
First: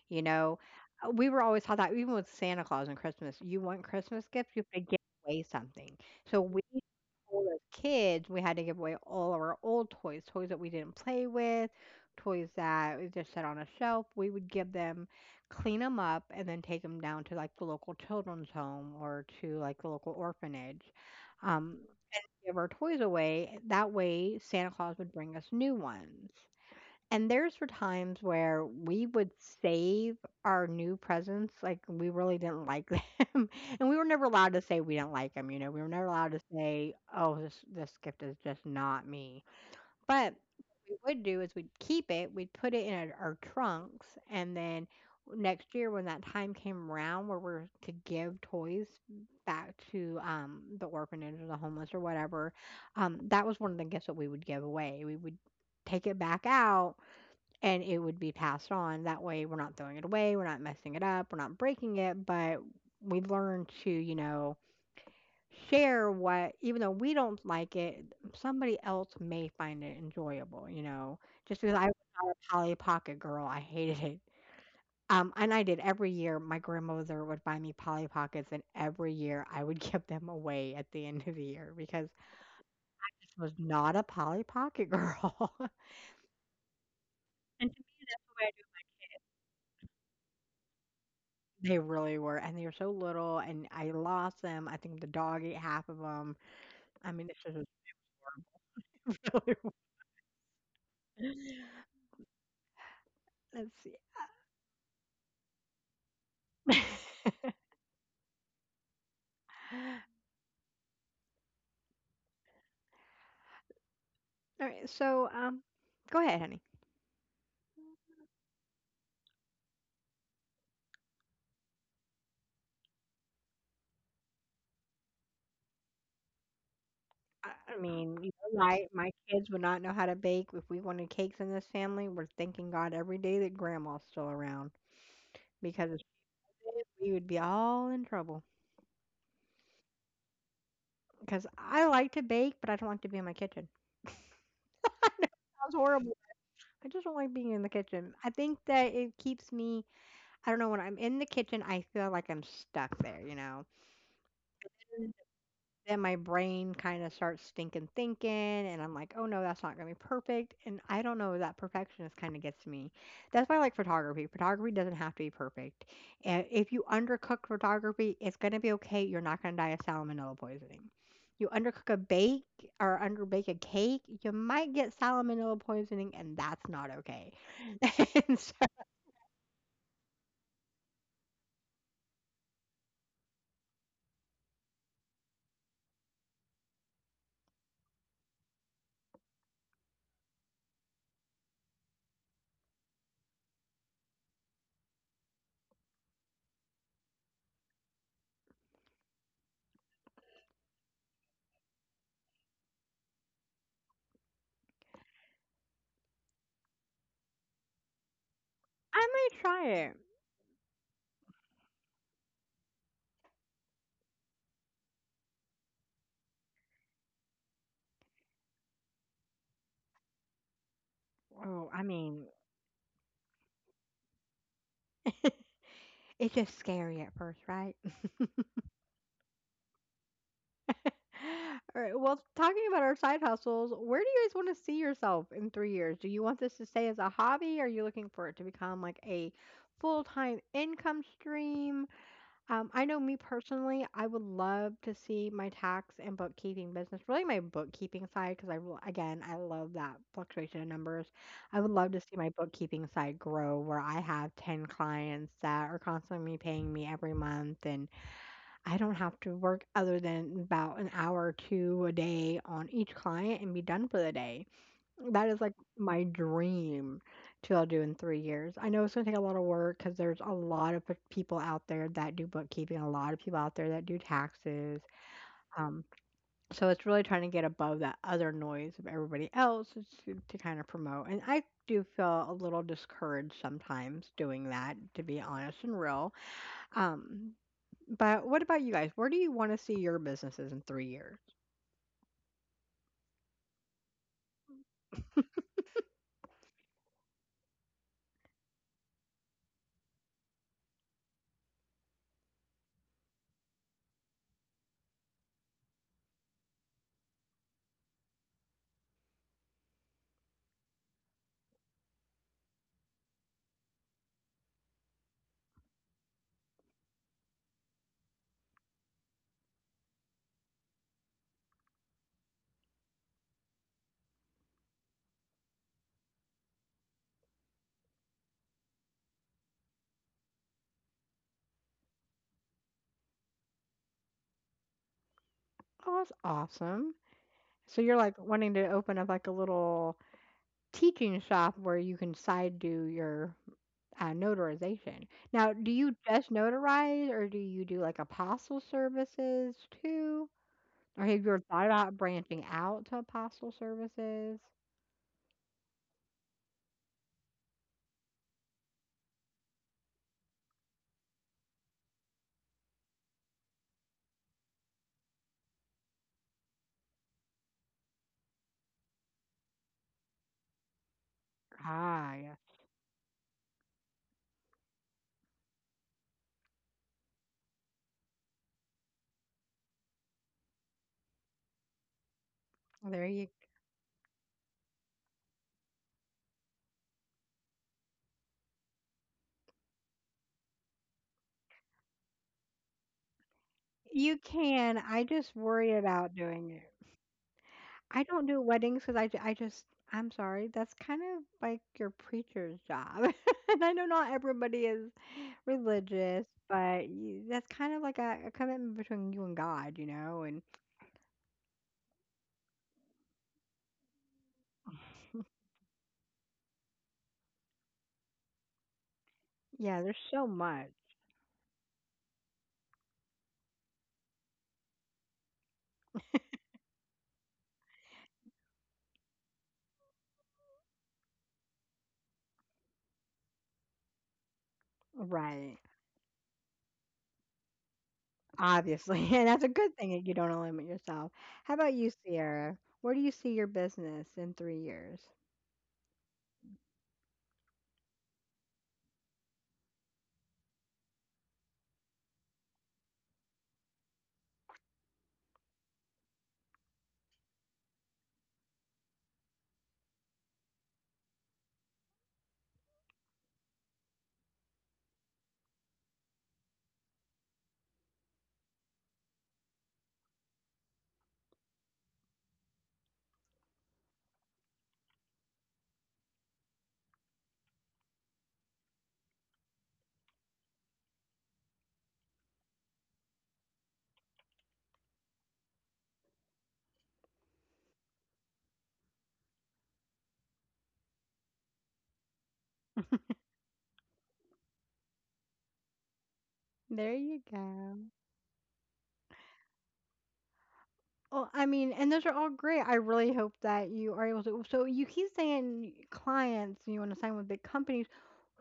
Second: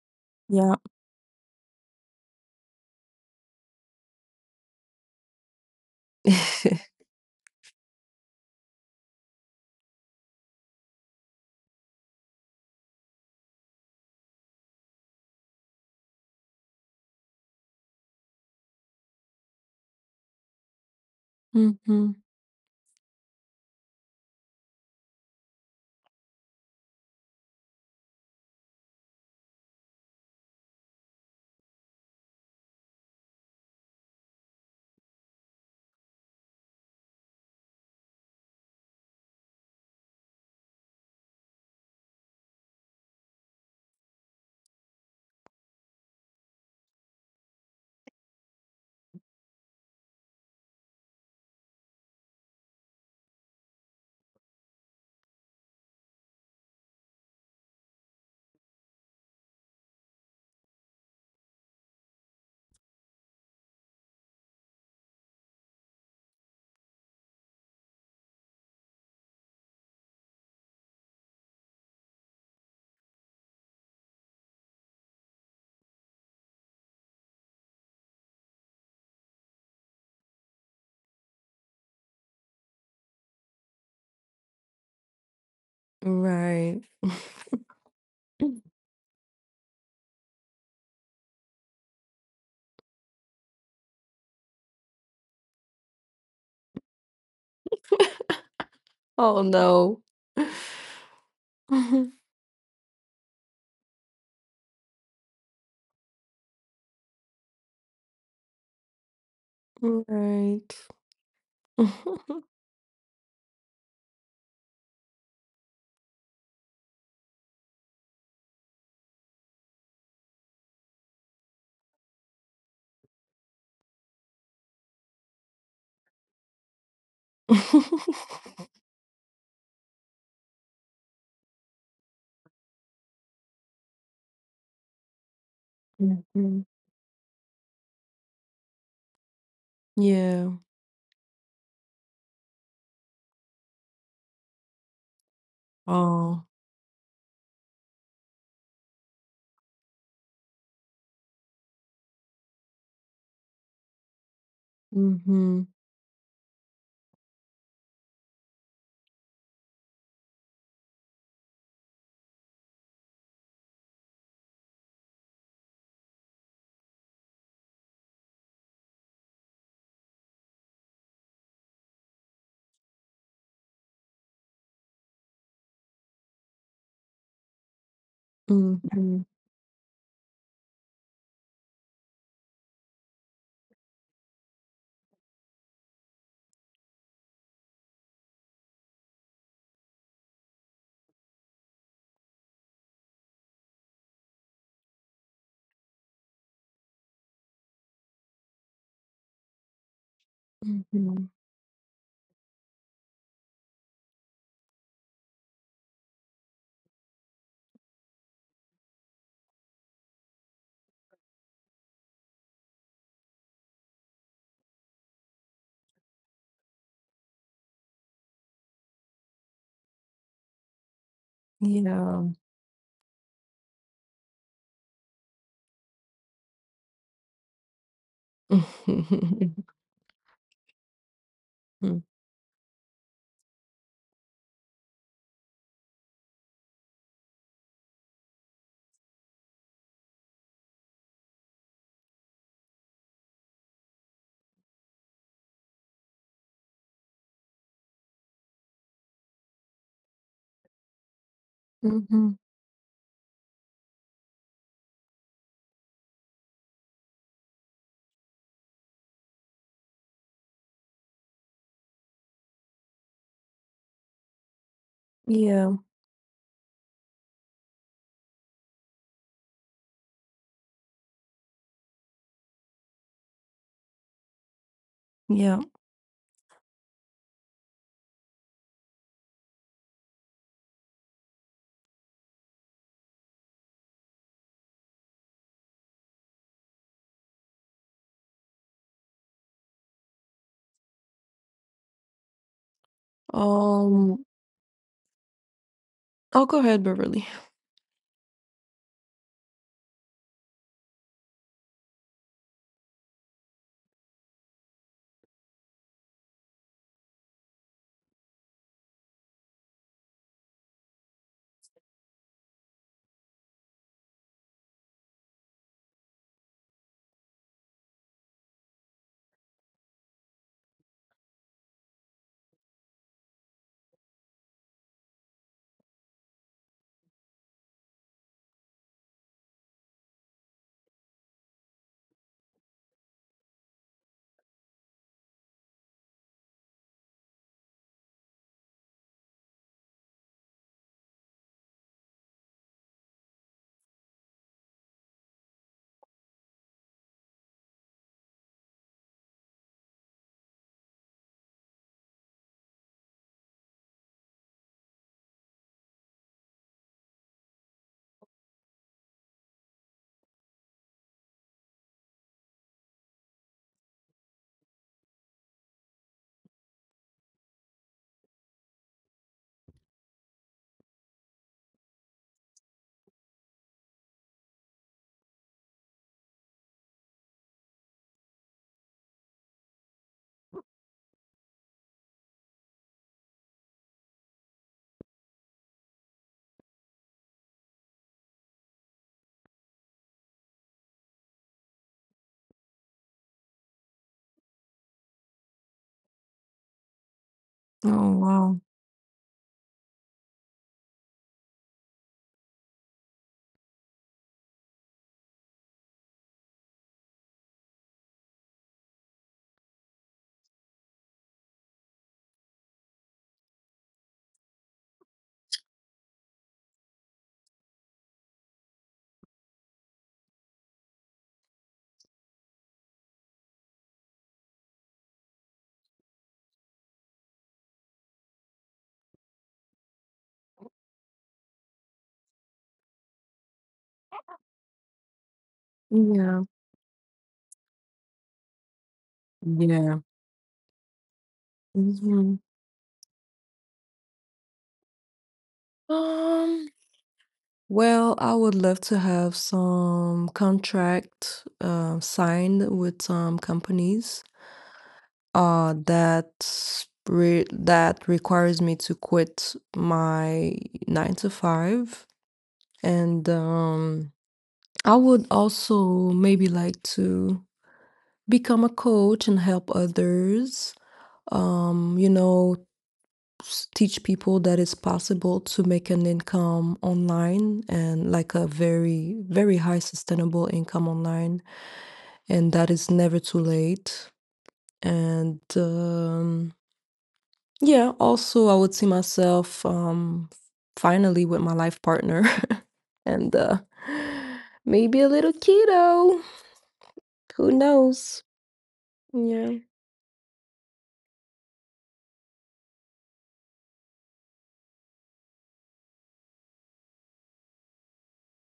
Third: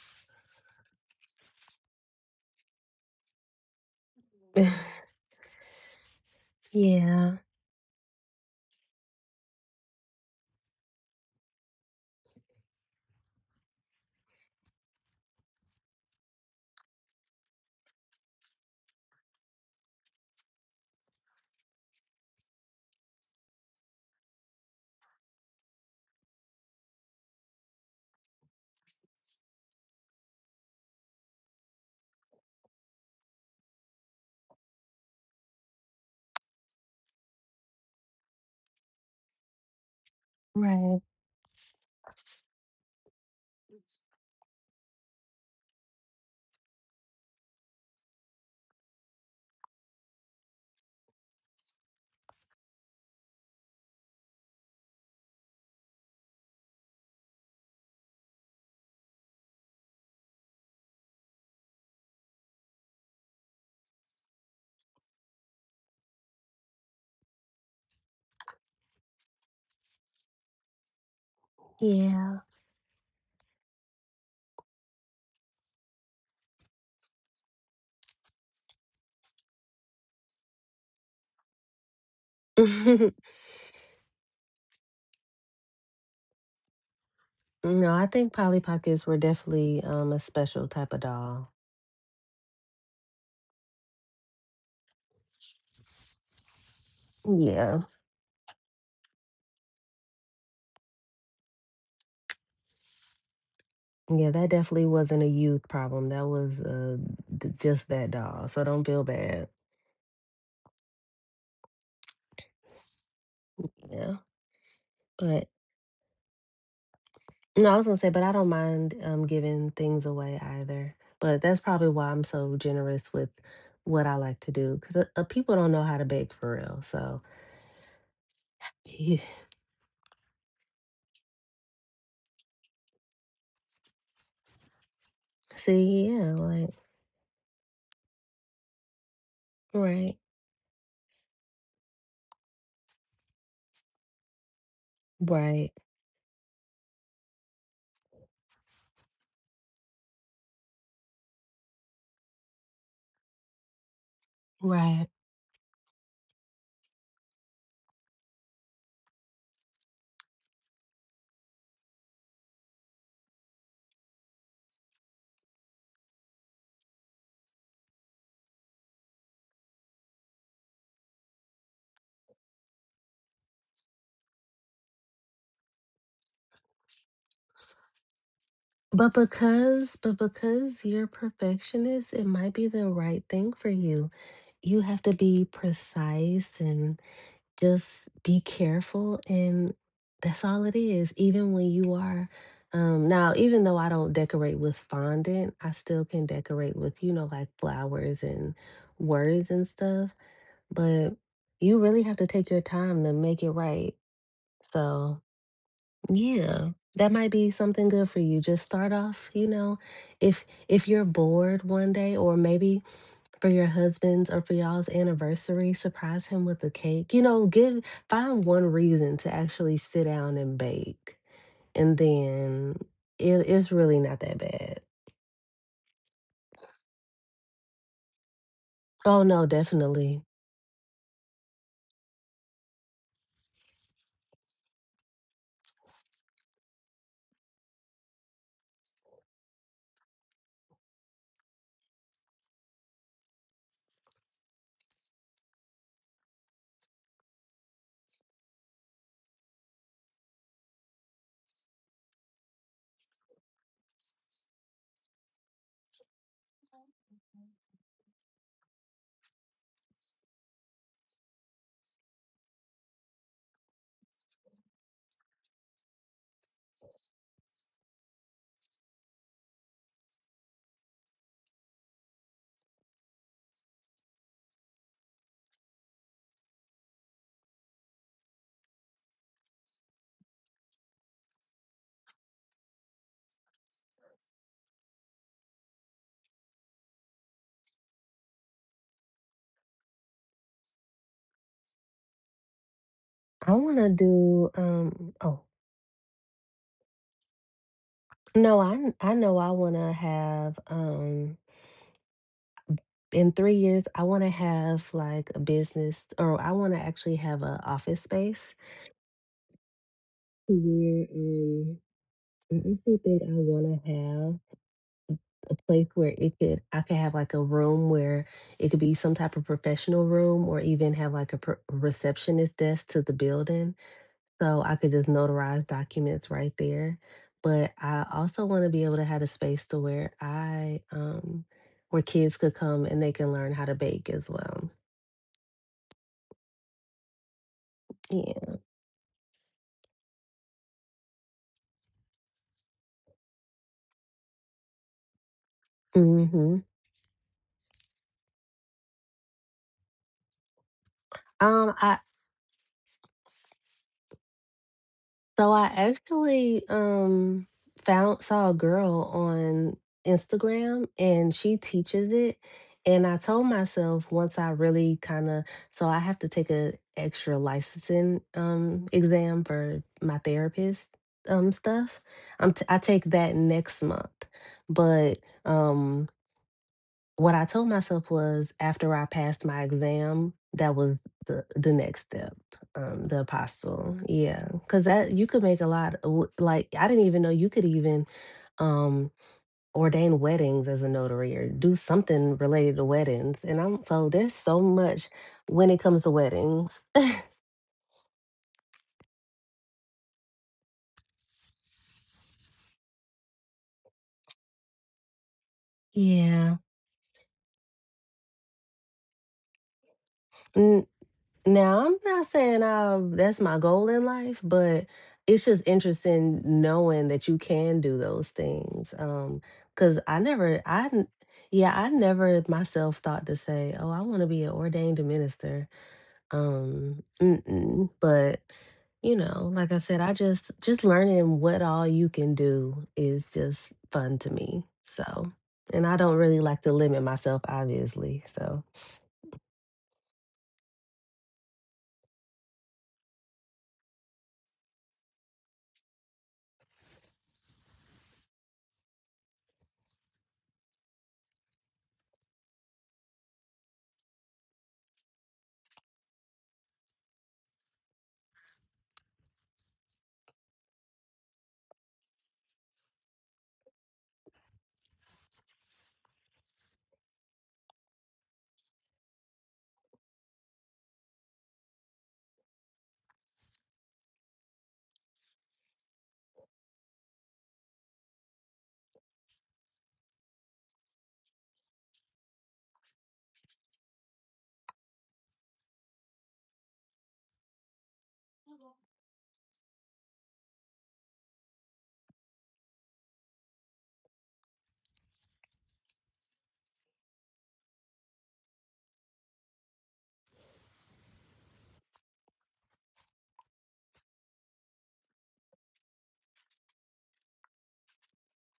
A: You know,
C: Yeah.
A: We were always taught that even with Santa Claus and Christmas, you want Christmas gifts, you have to give
B: *laughs*
A: away something. So we,
C: *laughs*
B: Yeah.
A: all as kids, we had to give away all of our old toys, toys that we didn't play with, toys that we just set on a shelf. We would give them, clean them up, and then take them down to like the local children's home or to like the local orphanage. Um,
C: Mhm.
A: Give our toys away. That way, Santa Claus would bring us new ones. And there's for times where we would save our new presents, like we really didn't like them, *laughs* and we were never allowed to say we didn't like them. You know, we were never allowed to say, "Oh, this gift is just not me." But what
B: Right.
A: we would do is we'd keep it, we'd put it in our trunks, and then next year when that time came around where we're to give toys back to the orphanage or the homeless or whatever, that was one of the gifts that we would give away. We would take it back out and it would be passed on. That way we're not throwing it away, we're not messing it up, we're not breaking it, but we learn to, you know, share what, even though we don't like it, somebody else may find it enjoyable, you know, just because I was not
B: Yeah.
A: a Polly Pocket girl, I hated it. And I did every year. My grandmother would buy me Polly Pockets, and every year I would *laughs* give them away at the end of the year because
B: *laughs*
A: I
B: No,
A: just was not a Polly Pocket girl. *laughs*
C: Right.
A: And to me,
B: I think Polly Pockets were definitely a special type of doll.
A: they really were, and they were so little, and I lost them. I think the dog ate half of them. I mean, this was
B: Yeah.
C: Oh
A: *laughs*
C: no.
A: really.
C: *laughs*
A: Let's see.
B: Yeah, that definitely wasn't a youth problem. That was just that doll. So don't feel bad.
A: *laughs*
C: Right. *laughs*
B: Yeah.
A: All right. So,
B: But
A: go ahead, honey.
B: no, I was going to say, but I don't mind giving things away either. But that's probably why I'm so generous with what I like to do because people don't know how to bake for real. So,
A: I mean, you know, my
B: *laughs*
A: my
B: yeah.
A: kids would not know how to bake if we wanted cakes in this family. We're thanking God every day that Grandma's still around because if
B: See,
A: she
B: yeah,
C: Mhm.
B: like.
A: didn't, we would be all in trouble.
B: Right,
C: Yeah.
A: Because I like to bake, but I don't like to be in my kitchen.
B: right,
A: Sounds horrible.
C: Oh.
A: I just don't like being in the kitchen. I think that it keeps me. I don't know when I'm in the kitchen, I feel like I'm stuck there. You know.
B: right.
C: Mhm.
A: Then my brain kinda starts stinking thinking, and I'm like, "Oh, no, that's not gonna be perfect," and I don't know, that perfectionist kinda gets me. That's why I like photography. Photography doesn't have to be perfect, and if you undercook photography, it's gonna be okay, you're not gonna die of salmonella poisoning. You undercook a bake or underbake a cake, you might get salmonella poisoning, and that's not okay. *laughs* And so
B: But
C: Mhm.
B: because, but because you're perfectionist, it might be the right thing for you. You have to be precise and just be careful. And that's all it is. Even when you are, now, even though I don't decorate with fondant, I still can decorate with, like flowers and words and stuff. But
C: Mhm.
B: you really have to take your time to make it right. So. Yeah, that might be something good for you. Just start
A: I
B: off,
A: might try it.
B: if you're bored one day, or maybe for your husband's or for y'all's anniversary, surprise him with a cake. You know, give find one reason to actually sit down and bake,
A: Oh,
B: and
A: I mean
C: Yeah.
B: then it's really not that bad.
A: *laughs* it's just scary at first, right?
B: Oh no,
C: *laughs*
B: definitely.
A: *laughs* All
C: Mhm.
A: right. Well, talking about our side hustles, where do you guys want to see yourself in 3 years? Do you want this to stay as a hobby? Are you looking for it to become like a full time income stream? I know me personally, I would love to see my tax and bookkeeping business, really my bookkeeping side, because I, again, I love that fluctuation in numbers. I would love to see my
C: Mhm.
A: bookkeeping side grow where I have 10 clients that are constantly paying me every month and I don't have to work other than about an hour or 2 a day on each client and be done for the day. That is, like,
C: Yeah.
A: my dream to I'll do in 3 years. I know it's gonna take a lot of work because there's a lot of p people out there that do bookkeeping, a lot of people out there that do taxes,
C: Yeah.
A: um, so it's really trying to get above that other noise of everybody else is to kinda promote, and I do feel a little discouraged sometimes doing that, to be honest and real. Um, but what about you guys? Where do you want to see your businesses in 3 years?
B: I want to
C: Um.
B: do. Oh
C: I'll go ahead, Beverly.
B: no, I know I want to have. In 3 years, I want to have like a business or I want to actually have an office space where I also think I want to have a place where I could have like a room where it could be some type of professional room or even have like a receptionist desk to the building. So I could just notarize documents right there. But I also want to be able to have a space to where kids could come and they can learn how to bake as well.
A: Oh, that's awesome. So you're like
B: Yeah.
A: wanting to open up like a little teaching shop where you can side do your notarization. Now, do you just
B: Hmm.
A: notarize or do you do like apostle services too? Or have you ever thought
B: I
A: about branching out to apostle services?
B: so I actually, found saw a girl on Instagram, and she teaches it, and I told myself once I really kinda so I have to take a extra licensing exam for my therapist stuff.
A: Ah, yeah.
B: I take that next month, but, um What I told myself was after I passed my exam, that was the next step, the
A: There you
B: apostle. Yeah. Because that you could make a lot w like, I didn't even know you could even, um, ordain weddings as a notary or do something related to weddings, and I'm so there's
A: you
B: so
A: can.
B: much
A: I just
B: when it
A: worry
B: comes to
A: about doing
B: weddings.
A: it.
B: *laughs*
A: I
C: Oh
A: don't do
C: wow.
A: weddings weddings because I ju I just I'm sorry, that's kind of like your preacher's job, *laughs* and I know not everybody is religious,
B: Yeah.
A: but y that's kind of like a commitment between you and God, you know, and
B: Now, I'm not saying that's my goal in life, but it's just interesting knowing that you can do those things.
A: yeah,
B: 'Cause
A: there's
B: I
A: so
B: never,
A: much.
B: I, n- yeah, I never myself thought to say, oh, I want to be an ordained minister. Mm-mm. But like I said, I just learning what all you can do is just fun to me. So,
A: Right,
B: and I don't really
C: Yeah.
B: like to limit myself, obviously. So.
A: obviously, *laughs* and that's a good thing
C: Yeah.
A: that you don't limit yourself. How about you,
C: Hmm.
A: Sierra? Where do you see your business in 3 years?
C: Um. Well, I would love to have some contract signed with some companies. Uh, that that requires me to quit my nine to five and I would also maybe like to become a coach and help others. You know, s- teach people that it's possible to make an income online and like a very, very high sustainable income online, and that is never too late. And yeah, also I would see myself finally with my life partner *laughs* and maybe a little kiddo.
A: There you
C: Who
A: go.
C: knows? Yeah.
A: Well, I mean, and those are all great. I really hope that you are able to. So you keep saying clients, and you want to sign with big companies.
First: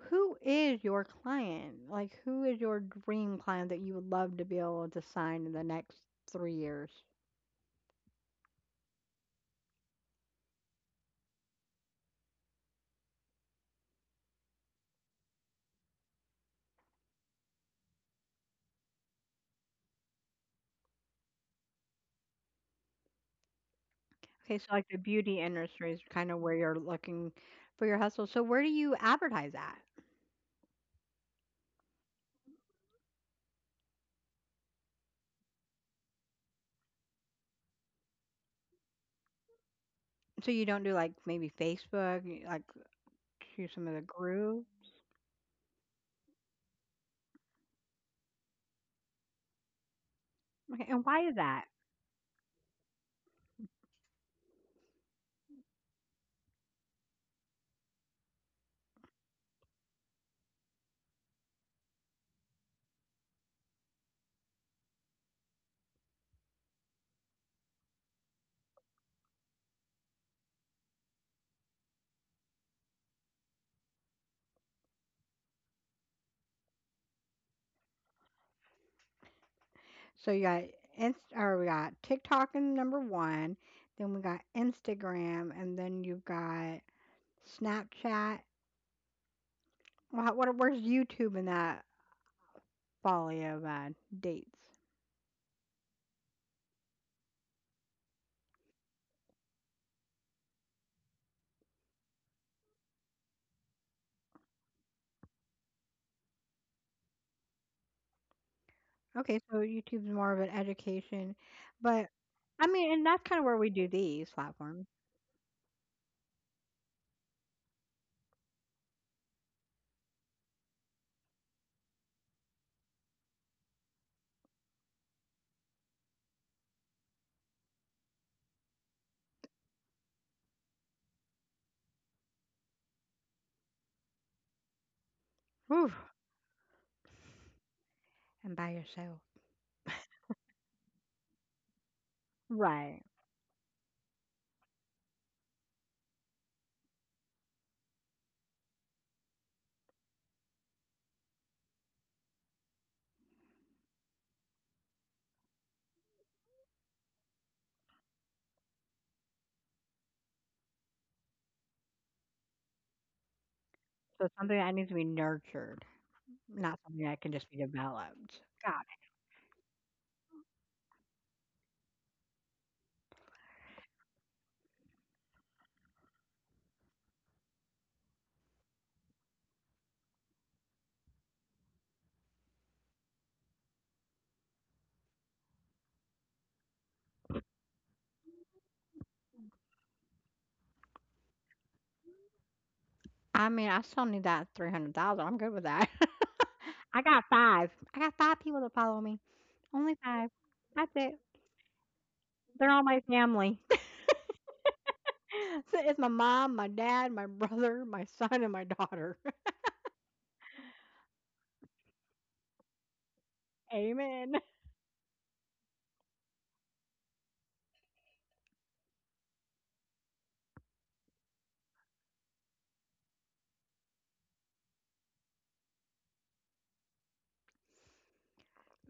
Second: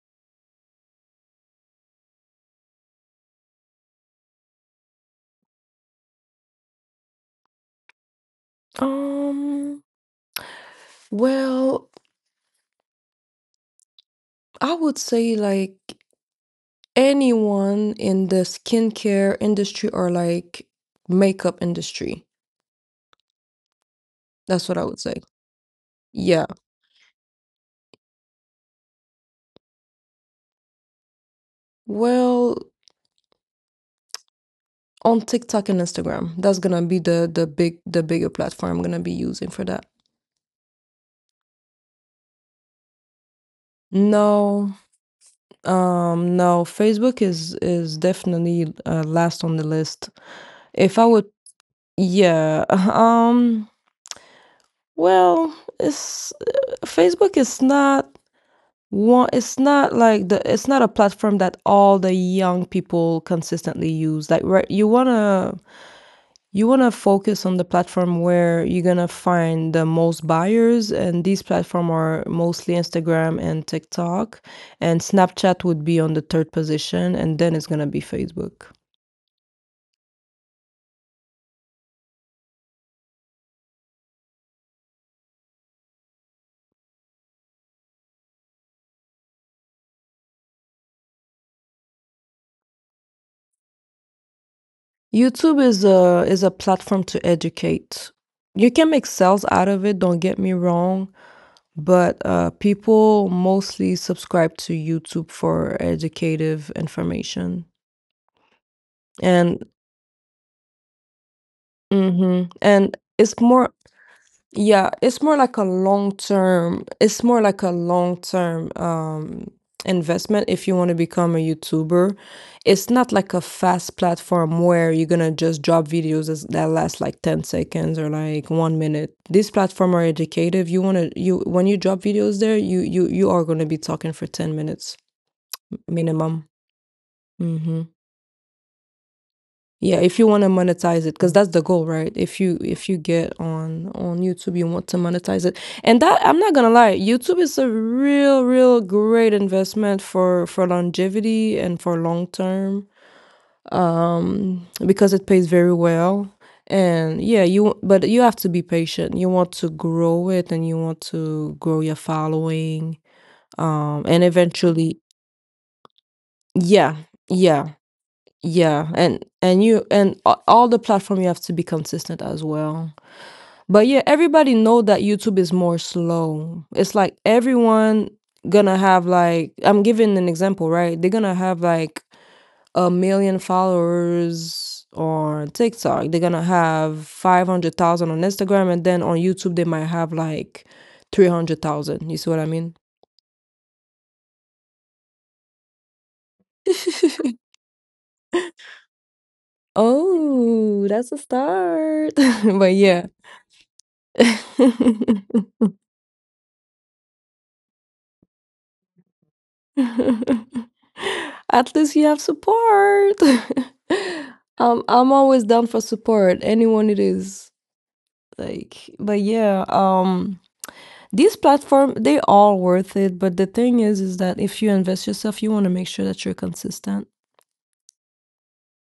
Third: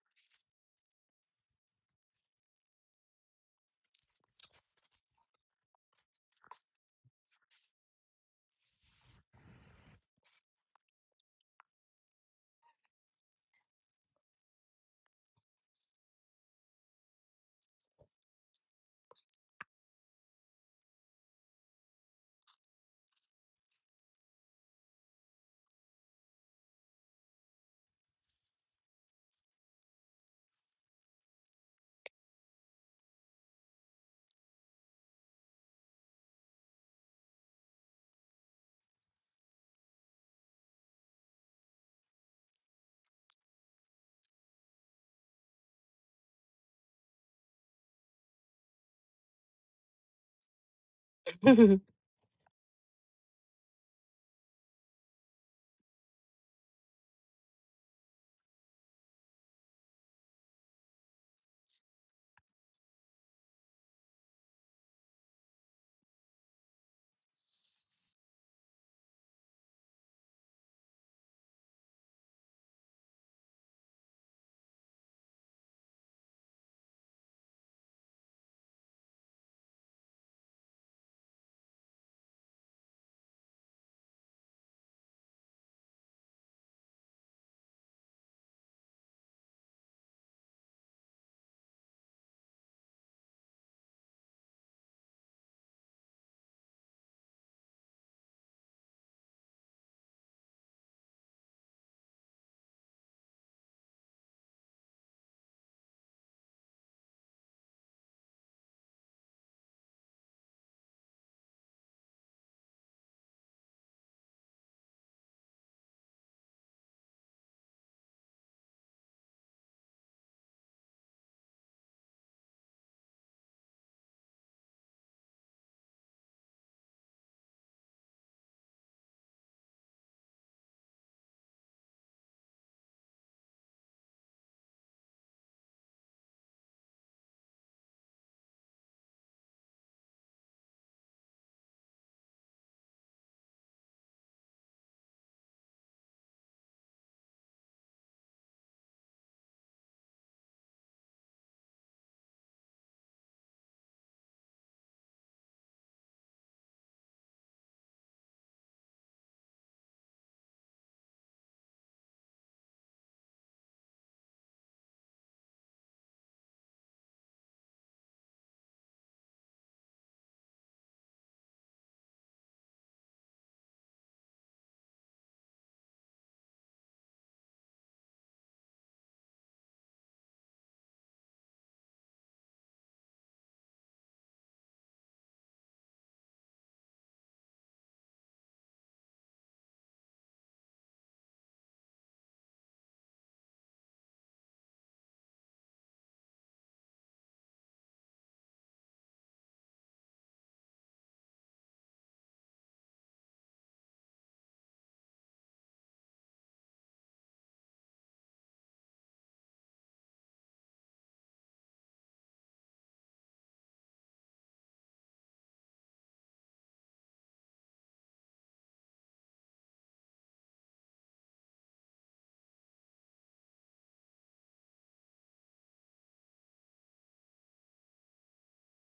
A: Who is your client? Like, who is your dream client that you would love to be able to sign in the next 3 years?
C: Um, well, I would say like anyone in the skincare industry or like makeup industry.
A: Okay, so
C: That's what I
A: like the
C: would say.
A: beauty industry is kind of
C: Yeah.
A: where you're looking for your hustle. So where do you advertise at?
C: Well, on TikTok and Instagram. That's gonna be the bigger platform I'm gonna be using for that.
A: So you don't do like maybe Facebook, you, like to some of the group.
C: No. No, Facebook is definitely last on the list.
A: Okay,
C: If
A: and
C: I
A: why
C: would,
A: is that?
B: *laughs*
C: yeah. *laughs* Well, it's Facebook is not one it's not like the it's not a platform that all the young people consistently use. Like right, you want to focus on the platform where you're going to find the most buyers and these platform are mostly Instagram and TikTok and Snapchat would be on the third position and then it's going to be Facebook.
A: So you got Inst- or we got TikTok in number one, then we got Instagram, and then you've got Snapchat. What, where's YouTube in that folly of dates?
C: YouTube is a platform to educate. You can make sales out of it, don't get me wrong, but people mostly subscribe to YouTube for educative information.
A: Okay, so
C: And
A: YouTube's more of an education, but
C: mhm,
A: I mean,
C: and
A: and that's kind
C: it's
A: of where we
C: more
A: do these platforms.
C: yeah, it's more like a long term, it's more like a long term investment if you want to become a YouTuber. It's not like a fast platform where you're gonna just drop videos as- that last like 10 seconds or like 1 minute. These platforms are educative. You wanna you When you drop videos there, you are gonna be talking for 10 minutes
A: Whew,
C: minimum. Mm-hmm.
A: and by yourself.
C: Yeah, if you want to monetize it, because that's the goal, right? If you
A: Right.
C: get on YouTube, you want to monetize it, and that I'm not gonna lie, YouTube is a real, real great investment for longevity and for long term, because it pays very well. And yeah, you but you have to be patient. You want to grow it, and you want to grow your following, and
A: So it's something that needs to
C: eventually,
A: be nurtured, not
C: yeah,
A: something that can just be
C: yeah.
A: developed.
C: Yeah, and you all the platform you have to be consistent as well. But yeah, everybody know that YouTube is more slow. It's like everyone gonna have like I'm giving an example, right? They're gonna have like a million followers on TikTok. They're gonna have 500,000 on Instagram and then on YouTube they might have like 300,000. You see what I mean?
A: I mean, I still need that 300,000. I'm good with that. *laughs* I got
C: *laughs*
A: 5. I got 5 people that follow me. Only 5.
C: Oh,
A: That's
C: that's a
A: it.
C: start. *laughs*
A: They're
C: But
A: all my
C: yeah.
A: family. *laughs*
C: *laughs*
A: So it's my mom, my dad, my brother, my son, and my daughter.
C: *laughs* At least you have support.
A: *laughs* Amen.
C: *laughs* I'm always down for support, anyone it is. Like, but yeah, these platform, they all worth it, but the thing is that if you invest yourself, you want to make sure that you're consistent.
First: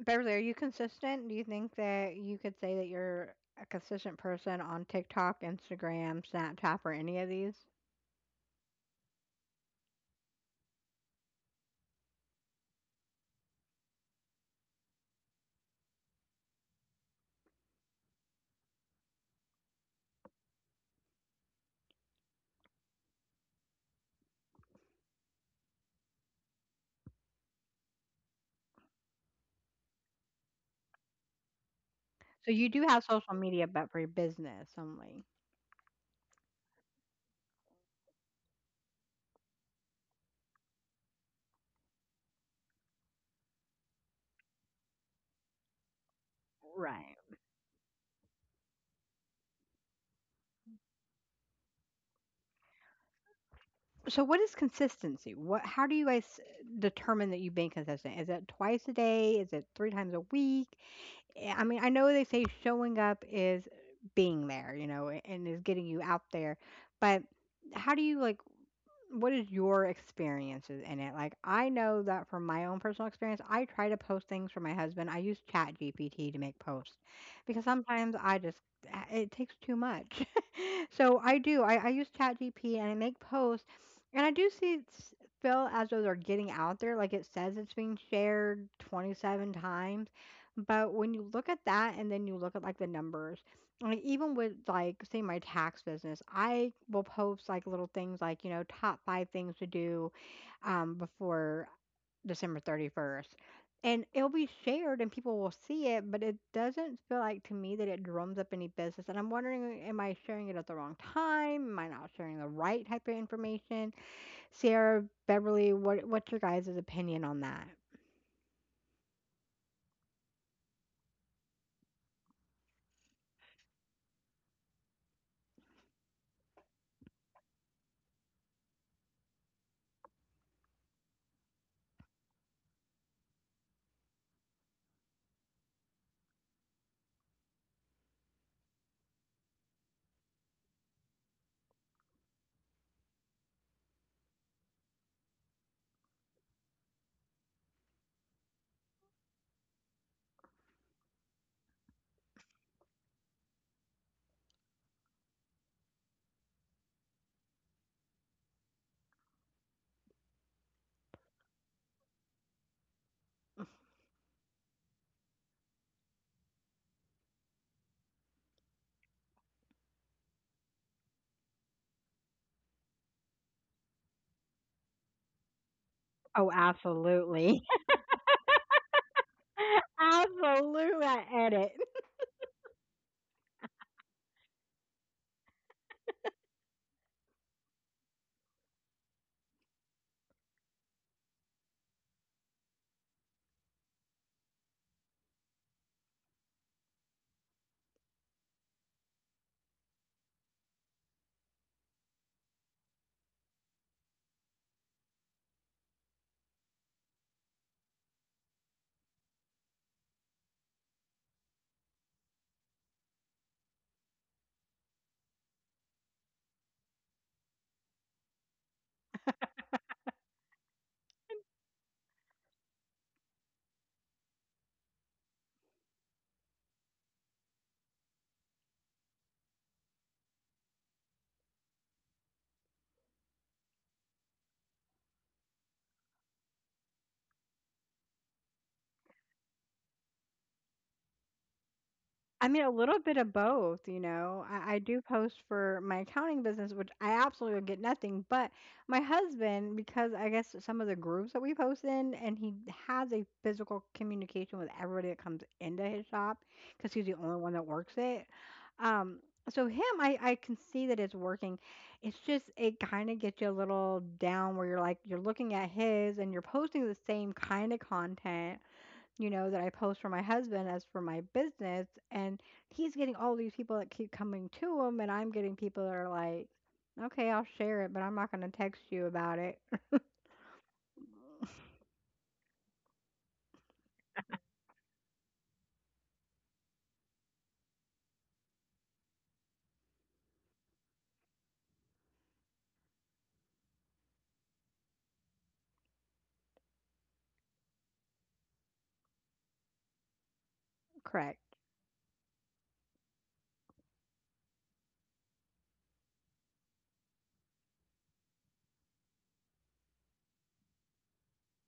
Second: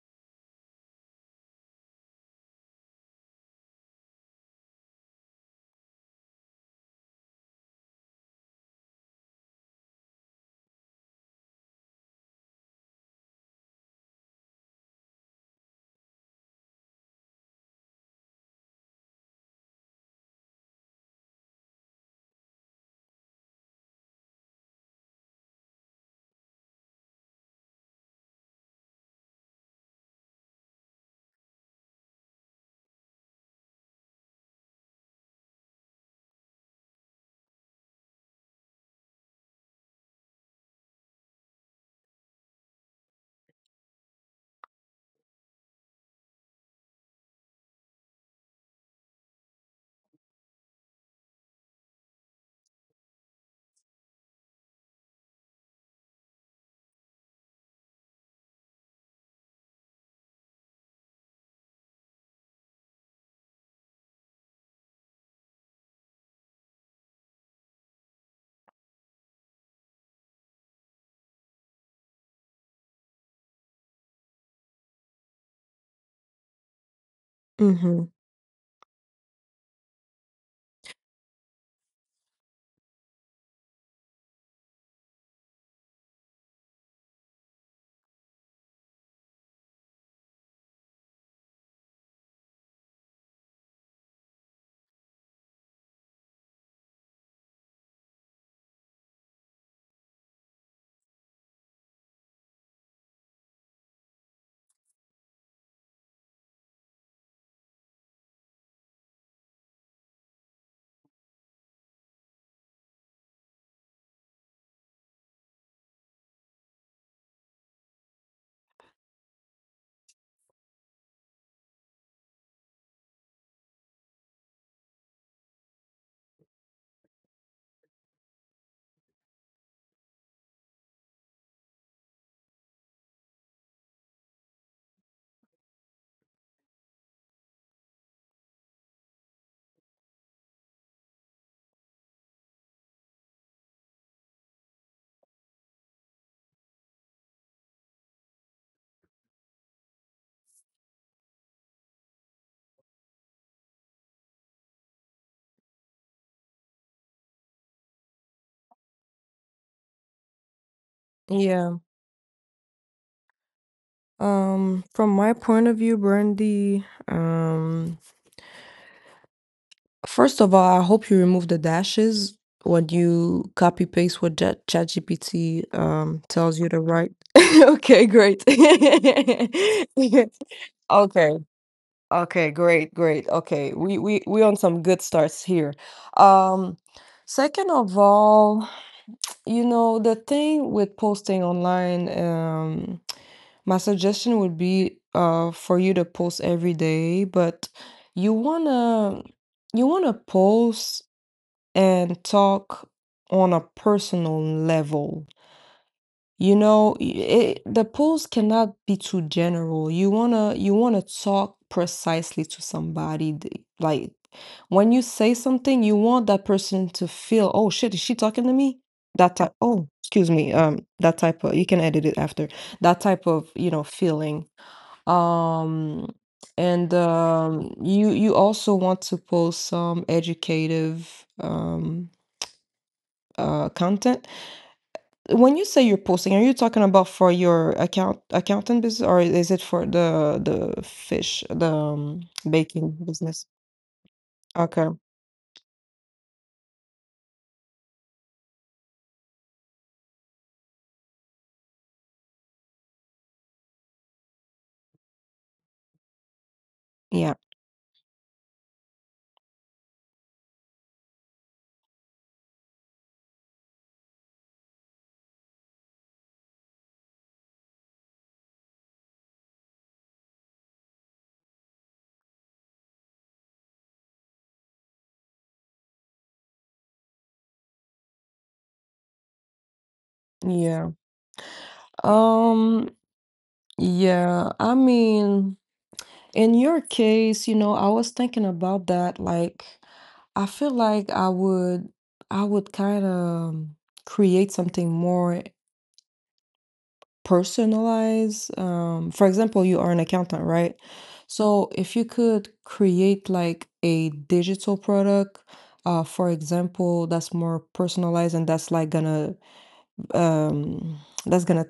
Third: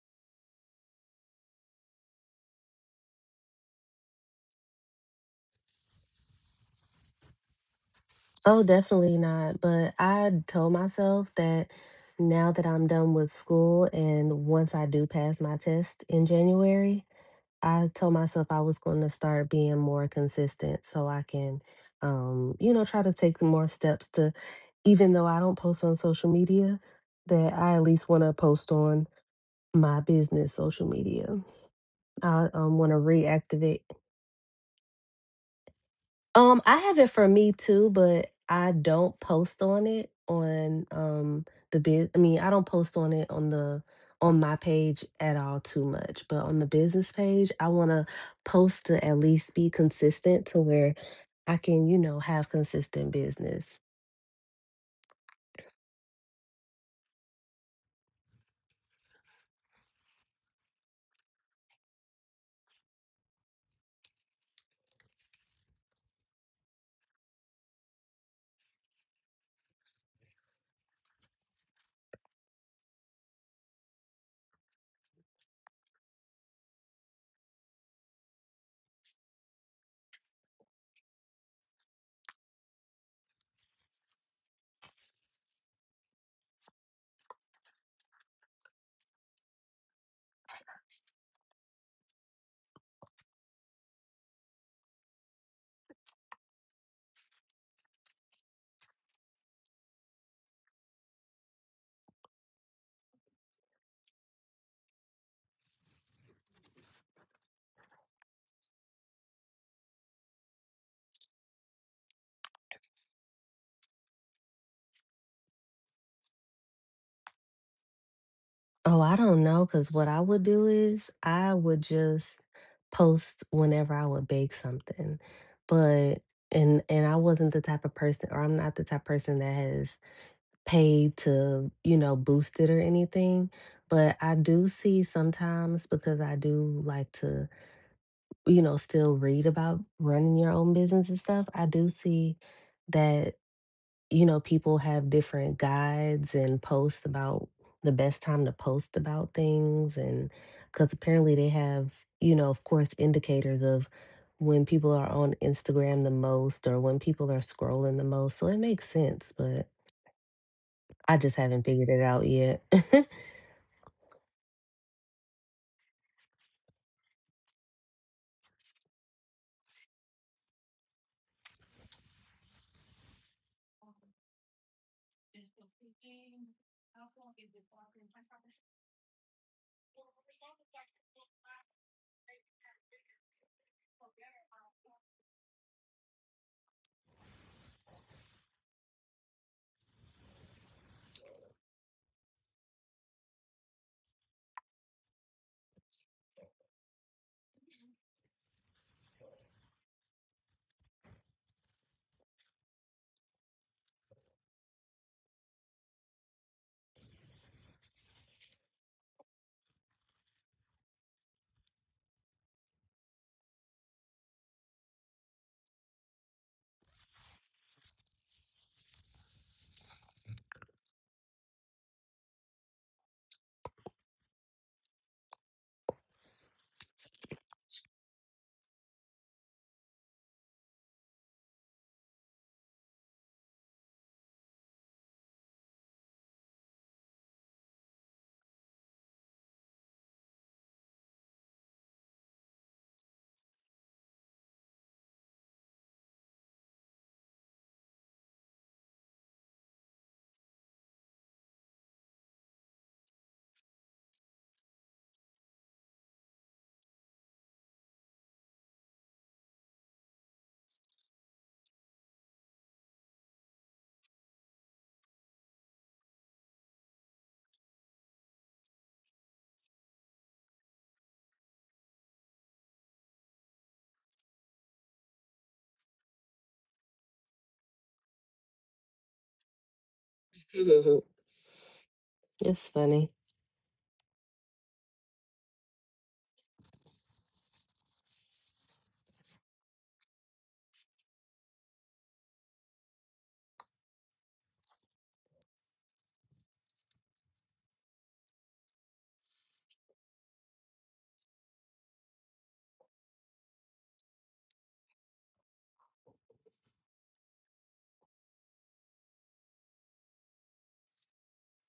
A: Beverly, are you consistent? Do you think that you could say that you're a consistent person on TikTok, Instagram, Snapchat, or any of these?
B: Oh, definitely not. But I told myself that now that I'm done with school and once I do pass my test in January, I told myself I was going to start being more consistent so I can, try to take more steps to, even though I don't post on social media, that I at least want to post on my business social media. I
A: So you do
B: want to
A: have social media,
B: reactivate.
A: but for your business only.
B: I have it for me too, but I don't post on it on the biz. I mean, I don't post on it on the on my page at all too much, but on the business
A: Right.
B: page, I want to post to at least be consistent to where I can, have consistent business.
A: So what is consistency? What how do you guys determine that you've been consistent? Is it twice a day? Is it 3 times a week? Eh, I mean, I know they say showing up is being there, you know, and is getting you out there, but how do you like what is your experiences in it? Like, I know that from my own personal experience, I try to post things for my husband. I use Chat GPT to make posts because
C: Hmm.
A: sometimes I just ah, it takes too much. *laughs* So I do. I use GPT and I make posts, and I do see it's feel as though they're getting out there. Like it says it's being shared 27 times, but when you look at that and then you look at like the numbers like, even with, like, say my tax business, I will post, like, little things like, you know, top five things to do before December 31st. And it'll be shared and people will see it, but it doesn't feel like to me that it drums up any business. And I'm wondering, am I sharing it at the wrong time? Am I not sharing the right type of information? Sarah, Beverly, what's your guys' opinion on that?
B: Oh, I don't know, because what I would do is I would just post whenever I would bake something, but and I wasn't the type of person, or I'm not the type of person that has paid to, boost it or anything. But I do see sometimes because I do like to, still read about running your own business and stuff. I do see that, people have different guides and posts about the best time to post about things. And because apparently they have, of course, indicators of when people are on Instagram the most or when people are scrolling the most. So it makes sense. But I just haven't
C: Yeah.
B: figured it out yet. *laughs*
C: From my point of view, Brandy, first of all, I hope you remove the dashes when you copy paste what Ja- ChatGPT
A: Oh,
C: tells you to write. *laughs*
A: absolutely.
C: Okay, great. *laughs*
A: *laughs* Absolutely. I
C: Okay.
A: edit.
C: Okay, great, great. Okay. We on some good starts here. Um, Second of all, you know, the thing with posting online, my suggestion would be for you to post every day, but you wanna you wanna post and talk on a personal level. You know, y- the polls cannot be too general. You wanna talk precisely to somebody. Like when you say something, you want that person to feel, oh shit, is she talking to me? That type, oh, excuse me, that type of, you can edit it after. That type of, feeling. Um, and you also want to post some educative content. When you say you're posting, are you talking about for your accountant business, or is it for the fish, the
A: I mean, a
C: baking
A: little bit of
C: business?
A: both, you know. I
C: Okay.
A: do post for my accounting business, which I absolutely get nothing. But my husband, because I guess some of the groups that we post in, and he has a physical communication with everybody that comes into his shop, because he's the
C: Yeah.
A: only one that works it. Um, so him, I can see that it's working. It's just it kind of gets you a little down where you're like you're looking at his and you're posting the same kind of content you know, that I post for my husband as for my business. And he's getting all these people that keep coming to him, and I'm getting people that are like, okay, I'll share it, but I'm not going to text you about it.
C: Yeah.
B: Mhm. It's
C: Um,
B: funny.
C: yeah, I mean, in your case, you know, I was thinking about that. Like, I feel like, I would kind of create something more personalize, for example, you are an accountant, right?
A: Correct.
C: So if you could create like a digital product, for example, that's more personalized, and that's like gonna um, that's gonna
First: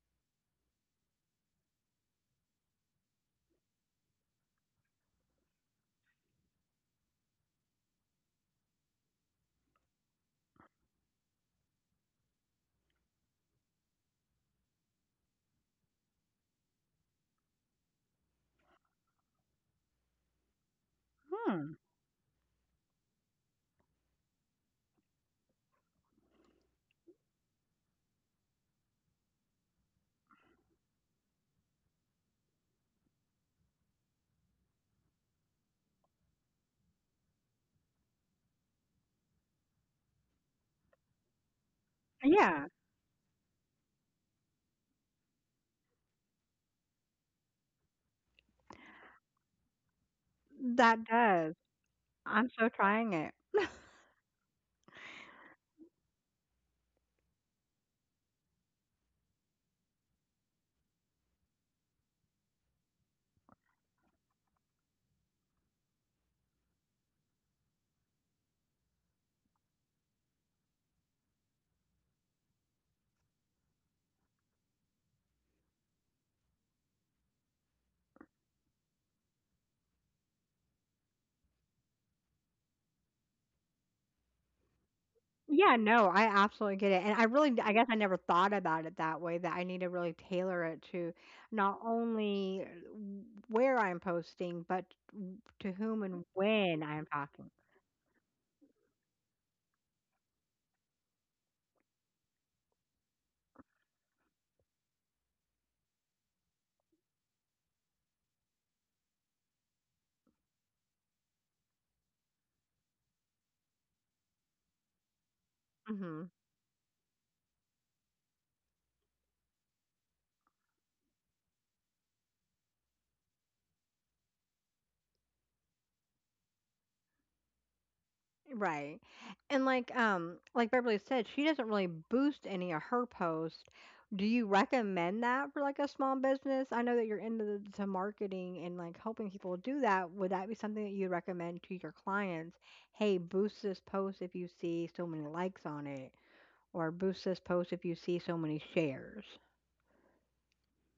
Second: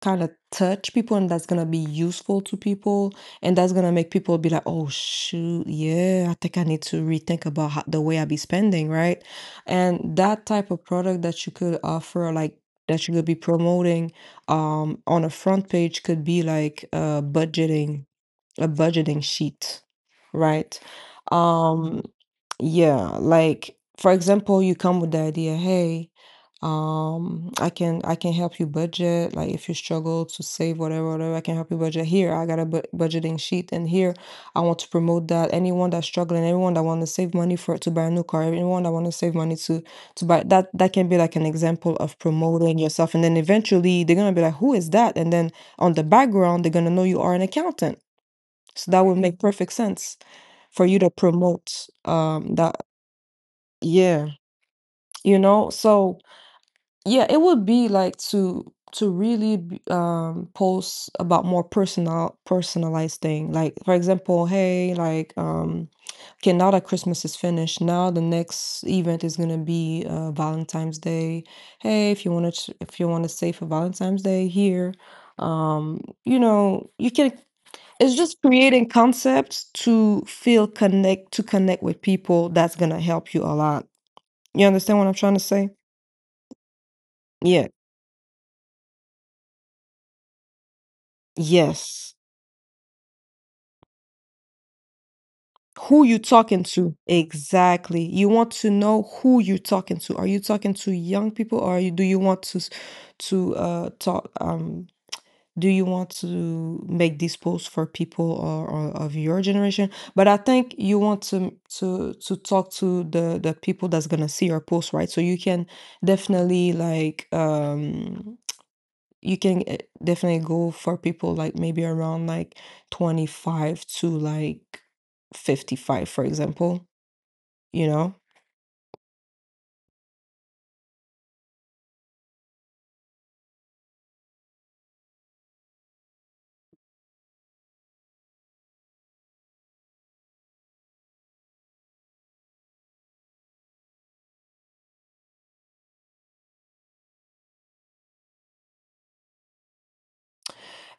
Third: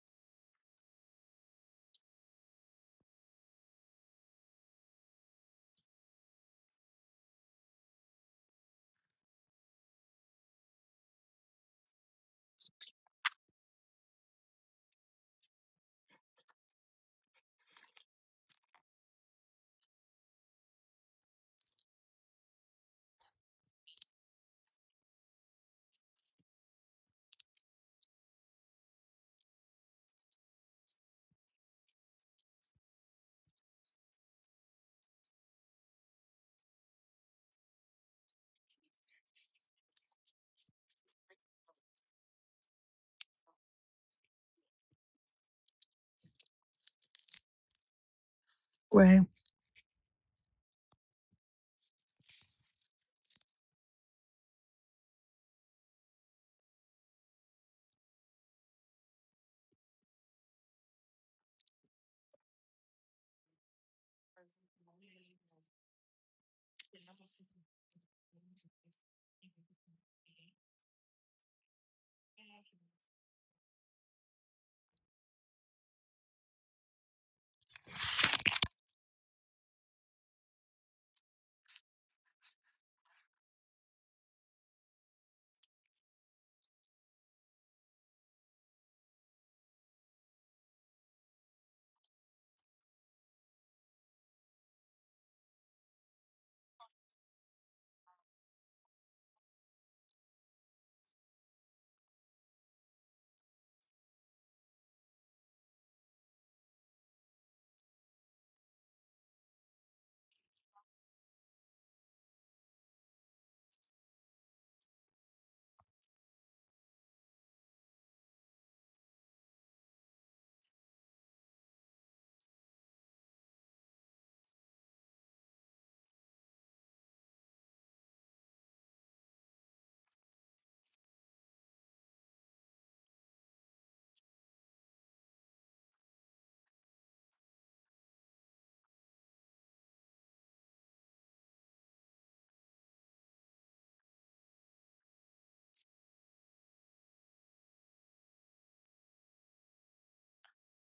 C: kind of touch people, and that's gonna be useful to people, and that's gonna make people be like, oh shoot, yeah, I think I need to rethink about how, the way I be spending, right? And that type of product that you could offer, like that you could be promoting on a front page, could be like budgeting, a budgeting sheet, right?
A: Hmm.
C: Um, yeah, like for example, you come with the idea, hey, I can help you budget. Like if you struggle to save whatever, whatever, I can help you budget. Here, I got a budgeting sheet, and here I want to promote that anyone that's struggling, everyone that want to save money for to buy a new car, anyone that want to save money to buy that, that can be like an example of
A: Yeah,
C: promoting yourself. And then eventually they're gonna be like, who is that? And then on the background, they're gonna know you are an accountant, so that would make perfect sense for you
A: that
C: to
A: does.
C: promote
A: I'm so
C: that.
A: trying it.
C: Yeah, you know. So yeah, it would be like to really post about more personalized thing. Like for example, hey, like okay, now that Christmas is finished, now the next event is gonna be Valentine's Day. Hey, if you wanna if you wanna save for Valentine's Day here, um, you know, you can, it's just creating concepts to feel connect to connect with people that's gonna help you a lot. You understand what I'm trying to say?
A: Yeah, no, I absolutely get it. And I really,
C: Yeah.
A: I guess I never thought about it that way, that I need to really tailor it to not
C: Yes.
A: only where I'm posting, but to
C: Who
A: whom
C: you
A: and
C: talking
A: when
C: to
A: I'm talking.
C: exactly? You want to know who you talking to. Are you talking to young people, or are you, do you want to talk do you want to make this post for people or of your generation? But I think you want to talk to the people that's gonna see your post, right? So you can
A: Hmm.
C: definitely like you can definitely go for people like maybe around like 25 to like 55, for example, you know?
A: Right. And like Beverly said, she doesn't really boost any of her posts. Do you recommend that for like a small business? I know that you're into to marketing and like helping people do that. Would that be something that you recommend to your clients? Hey, boost this post if you see so many likes on it, or boost this post if you see so many shares.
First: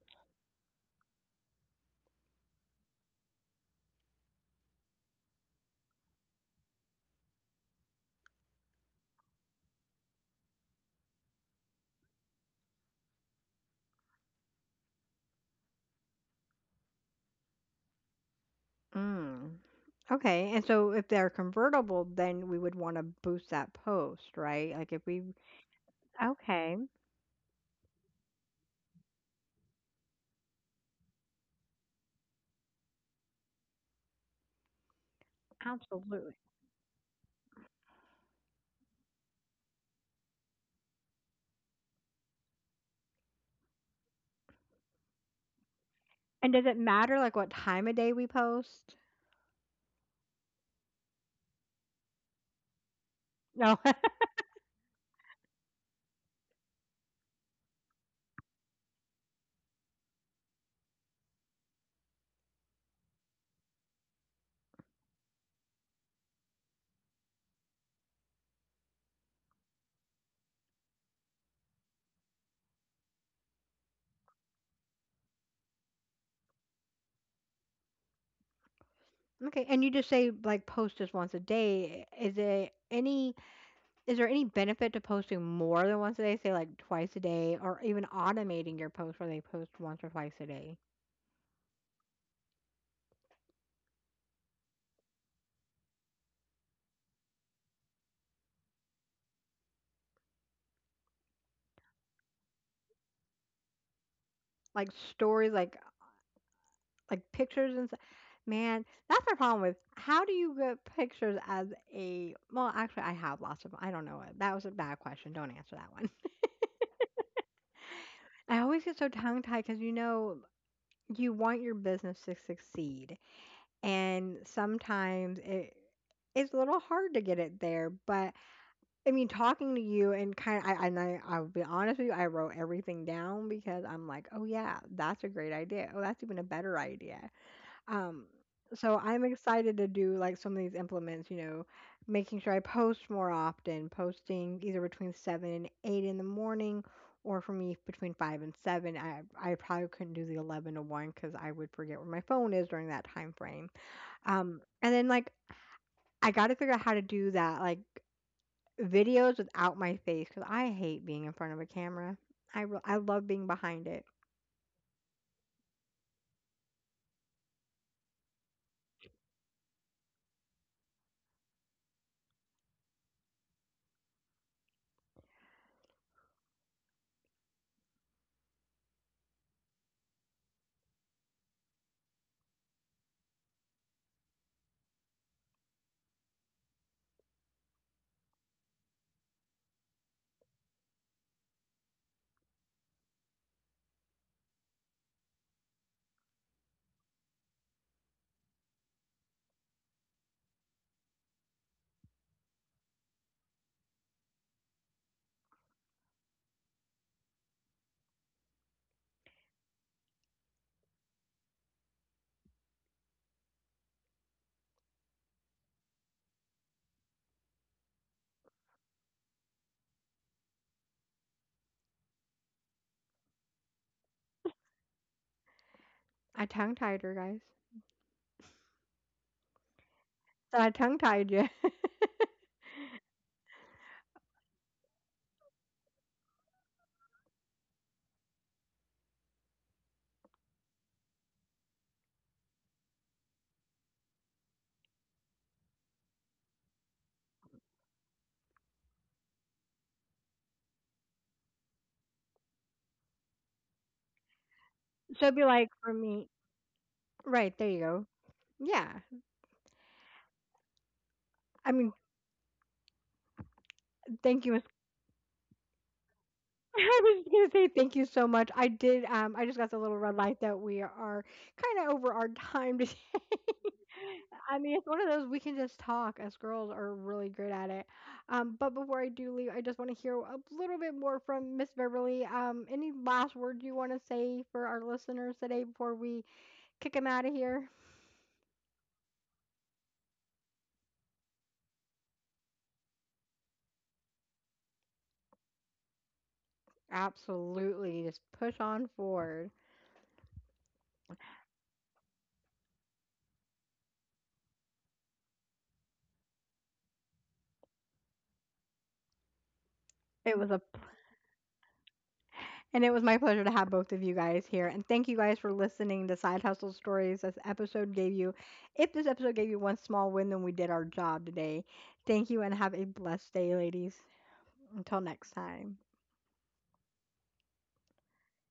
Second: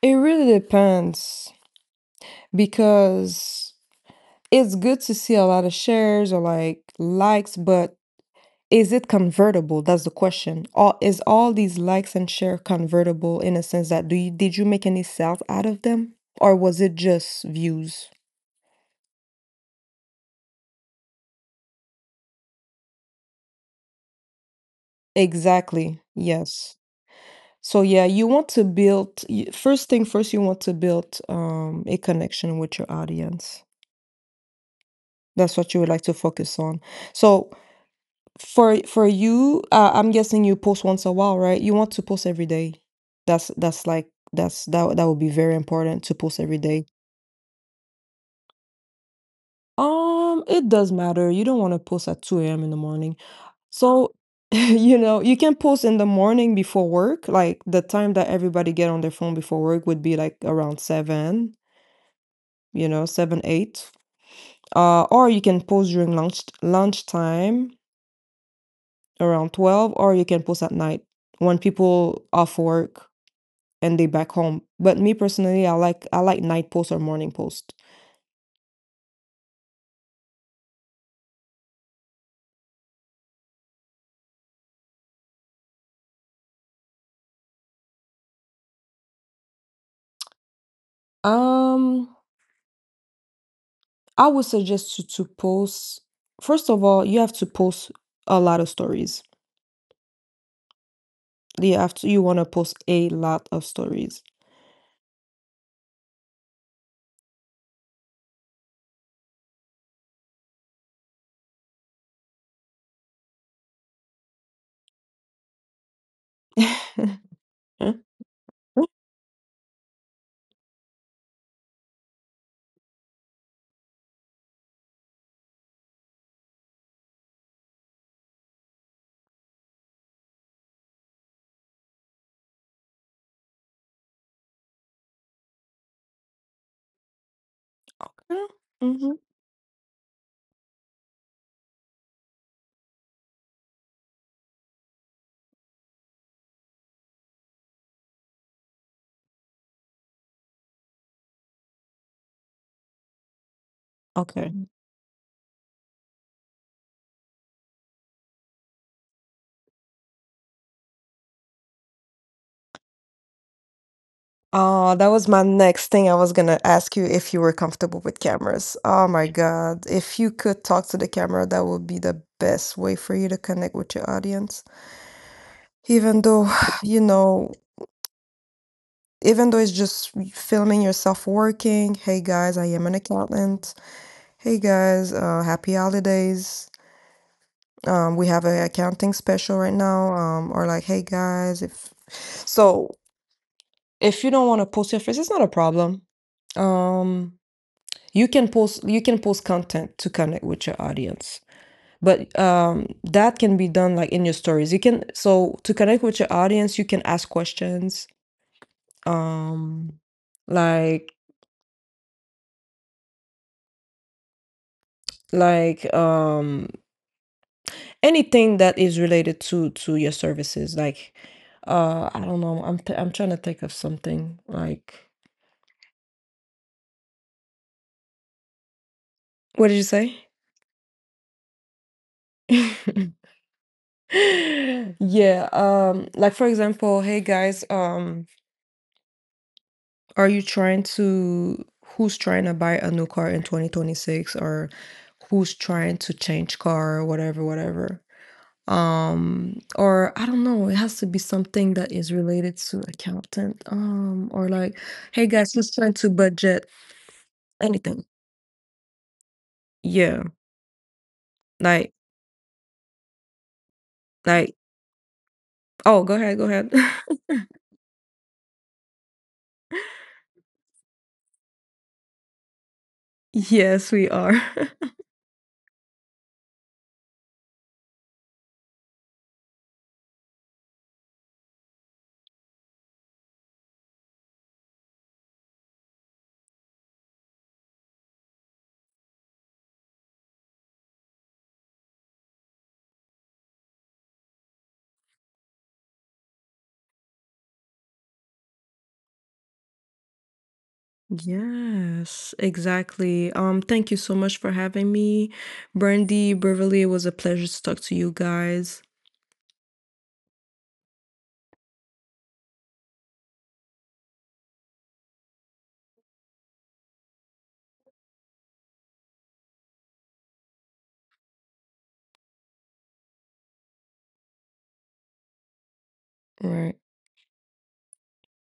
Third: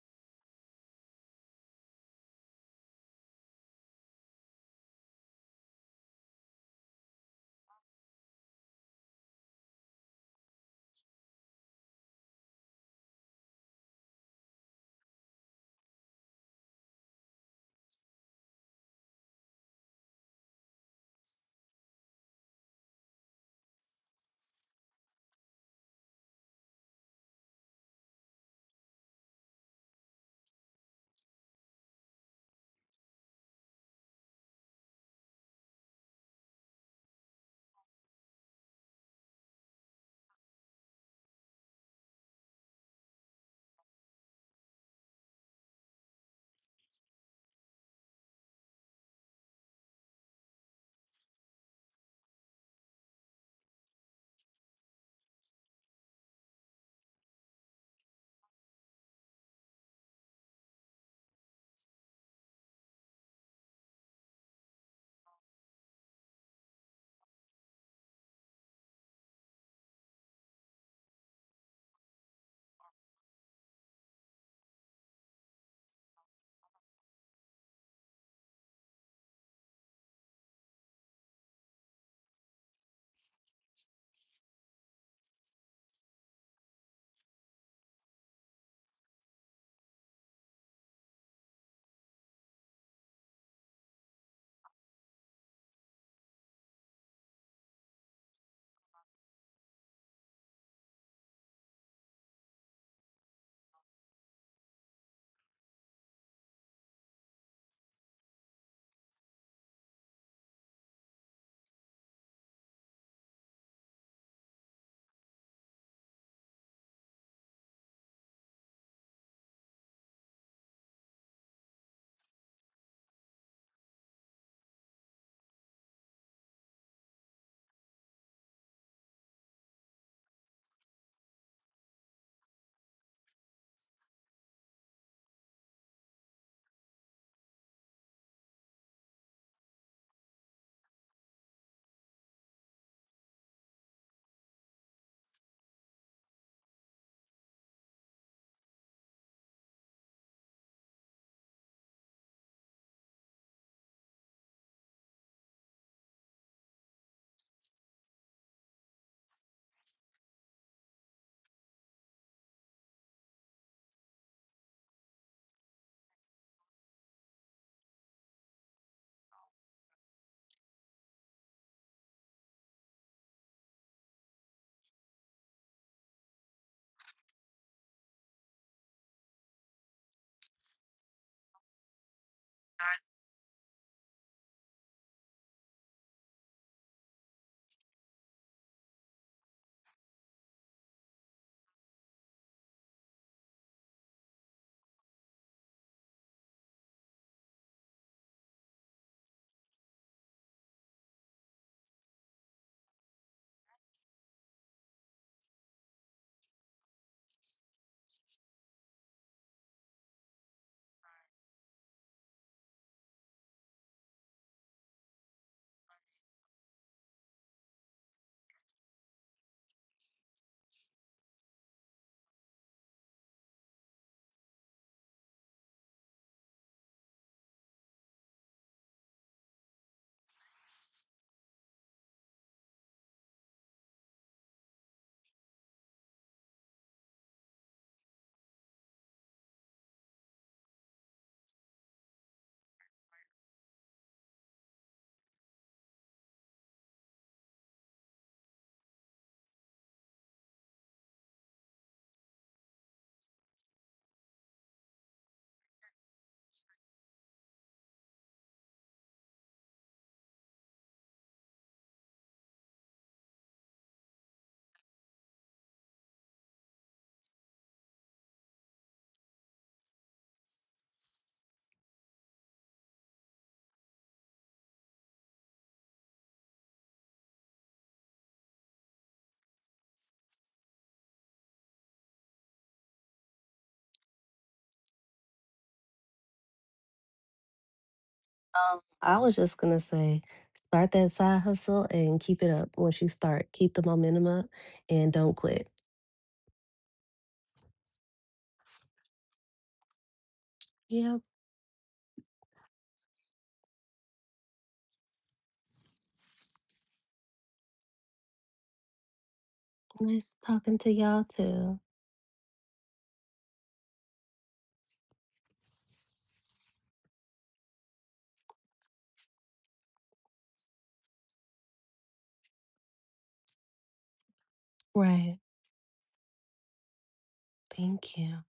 C: It really depends, because it's good to see a lot of shares or like likes, but is it convertible? That's the question. All is all these likes and share convertible in a sense that do you did you make any sales out of them? Or was it just views?
A: Mm. Okay. And so if they're convertible, then we would want to boost that post, right? Like if we
C: Exactly. Yes.
A: Okay,
C: So yeah, you want to build first thing first, you want to build a connection with your audience. That's what you would like to
A: absolutely.
C: focus on. So for you, I'm guessing you post once a while, right? You want to post every day. That's like that's that that would be very important to post
A: And
C: every
A: does it
C: day.
A: matter, like, what time of day we post?
C: It does matter. You don't want to post at 2 a.m. in the morning.
A: No. *laughs*
C: So, *laughs* you know, you can post in the morning before work. Like the time that everybody get on their phone before work would be like around 7, you know, 7, 8. Or you can post during lunchtime around 12, or you can post at night when people off work and they back home. But me personally, I like night post or morning post.
A: Okay, and you just say, like, post just once a day. Is there any benefit to posting more than once a day, say, like, twice a day, or even automating your post where they post once or twice a day?
C: Um, I would suggest you to post. First of all, you have to post a lot of stories. You have to, you want to post a lot of stories.
A: Like, stories, like, pictures and s man, that's my problem with how do you get pictures as a well, actually, I have lots of I don't know. That was a bad question. Don't answer that one.
C: *laughs*
A: *laughs* I always
C: Mm.
A: get so tongue-tied tied because you want your business to succeed, and sometimes it's a little hard to get it there. But I mean, talking to you and kind of, I'll be honest with you, I wrote everything down because I'm like, oh yeah, that's a great idea. Oh, that's even a better idea. Um,
C: Okay.
A: so
C: Mhm.
A: I'm excited to do like some of these implements. You know, making sure I post more often, posting either between seven and eight in the morning. Or for me, between five and seven, I probably couldn't do the 11 to one because I would forget where my phone is during that time frame.
C: Okay.
A: And then I got to figure out how to do that, like videos without my face, because I hate being in front of a camera. I love being behind it.
C: Oh, that was my next thing. I was gonna ask you if you were comfortable with cameras. Oh my God, if you could talk to the camera, that would be the best way for you to connect with your audience. Even though, *sighs* you know, even though it's just filming yourself working. Hey guys, I am an accountant. Hey guys, happy holidays. We have a accounting special right now. Or like, hey guys, if so, if you don't want to post your face, it's not a problem. Um, you can post content to connect with your audience. But that can be done like in your stories. You can so to connect with your audience, you can ask questions, um like like um anything that is related to your services, like I don't know, I'm trying to think of something, like
A: I tongue tied her, guys.
C: what did you say?
A: So I tongue tied you.
C: *laughs* yeah, like for example, hey guys, Are you trying to who's trying to buy a new car in 2026, or who's trying to change car or whatever, whatever. Or I don't know, it has to be something that is related to accountant. Or like,
A: *laughs* So
C: hey
A: it'd be
C: guys,
A: like
C: who's
A: for
C: trying to
A: me,
C: budget
A: right there you go.
C: anything?
A: Yeah,
C: Yeah,
A: I mean,
C: like
A: thank you.
C: like
A: Miss—
C: oh, go ahead, go ahead.
A: *laughs* I was just gonna say thank *laughs* you so much. I did. I just got the little red light that we are kind of over our time *laughs* today.
C: *laughs* yes, we are.
A: I
C: *laughs*
A: mean, it's one of those we can just talk. Us girls are really good at it. But before I do leave, I just want to hear a little bit more from Miss Beverly. Any last words you want to say for our listeners today before we kick them out of here?
B: I was just gonna say, start that side hustle and keep it up. Once you start, keep the momentum up and don't quit.
A: Absolutely, just push on forward.
B: Yep.
C: Yes, exactly. Thank you so much for having me. Brandy, Beverly, it was a pleasure to talk to you guys.
A: It
B: Nice
A: was a
B: talking to y'all too.
A: And it was my pleasure to have both of you guys here. And thank you guys for listening to Side Hustle Stories. This episode gave you, If this episode gave you one small win, then we did our job today. Thank you and have a blessed day, ladies. Until next
B: Right.
A: time.
C: Right.
B: Thank you.